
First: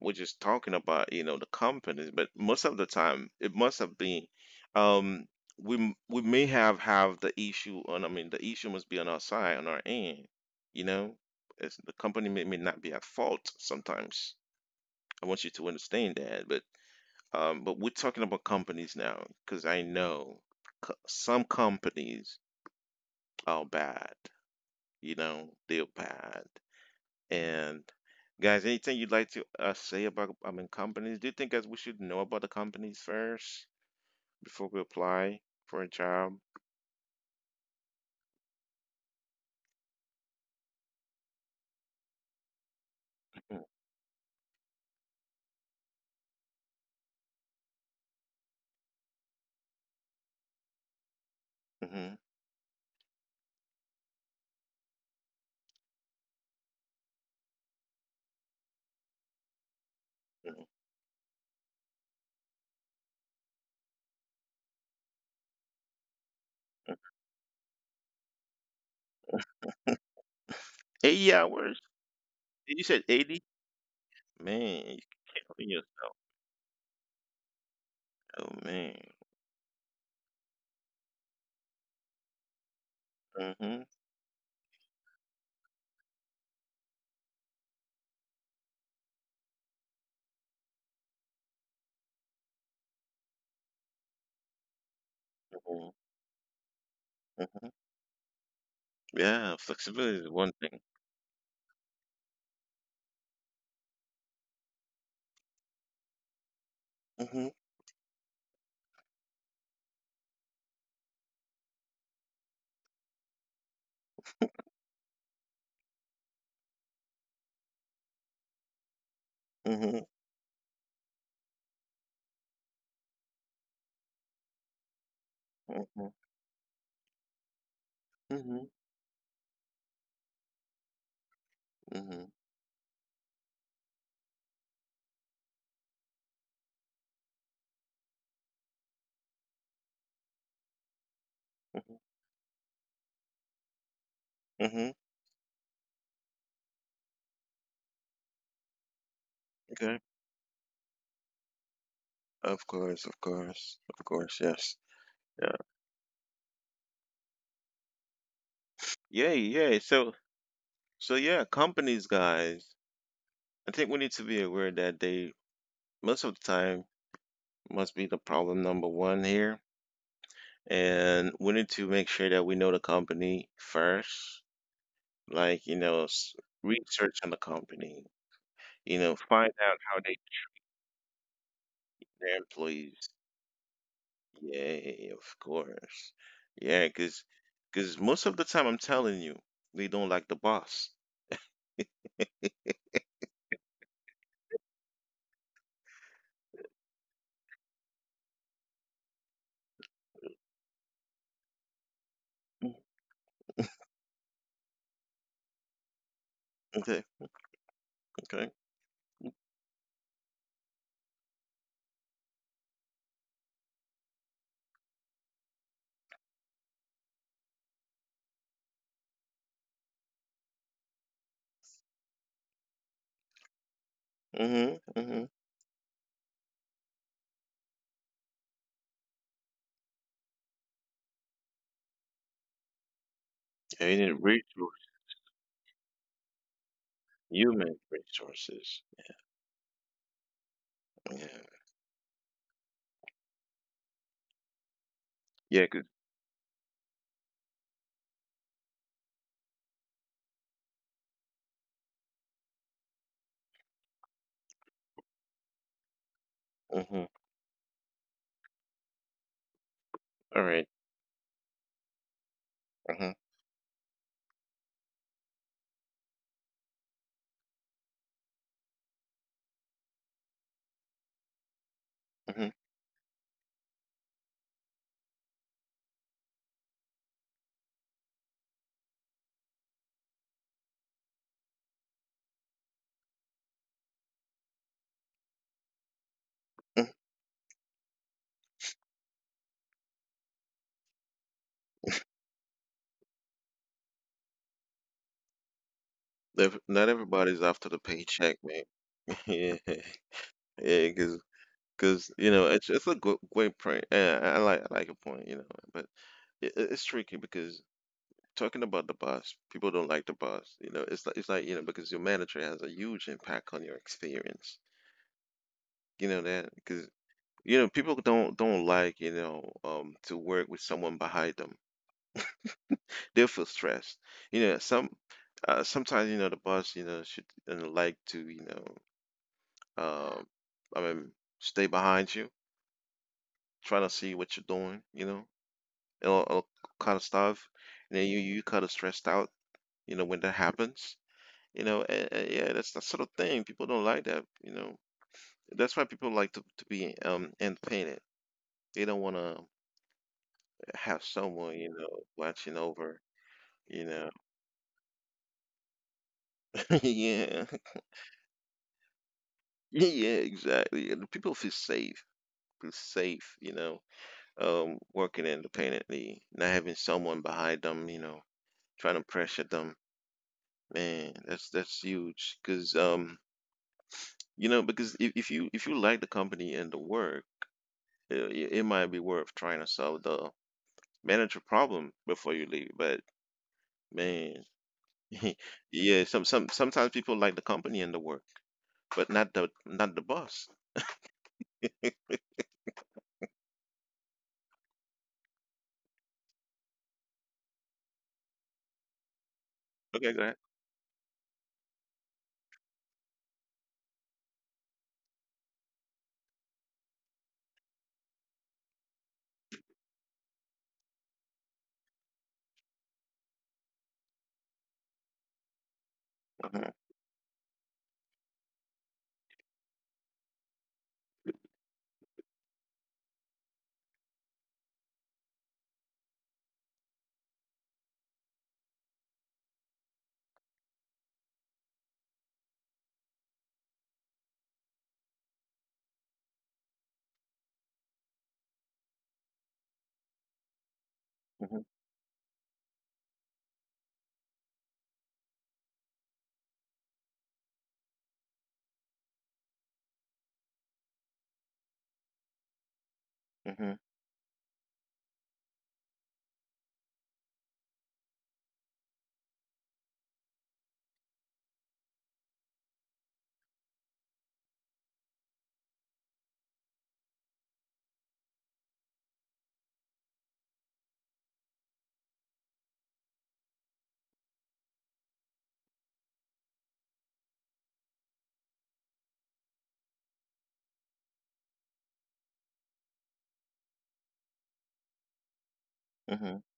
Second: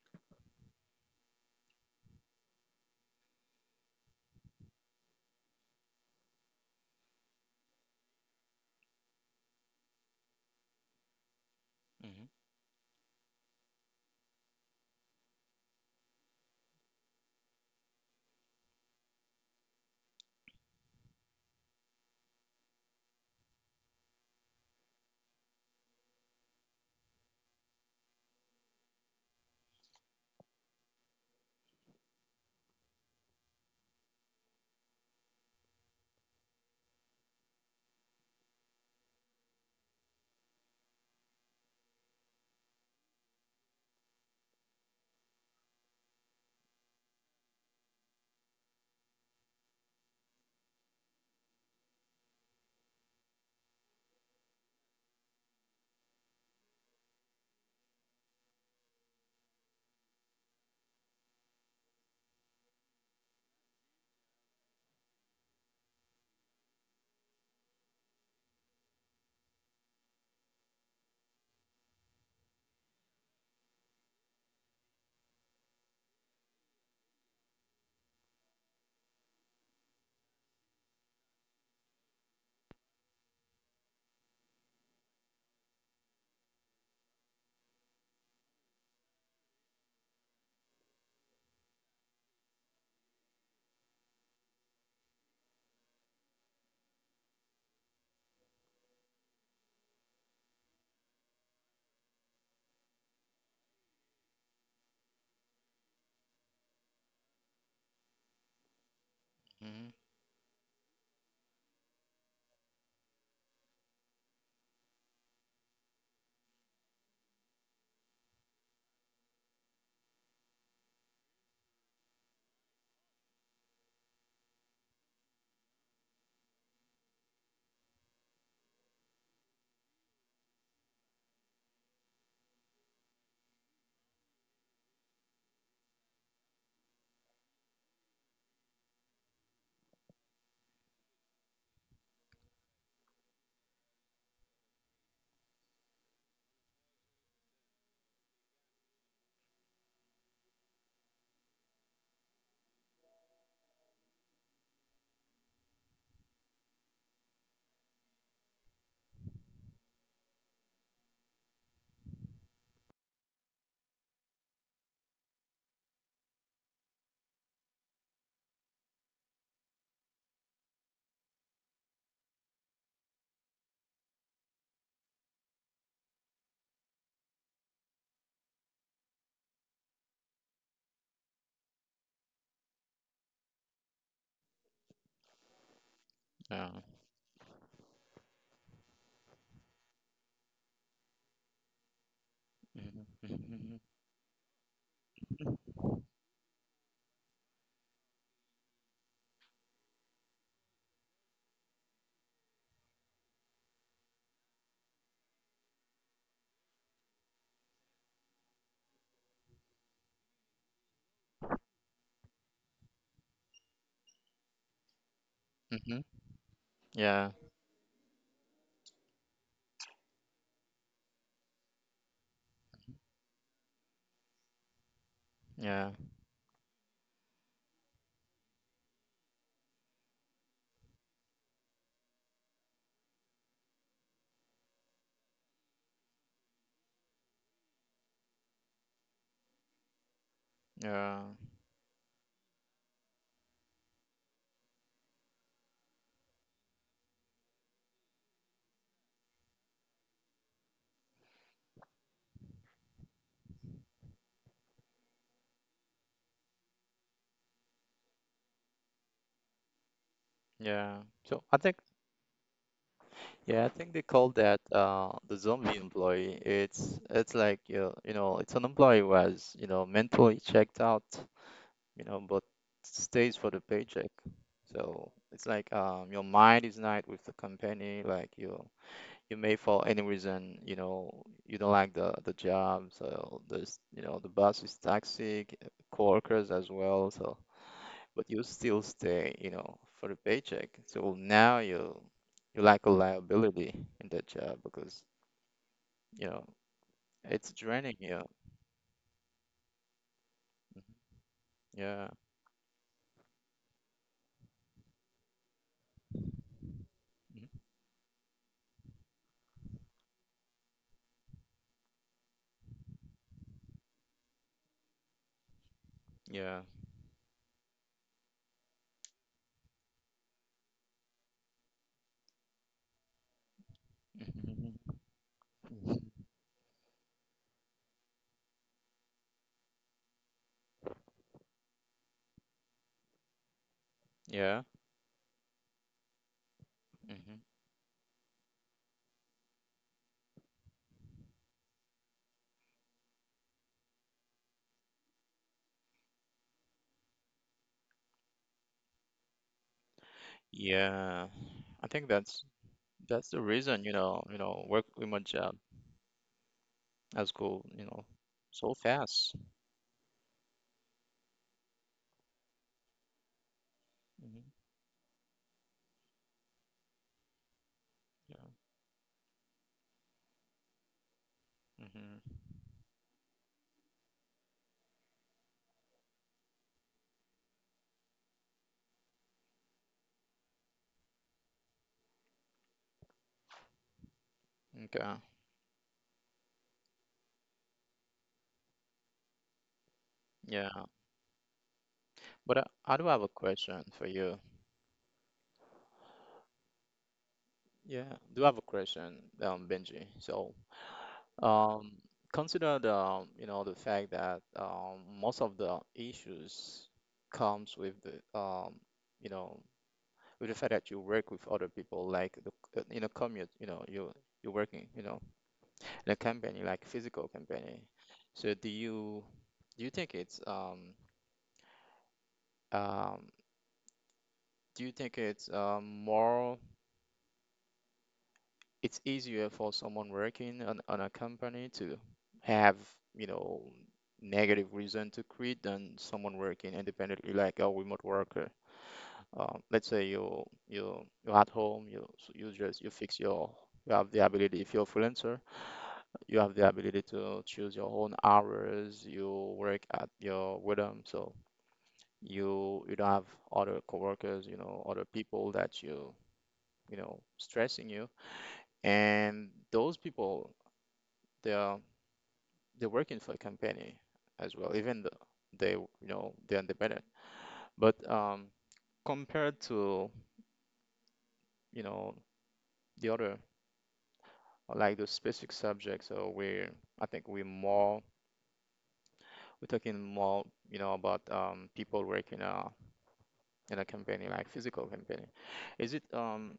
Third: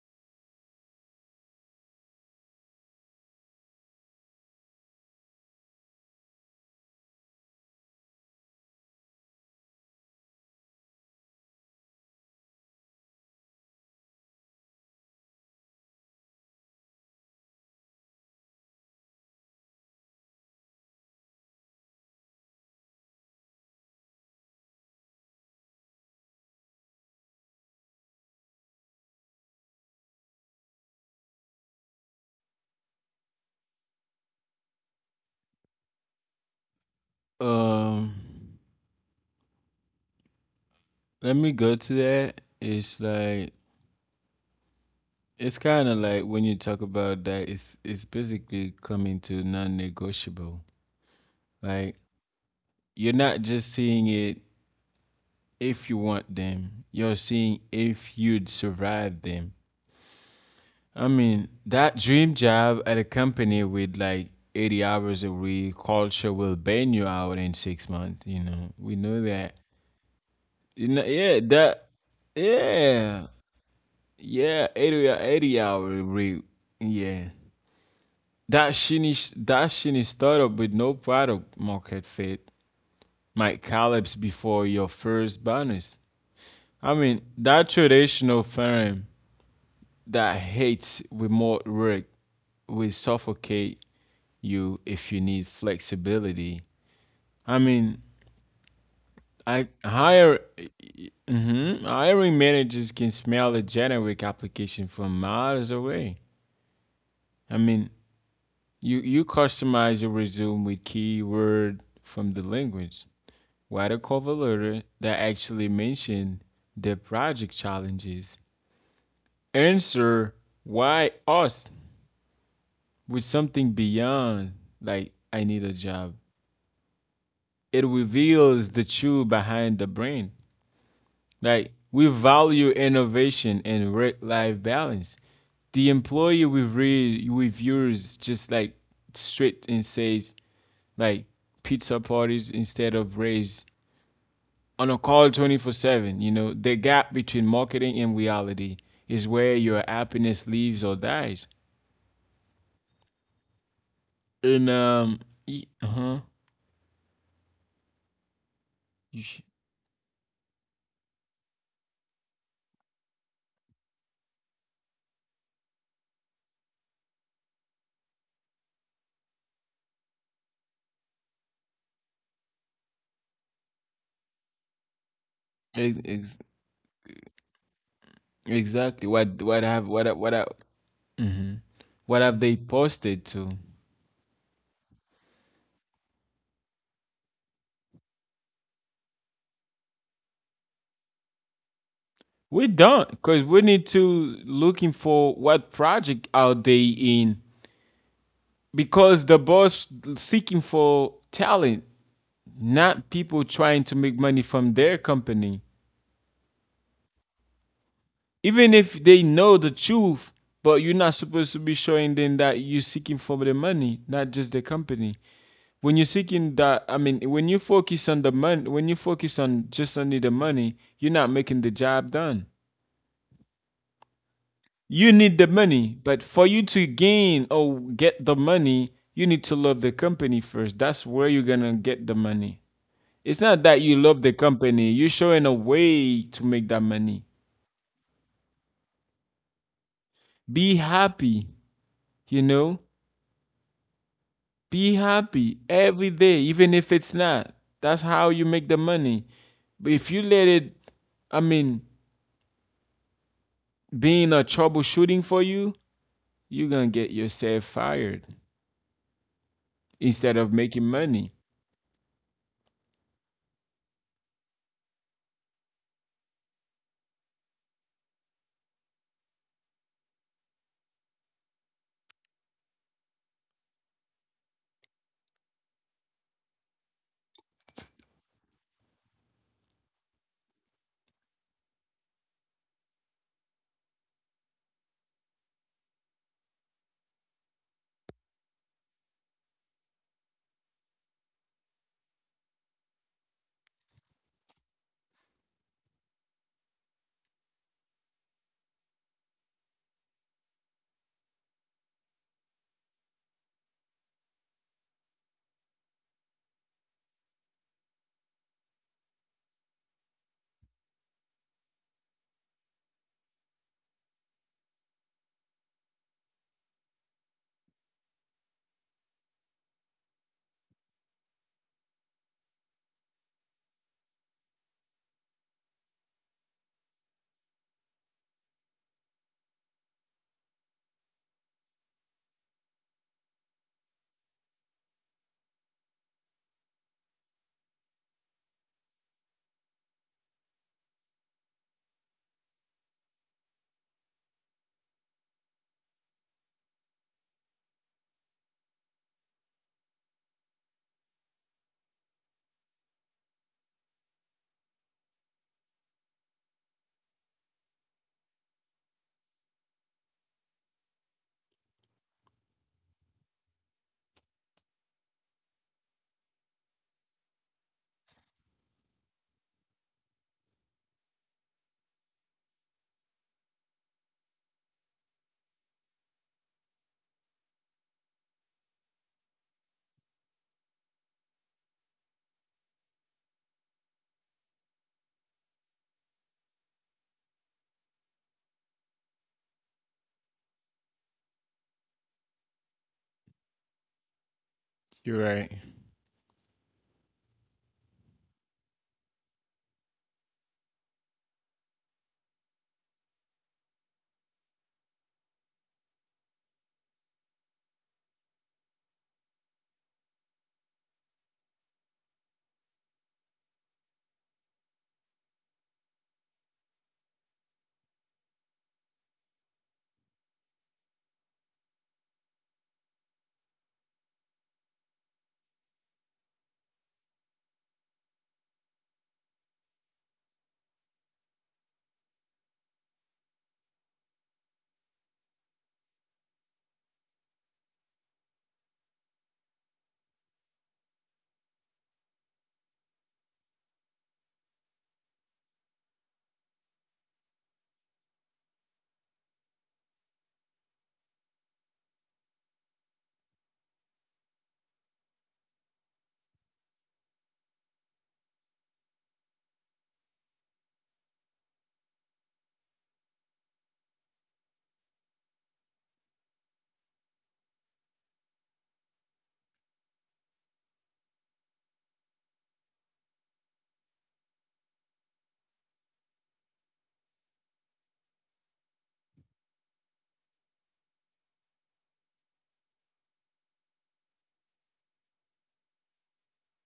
Speaker 1: we're just talking about, you know, the companies. But most of the time, it must have been, um, we m- we may have have the issue on. I mean, the issue must be on our side, on our end. You know, it's, the
Speaker 3: mhm,
Speaker 1: company may, may not be at fault sometimes. I want you to understand that. But um, but we're talking about companies now, because I know co- some companies are bad. You know, they're bad. And guys, anything you'd like to uh, say about, I mean, companies? Do you think, guys, we should know about the companies first before we apply for a job?
Speaker 2: Um, let me go to that. It's like it's kind of like when you talk about that, it's it's basically coming to non-negotiable. Like
Speaker 1: Mm-hmm.
Speaker 2: you're not just seeing it if you want them, you're seeing if you'd survive them. I mean, that dream job at a company with like eighty hours a week, culture will burn you out in six months. You know, we know that. You know,
Speaker 1: eighty
Speaker 2: yeah,
Speaker 1: hours?
Speaker 2: that,
Speaker 1: You said
Speaker 2: yeah,
Speaker 1: eighty?
Speaker 2: yeah,
Speaker 1: Man, you
Speaker 2: eighty, hou-
Speaker 1: can't
Speaker 2: eighty
Speaker 1: clean
Speaker 2: hour a
Speaker 1: yourself.
Speaker 2: week. Yeah.
Speaker 1: Oh
Speaker 2: That
Speaker 1: man.
Speaker 2: shiny, sh- that shiny startup with no product market fit might
Speaker 1: Mm-hmm.
Speaker 2: collapse before your first bonus. I mean, that traditional firm that hates remote work will suffocate you if you need
Speaker 1: Hmm.
Speaker 2: flexibility. I
Speaker 1: Hmm.
Speaker 2: mean,
Speaker 1: Yeah,
Speaker 2: I
Speaker 1: flexibility is
Speaker 2: hire
Speaker 1: one thing.
Speaker 2: mhm, hiring managers can smell a generic application from miles away.
Speaker 1: Mm-hmm.
Speaker 2: I mean, you you
Speaker 3: mhm.
Speaker 2: customize your resume with keyword from the language. Write a cover letter that actually mention the project challenges.
Speaker 1: Mm-hmm.
Speaker 2: Answer why us with something beyond like I need a
Speaker 1: Mm-hmm.
Speaker 2: job. It
Speaker 1: Mm-hmm.
Speaker 2: reveals the truth behind the brand. Like we
Speaker 1: Mm-hmm.
Speaker 2: value innovation and work-life balance. The employee we read reviews just like straight and says like
Speaker 1: Mm-hmm.
Speaker 2: pizza parties instead of raise on
Speaker 1: Mm-hmm.
Speaker 2: a call twenty four seven. You know the gap between marketing and reality is where your
Speaker 1: Okay.
Speaker 2: happiness lives or dies.
Speaker 1: Of course, of course, of course,
Speaker 2: And
Speaker 1: yes.
Speaker 2: um,
Speaker 1: Yeah.
Speaker 2: e- uh huh.
Speaker 1: Yeah, yeah. So so yeah, companies, guys. I think we need to be aware that they most of the time must be the problem number one here. And we need to make sure that we know the company first, like, you know, s- research on the company, you
Speaker 2: Exactly.
Speaker 1: know,
Speaker 2: What
Speaker 1: find
Speaker 2: what
Speaker 1: out
Speaker 2: have
Speaker 1: how
Speaker 2: what
Speaker 1: they
Speaker 2: what have, hmm what
Speaker 1: their
Speaker 2: have they
Speaker 1: employees.
Speaker 2: posted to?
Speaker 1: Yeah, of course.
Speaker 3: Yeah.
Speaker 1: Yeah, because because most of the time I'm telling you, they don't like the boss.
Speaker 2: We
Speaker 3: Mhm,
Speaker 2: don't, because we
Speaker 3: mhm,
Speaker 2: need to looking for
Speaker 3: mhm,
Speaker 2: what project are they in? Because the boss seeking for talent,
Speaker 1: Mm,
Speaker 2: not people trying to make money from their company.
Speaker 1: okay, okay.
Speaker 2: Even if they know the truth, but you're not supposed to be showing them that you're seeking for the money, not just the company.
Speaker 3: mhm.
Speaker 2: When you're seeking that, I mean
Speaker 3: Yeah.
Speaker 2: when you focus on the money, when you focus on just only the money, you're not making the job done.
Speaker 1: Mm-hmm,
Speaker 2: You
Speaker 1: mm-hmm.
Speaker 2: need the
Speaker 3: Yeah.
Speaker 2: money, but for you to gain or get the money, you need to love the company first. That's where you're gonna get the money. It's not that
Speaker 1: Yeah,
Speaker 2: you
Speaker 1: you need
Speaker 2: love the
Speaker 1: resource,
Speaker 2: company, you're showing a way to make that money.
Speaker 1: human resources.
Speaker 2: Be
Speaker 3: Yeah,
Speaker 1: Yeah,
Speaker 2: happy,
Speaker 1: yeah,
Speaker 2: you know, be happy
Speaker 1: yeah, 'cause-
Speaker 2: every day even if it's not, that's how you make the money. But if you let it, I mean, being a troubleshooting for you, you're gonna
Speaker 1: mhm.
Speaker 2: get yourself fired instead
Speaker 1: All
Speaker 2: of
Speaker 1: right.
Speaker 3: yeah.
Speaker 2: making
Speaker 3: So
Speaker 2: money.
Speaker 3: I think,
Speaker 1: Mhm.
Speaker 3: yeah, I think they call that uh the zombie employee. It's it's like you you know, it's an employee who has you know mentally checked out, you know, but
Speaker 1: Mhm,
Speaker 3: stays for the paycheck. So it's like um your mind is not with the company. Like you you may for any reason, you know, you don't like the the job. So there's, you know, the boss is toxic, coworkers as
Speaker 1: mm.
Speaker 3: well. So but you still stay, you know, for the paycheck. So now you you lack a liability in that job because, you know,
Speaker 1: Not everybody's
Speaker 3: it's
Speaker 1: after the
Speaker 3: draining you.
Speaker 1: paycheck, man. Yeah, yeah,
Speaker 3: Mhm.
Speaker 1: because, because
Speaker 3: Yeah.
Speaker 1: you know, it's it's a goo great point. Yeah, I I like I like your point, you know, but it it's tricky
Speaker 3: Mhm.
Speaker 1: because talking about the boss, people don't like the boss, you know? It's like it's like, you know, because your manager has a huge impact on your experience, you know, that
Speaker 3: Yeah.
Speaker 1: because, you know, people don't don't like, you know, um, to work with someone behind them. They feel stressed. You know,
Speaker 3: Mhm.
Speaker 1: some uh, sometimes, you know, the
Speaker 3: Mhm.
Speaker 1: boss, you know, should, you know, like to, you know, Um, I mean, stay behind you, trying to see what you're
Speaker 3: Yeah.
Speaker 1: doing, you know, and all, all kind of stuff.
Speaker 3: Mhm.
Speaker 1: And then you you kind of stressed out, you know, when that happens, you know. And, and yeah, that's that sort of thing. People don't like that, you know. That's why people like to to be um independent. They don't want to have
Speaker 3: Yeah.
Speaker 1: someone, you
Speaker 3: I
Speaker 1: know,
Speaker 3: think that's
Speaker 1: watching over,
Speaker 3: that's the
Speaker 1: you
Speaker 3: reason, you
Speaker 1: know.
Speaker 3: know, you know, work remote job has
Speaker 1: Yeah,
Speaker 3: go, you know, so fast.
Speaker 1: yeah, exactly. And people feel safe, feel safe, you know, um,
Speaker 3: Hmm.
Speaker 1: working independently, not having someone behind them, you know,
Speaker 3: Yeah.
Speaker 1: trying to pressure them. Man, that's that's huge.
Speaker 3: Hmm.
Speaker 1: Because um, you know, because if, if you, if you like the company and the work, it, it might be worth trying to solve the manager problem before you leave. But man,
Speaker 3: Okay.
Speaker 1: yeah, some some sometimes people like the company and the work, but not the, not the boss.
Speaker 3: Yeah. But I, I do have a question for you.
Speaker 2: You're right.
Speaker 3: Yeah, do have a question, um,
Speaker 1: Okay, go
Speaker 3: Benji.
Speaker 1: ahead.
Speaker 3: So, Um, consider the, you know, the fact that um, most of the issues comes with the, um, you know, with the fact that you work with other people, like the, uh, in a commute, you know, you you're working, you know, in a company
Speaker 1: Mm-hmm,
Speaker 3: like physical company. So do you do you think it's um um do you think it's um, more, it's easier for someone working on, on a company to have, you know, negative reason to quit than someone working independently, like a remote worker. Um, let's say you you you're at
Speaker 1: mm-hmm,
Speaker 3: home, you you just you fix your you have the ability if you're a freelancer, you have the ability to choose your own hours, you work at your rhythm, so you you don't have
Speaker 1: mm-hmm,
Speaker 3: other coworkers, you know, other people that you you know stressing you, and those people they are they're working for a company as well, even though they, you know, they're independent. But um, compared to, you know, the other like those specific subjects, so we I think we more we're talking more, you know, about um, people working uh, in a company like physical company. Is it
Speaker 1: mm-hmm.
Speaker 3: um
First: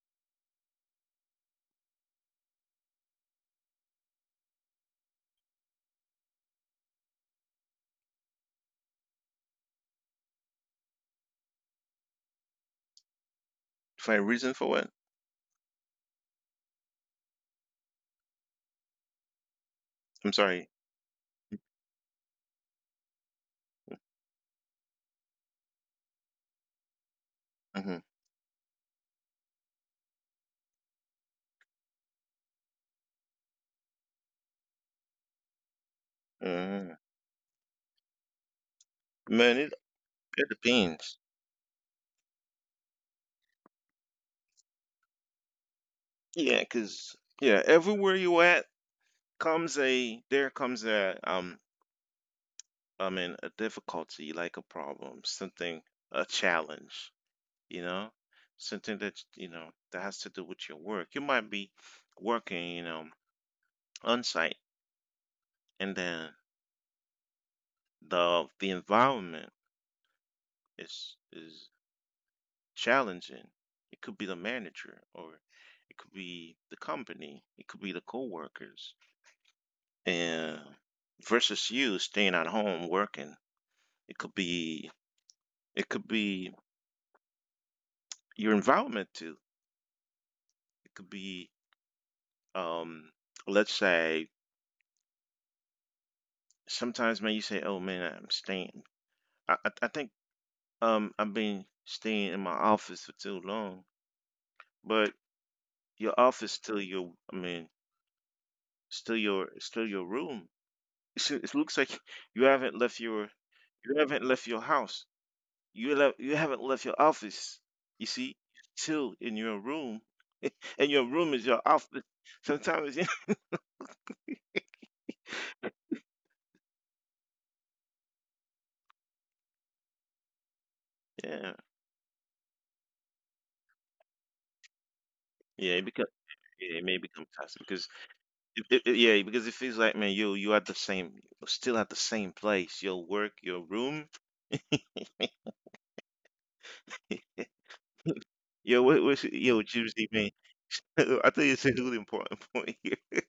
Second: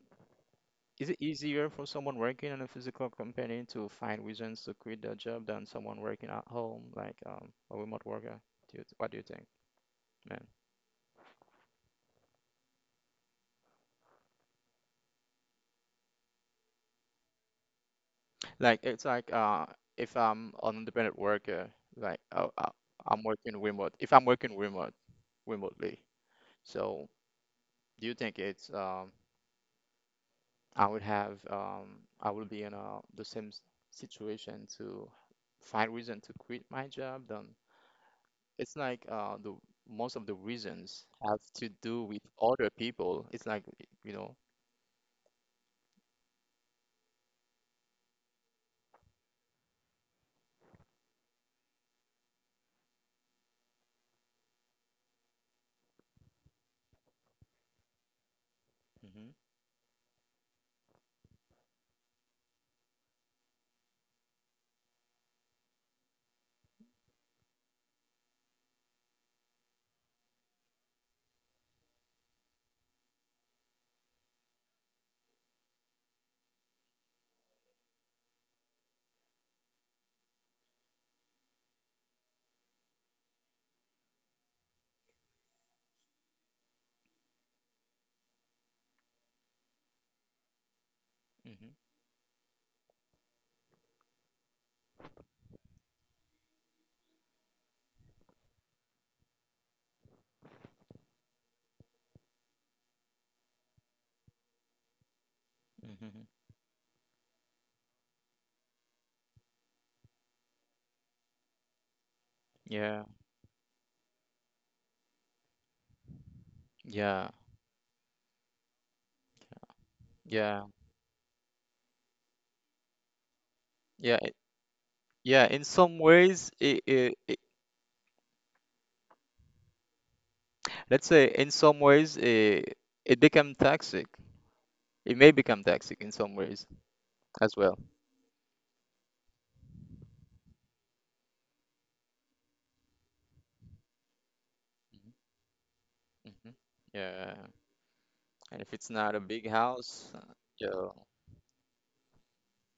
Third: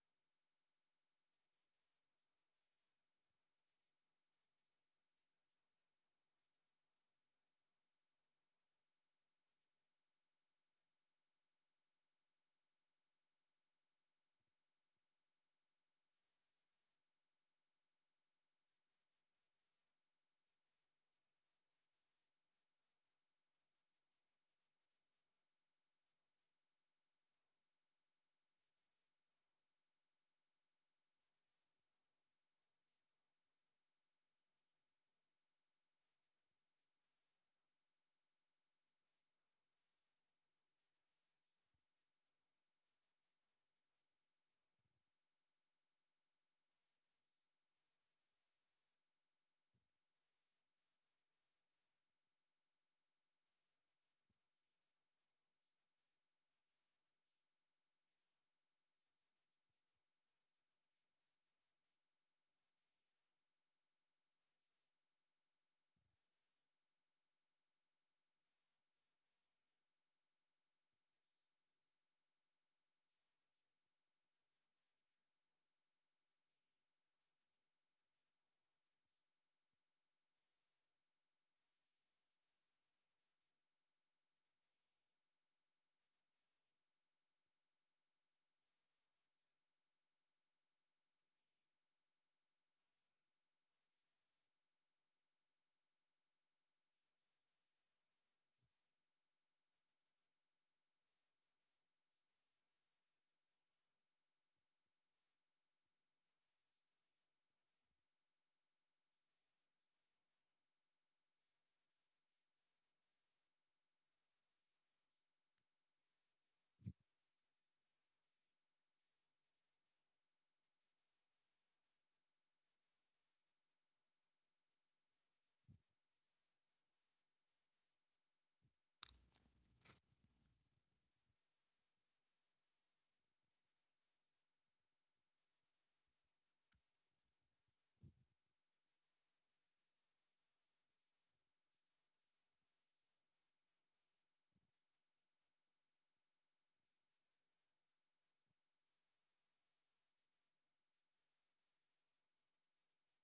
Speaker 3: is it easier for someone working in a physical company to find reasons to quit their job than someone working at home, like um, a remote worker? Do you, what do you think, man?
Speaker 1: Find reason for what?
Speaker 3: Like it's like uh if
Speaker 1: I'm
Speaker 3: I'm
Speaker 1: sorry.
Speaker 3: an independent worker, like I, I, I'm working remote. If I'm working remote, remotely, so
Speaker 1: Mm-hmm.
Speaker 3: do you think it's um I would have um I would be in a the same s- situation to find reason to quit
Speaker 1: Mm-hmm.
Speaker 3: my job? Then it's like
Speaker 1: Man,
Speaker 3: uh
Speaker 1: it
Speaker 3: the most
Speaker 1: it
Speaker 3: of the
Speaker 1: depends.
Speaker 3: reasons have to do with other people. It's like you know.
Speaker 1: Yeah, cause yeah, everywhere you at, comes a, there comes a um I mean a difficulty, like a problem, something, a challenge, you know, something that, you
Speaker 3: Hmm.
Speaker 1: know, that has to do with your work. You might be working, you know, on site, and then the the environment is is challenging. It could be the manager, or it could be the company, it could be the coworkers. And versus you staying at home working, it could be, it could be your environment too. It could be,
Speaker 3: Hmm.
Speaker 1: um, let's say, sometimes man, you say, "Oh man, I'm staying." I I, I think um I've been staying in my office for too long, but your office
Speaker 3: Hmm.
Speaker 1: still your, I mean, still your, still your room. It's, it looks like you haven't left your,
Speaker 3: Yeah,
Speaker 1: you haven't left your house. You left, you haven't left your
Speaker 3: yeah,
Speaker 1: office. You see, still in your room, and
Speaker 3: yeah,
Speaker 1: your room is your office. Sometimes,
Speaker 3: yeah, it- yeah. In some ways, it, it, it let's
Speaker 1: yeah,
Speaker 3: say in some ways it, it become toxic. It may
Speaker 1: yeah, it
Speaker 3: become
Speaker 1: become
Speaker 3: toxic in some
Speaker 1: yeah, it may
Speaker 3: ways
Speaker 1: become toxic because
Speaker 3: as well.
Speaker 1: It, it, it- yeah, because it feels like, man, you you at the same, you're still at the same place. Your work, your room.
Speaker 3: Mm-hmm. Yeah.
Speaker 1: Yo, what,
Speaker 3: And if
Speaker 1: what's
Speaker 3: it's not
Speaker 1: yo,
Speaker 3: a big
Speaker 1: Juicy man?
Speaker 3: house, uh,
Speaker 1: I
Speaker 3: yeah,
Speaker 1: think it's a really important point here.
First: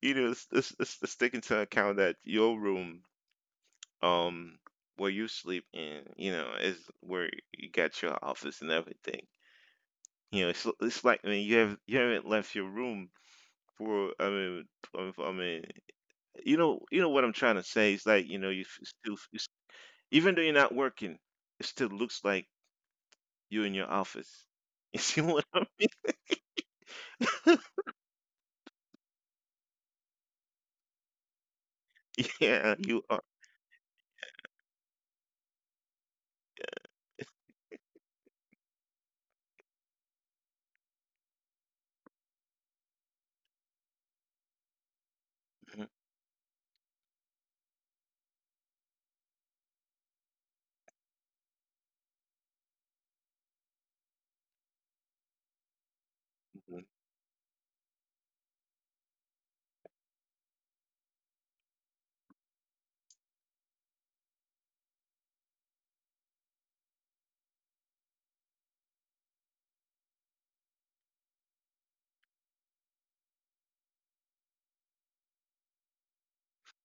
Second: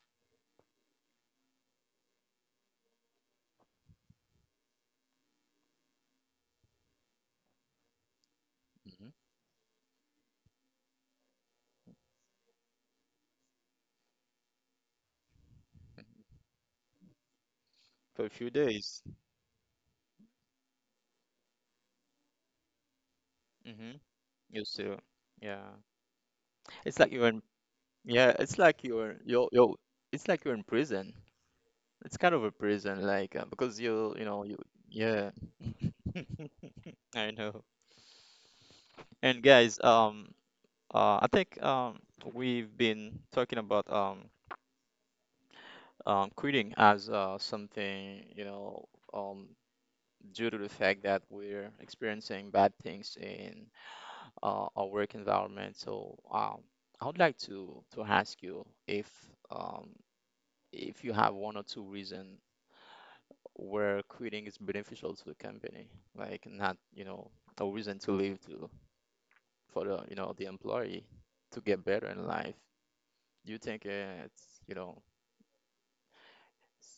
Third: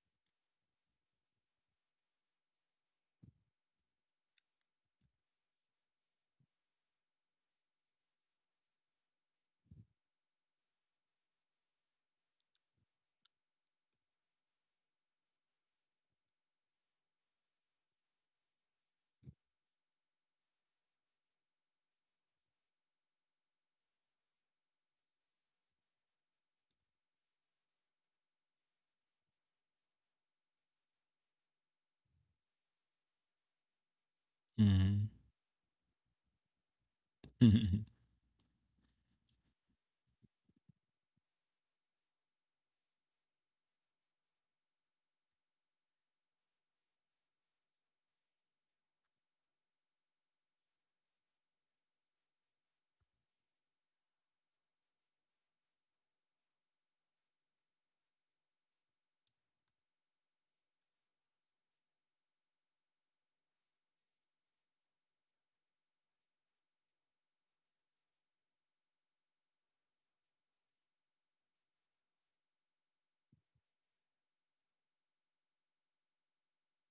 Speaker 1: You know, let's, let's, let's, let's take into account that your room, um, where you sleep in, you know, is where you got your office and
Speaker 3: hmm,
Speaker 1: everything. You know, it's it's like I mean, you have you haven't left your room for I mean, I mean, I mean, you know, you know what I'm trying to say. It's like you
Speaker 3: for
Speaker 1: know,
Speaker 3: a
Speaker 1: you
Speaker 3: few
Speaker 1: f- still
Speaker 3: days.
Speaker 1: you. Even though you're not working, it still looks like you're in your
Speaker 3: Hmm.
Speaker 1: office.
Speaker 3: You
Speaker 1: You see
Speaker 3: still,
Speaker 1: what I'm?
Speaker 3: yeah. It's like you're in, yeah. It's like you're you're you're. It's like you're in prison. It's kind of
Speaker 1: Yeah,
Speaker 3: a
Speaker 1: you are.
Speaker 3: prison, like uh, because you you know you
Speaker 2: Mm-hmm.
Speaker 3: yeah. I know. And guys, um, uh, I think um we've been talking about um um, quitting as uh, something, you know, um, due to the fact that we're experiencing bad things in uh, our work environment. So um,
Speaker 1: Mhm,
Speaker 3: I would like to to ask you if um, if you have one or two reason where quitting is beneficial to the company, like not, you know, a reason to leave to for the, you know, the employee to get better in life. Do you think uh, it's, you know,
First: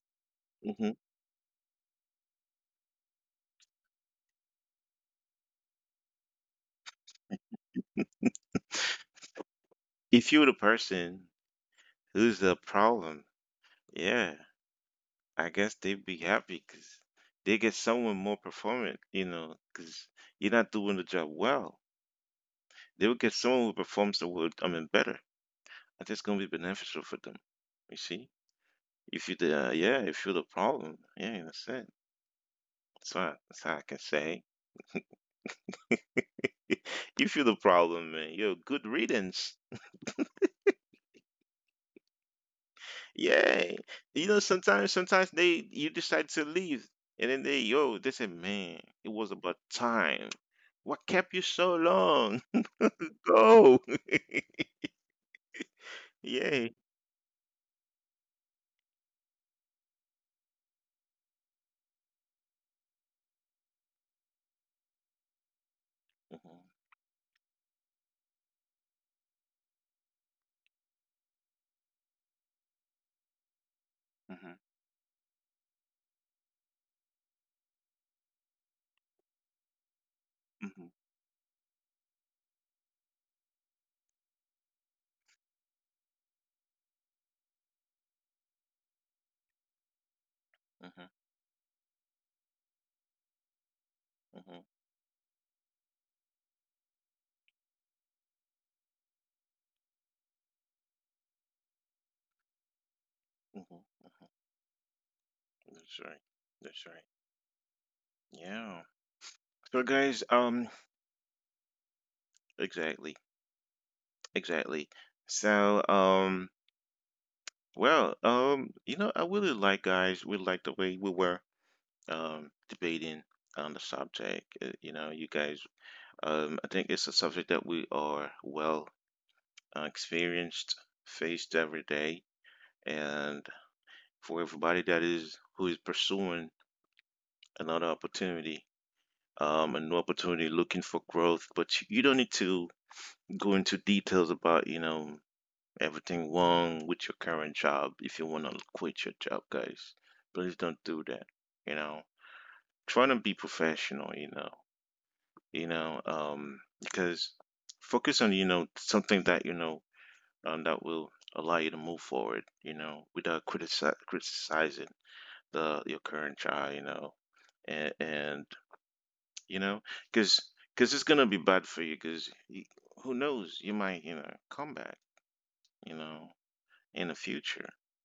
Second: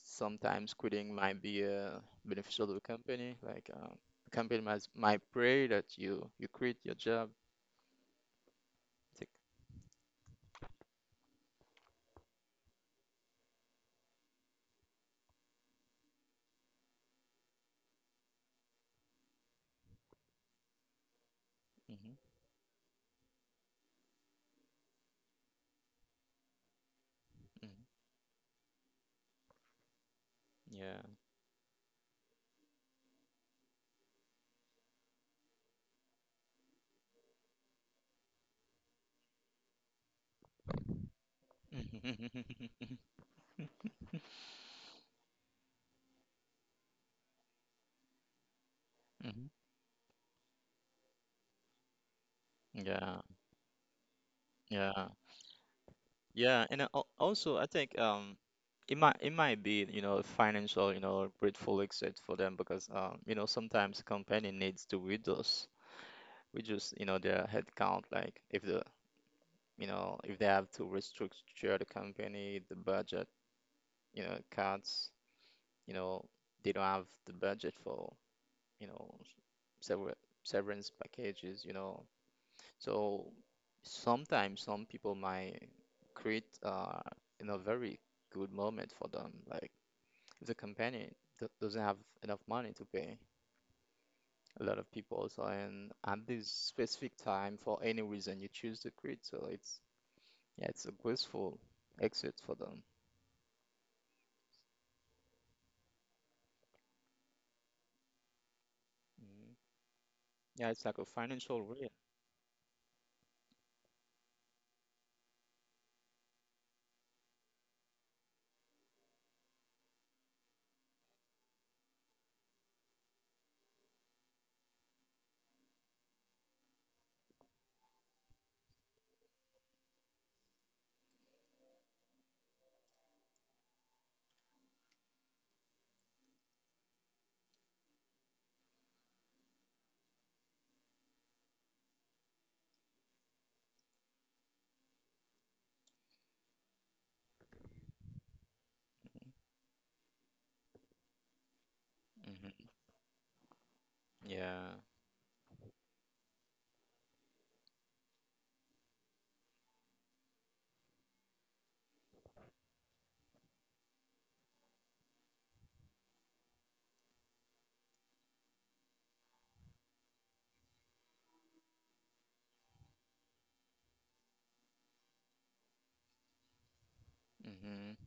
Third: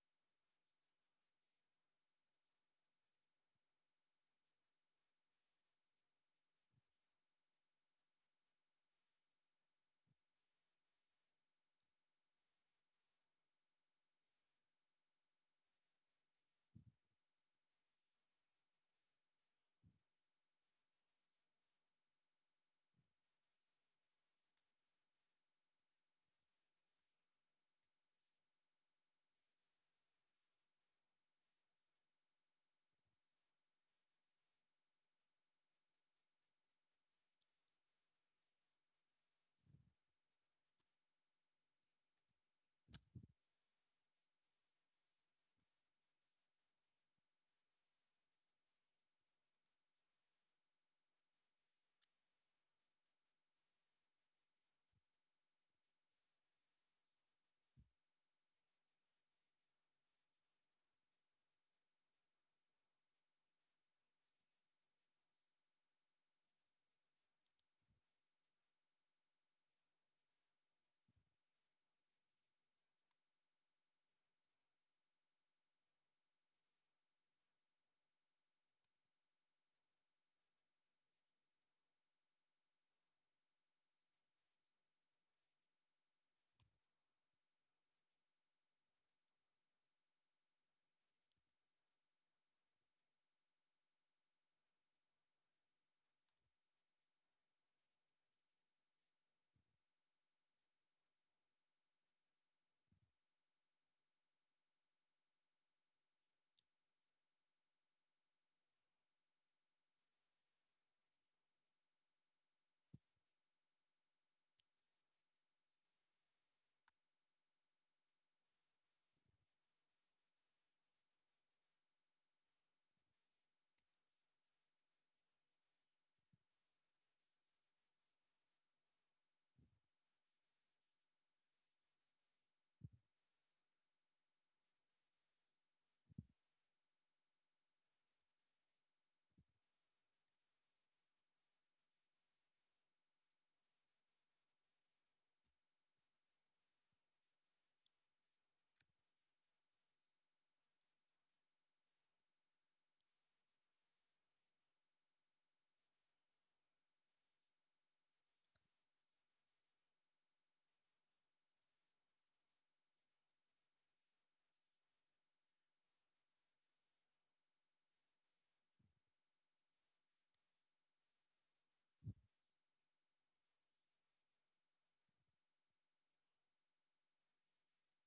Speaker 3: sometimes
Speaker 1: mhm.
Speaker 3: quitting might be uh, beneficial to the company. Like um, the company might might pray that you you quit your job. It's like,
Speaker 1: If you're the person who's the problem, yeah, I guess they'd be happy because they get someone more performant, you know, because you're not doing the job well.
Speaker 3: mhm,
Speaker 1: They would get someone who performs the work, I mean, better. I think it's going to be beneficial for them.
Speaker 3: mhm,
Speaker 1: You see? If you the, yeah, if you're the problem,
Speaker 3: yeah.
Speaker 1: yeah, that's it. That's what, that's how I can say. You feel the problem, man. Yo, good riddance. Yeah. You know, sometimes sometimes they you decide to leave and then they yo, they say, Man, it was
Speaker 3: Mhm.
Speaker 1: about time. What kept you so long?
Speaker 3: Yeah,
Speaker 1: Go.
Speaker 3: yeah, yeah,
Speaker 1: Yeah.
Speaker 3: and uh, al- also I think um, it might it might be, you know, financial, you know, grateful exit for them because um you know sometimes company needs to reduce reduce,
Speaker 1: Mm-hmm.
Speaker 3: you know, their headcount. Like if the, you know, if they have to restructure the company, the budget, you know,
Speaker 1: Mm-hmm.
Speaker 3: cats, you know, they don't have the budget for, you know, sever
Speaker 1: Mm-hmm.
Speaker 3: severance packages, you know. So sometimes some people might create, uh, you know, very good moment for them. Like if the company do- doesn't have enough money to pay
Speaker 1: Mm-hmm.
Speaker 3: a lot of people, so and at this specific time for any reason you choose to quit, so it's yeah, it's a graceful exit for them.
Speaker 1: Mm-hmm. Mm-hmm. That's right. That's right. Yeah.
Speaker 3: Mhm.
Speaker 1: So guys, um
Speaker 3: Yeah, it's like a financial way.
Speaker 1: exactly. Exactly. So um well, um, you know, I really like guys, we like the way we were um, debating on the subject. Uh, You know, you guys, um, I think it's a subject that we are well uh, experienced, faced every day, and for everybody that is who is pursuing another opportunity, um, a new opportunity, looking for growth. But you you don't need to go into details about you know everything wrong with your current job if you want to quit your job, guys. Please don't do that. You know,
Speaker 3: Hmm.
Speaker 1: try to be professional. You know
Speaker 3: Yeah.
Speaker 1: you know, um, because focus on, you know, something that, you know, um, that will allow you to move forward, you know, without critici- criticizing the your current child, you know, and, and you know, because because it's gonna be bad for you, because who knows, you might, you know, come back, you know, in the future.
Speaker 3: Hmm.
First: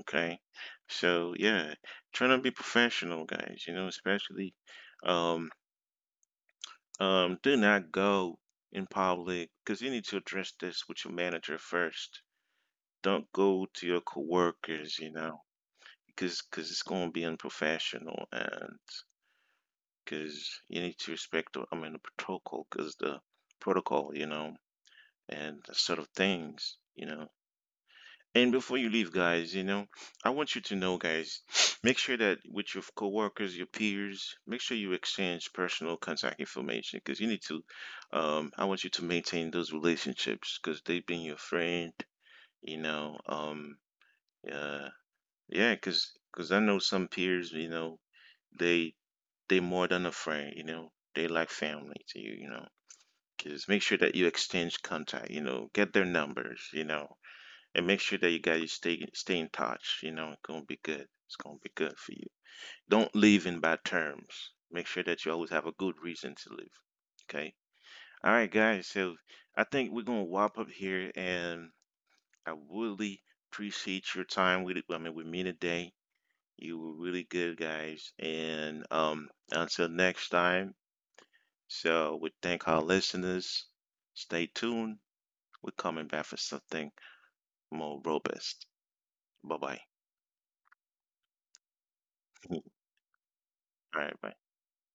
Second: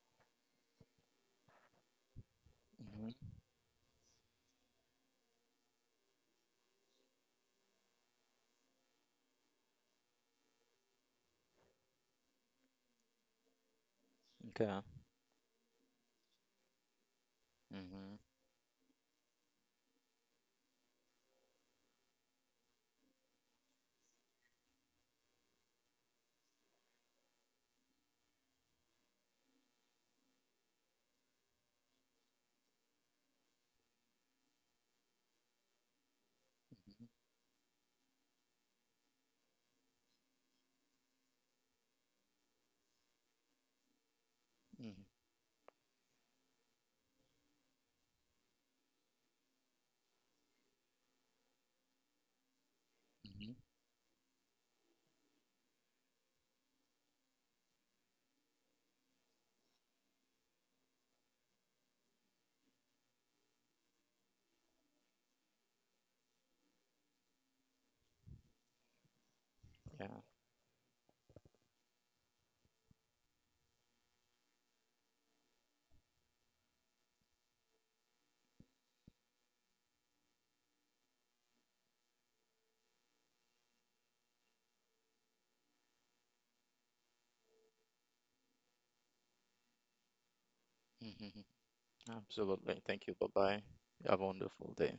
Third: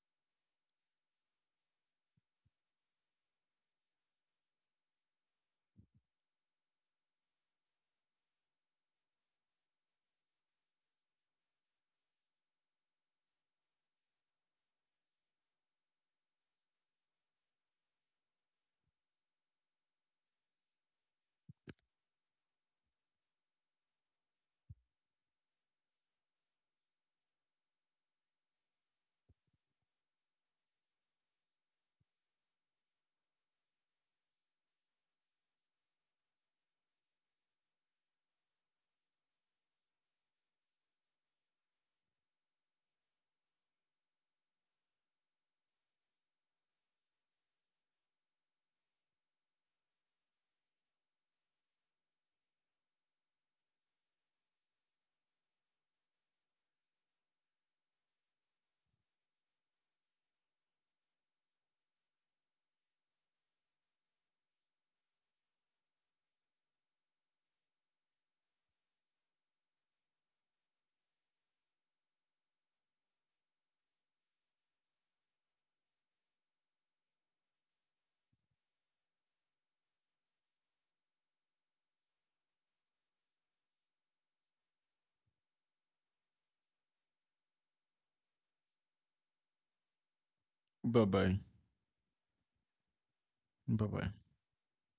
Speaker 1: Okay, so yeah, trying to be
Speaker 3: Mhm.
Speaker 1: professional, guys. You know, especially, um, Um, do not go in public because you need to address this with your manager first. Don't go to your
Speaker 3: Okay.
Speaker 1: coworkers, you know, because cause it's going to be
Speaker 3: Mhm.
Speaker 1: unprofessional and because you need to respect, the- I mean, the protocol because the protocol, you know, and the sort of things, you know. And before you leave, guys, you know, I want you to know, guys, make sure that with your coworkers, your peers, make sure you exchange personal contact information
Speaker 3: Mhm.
Speaker 1: because you need to. Um, I want you to maintain those relationships because they've been your friend. You know, um, uh,
Speaker 3: Mhm.
Speaker 1: yeah, because because I know some peers, you know, they they more than a friend. You know, they like family to you. You know,
Speaker 3: Mhm.
Speaker 1: because make sure that you exchange contact. You know, get their numbers. You know and make sure that you guys stay stay in touch. You know, it's gonna be good. It's gonna be good for you. Don't live in bad terms. Make sure that you always have a good reason to live. Okay. All right, guys. So I think we're
Speaker 3: Yeah.
Speaker 1: gonna wrap up here, and I really appreciate your time with it. I mean, with me today. You were really good, guys. And um, until next time. So we thank our listeners. Stay tuned. We're coming back for something more robust. Bye bye.
Speaker 2: Bye bye.
Speaker 3: Mhm.
Speaker 1: All
Speaker 3: Absolutely. Thank you. Bye-bye.
Speaker 2: Bye bye.
Speaker 1: right,
Speaker 3: Have a
Speaker 1: bye.
Speaker 3: wonderful day.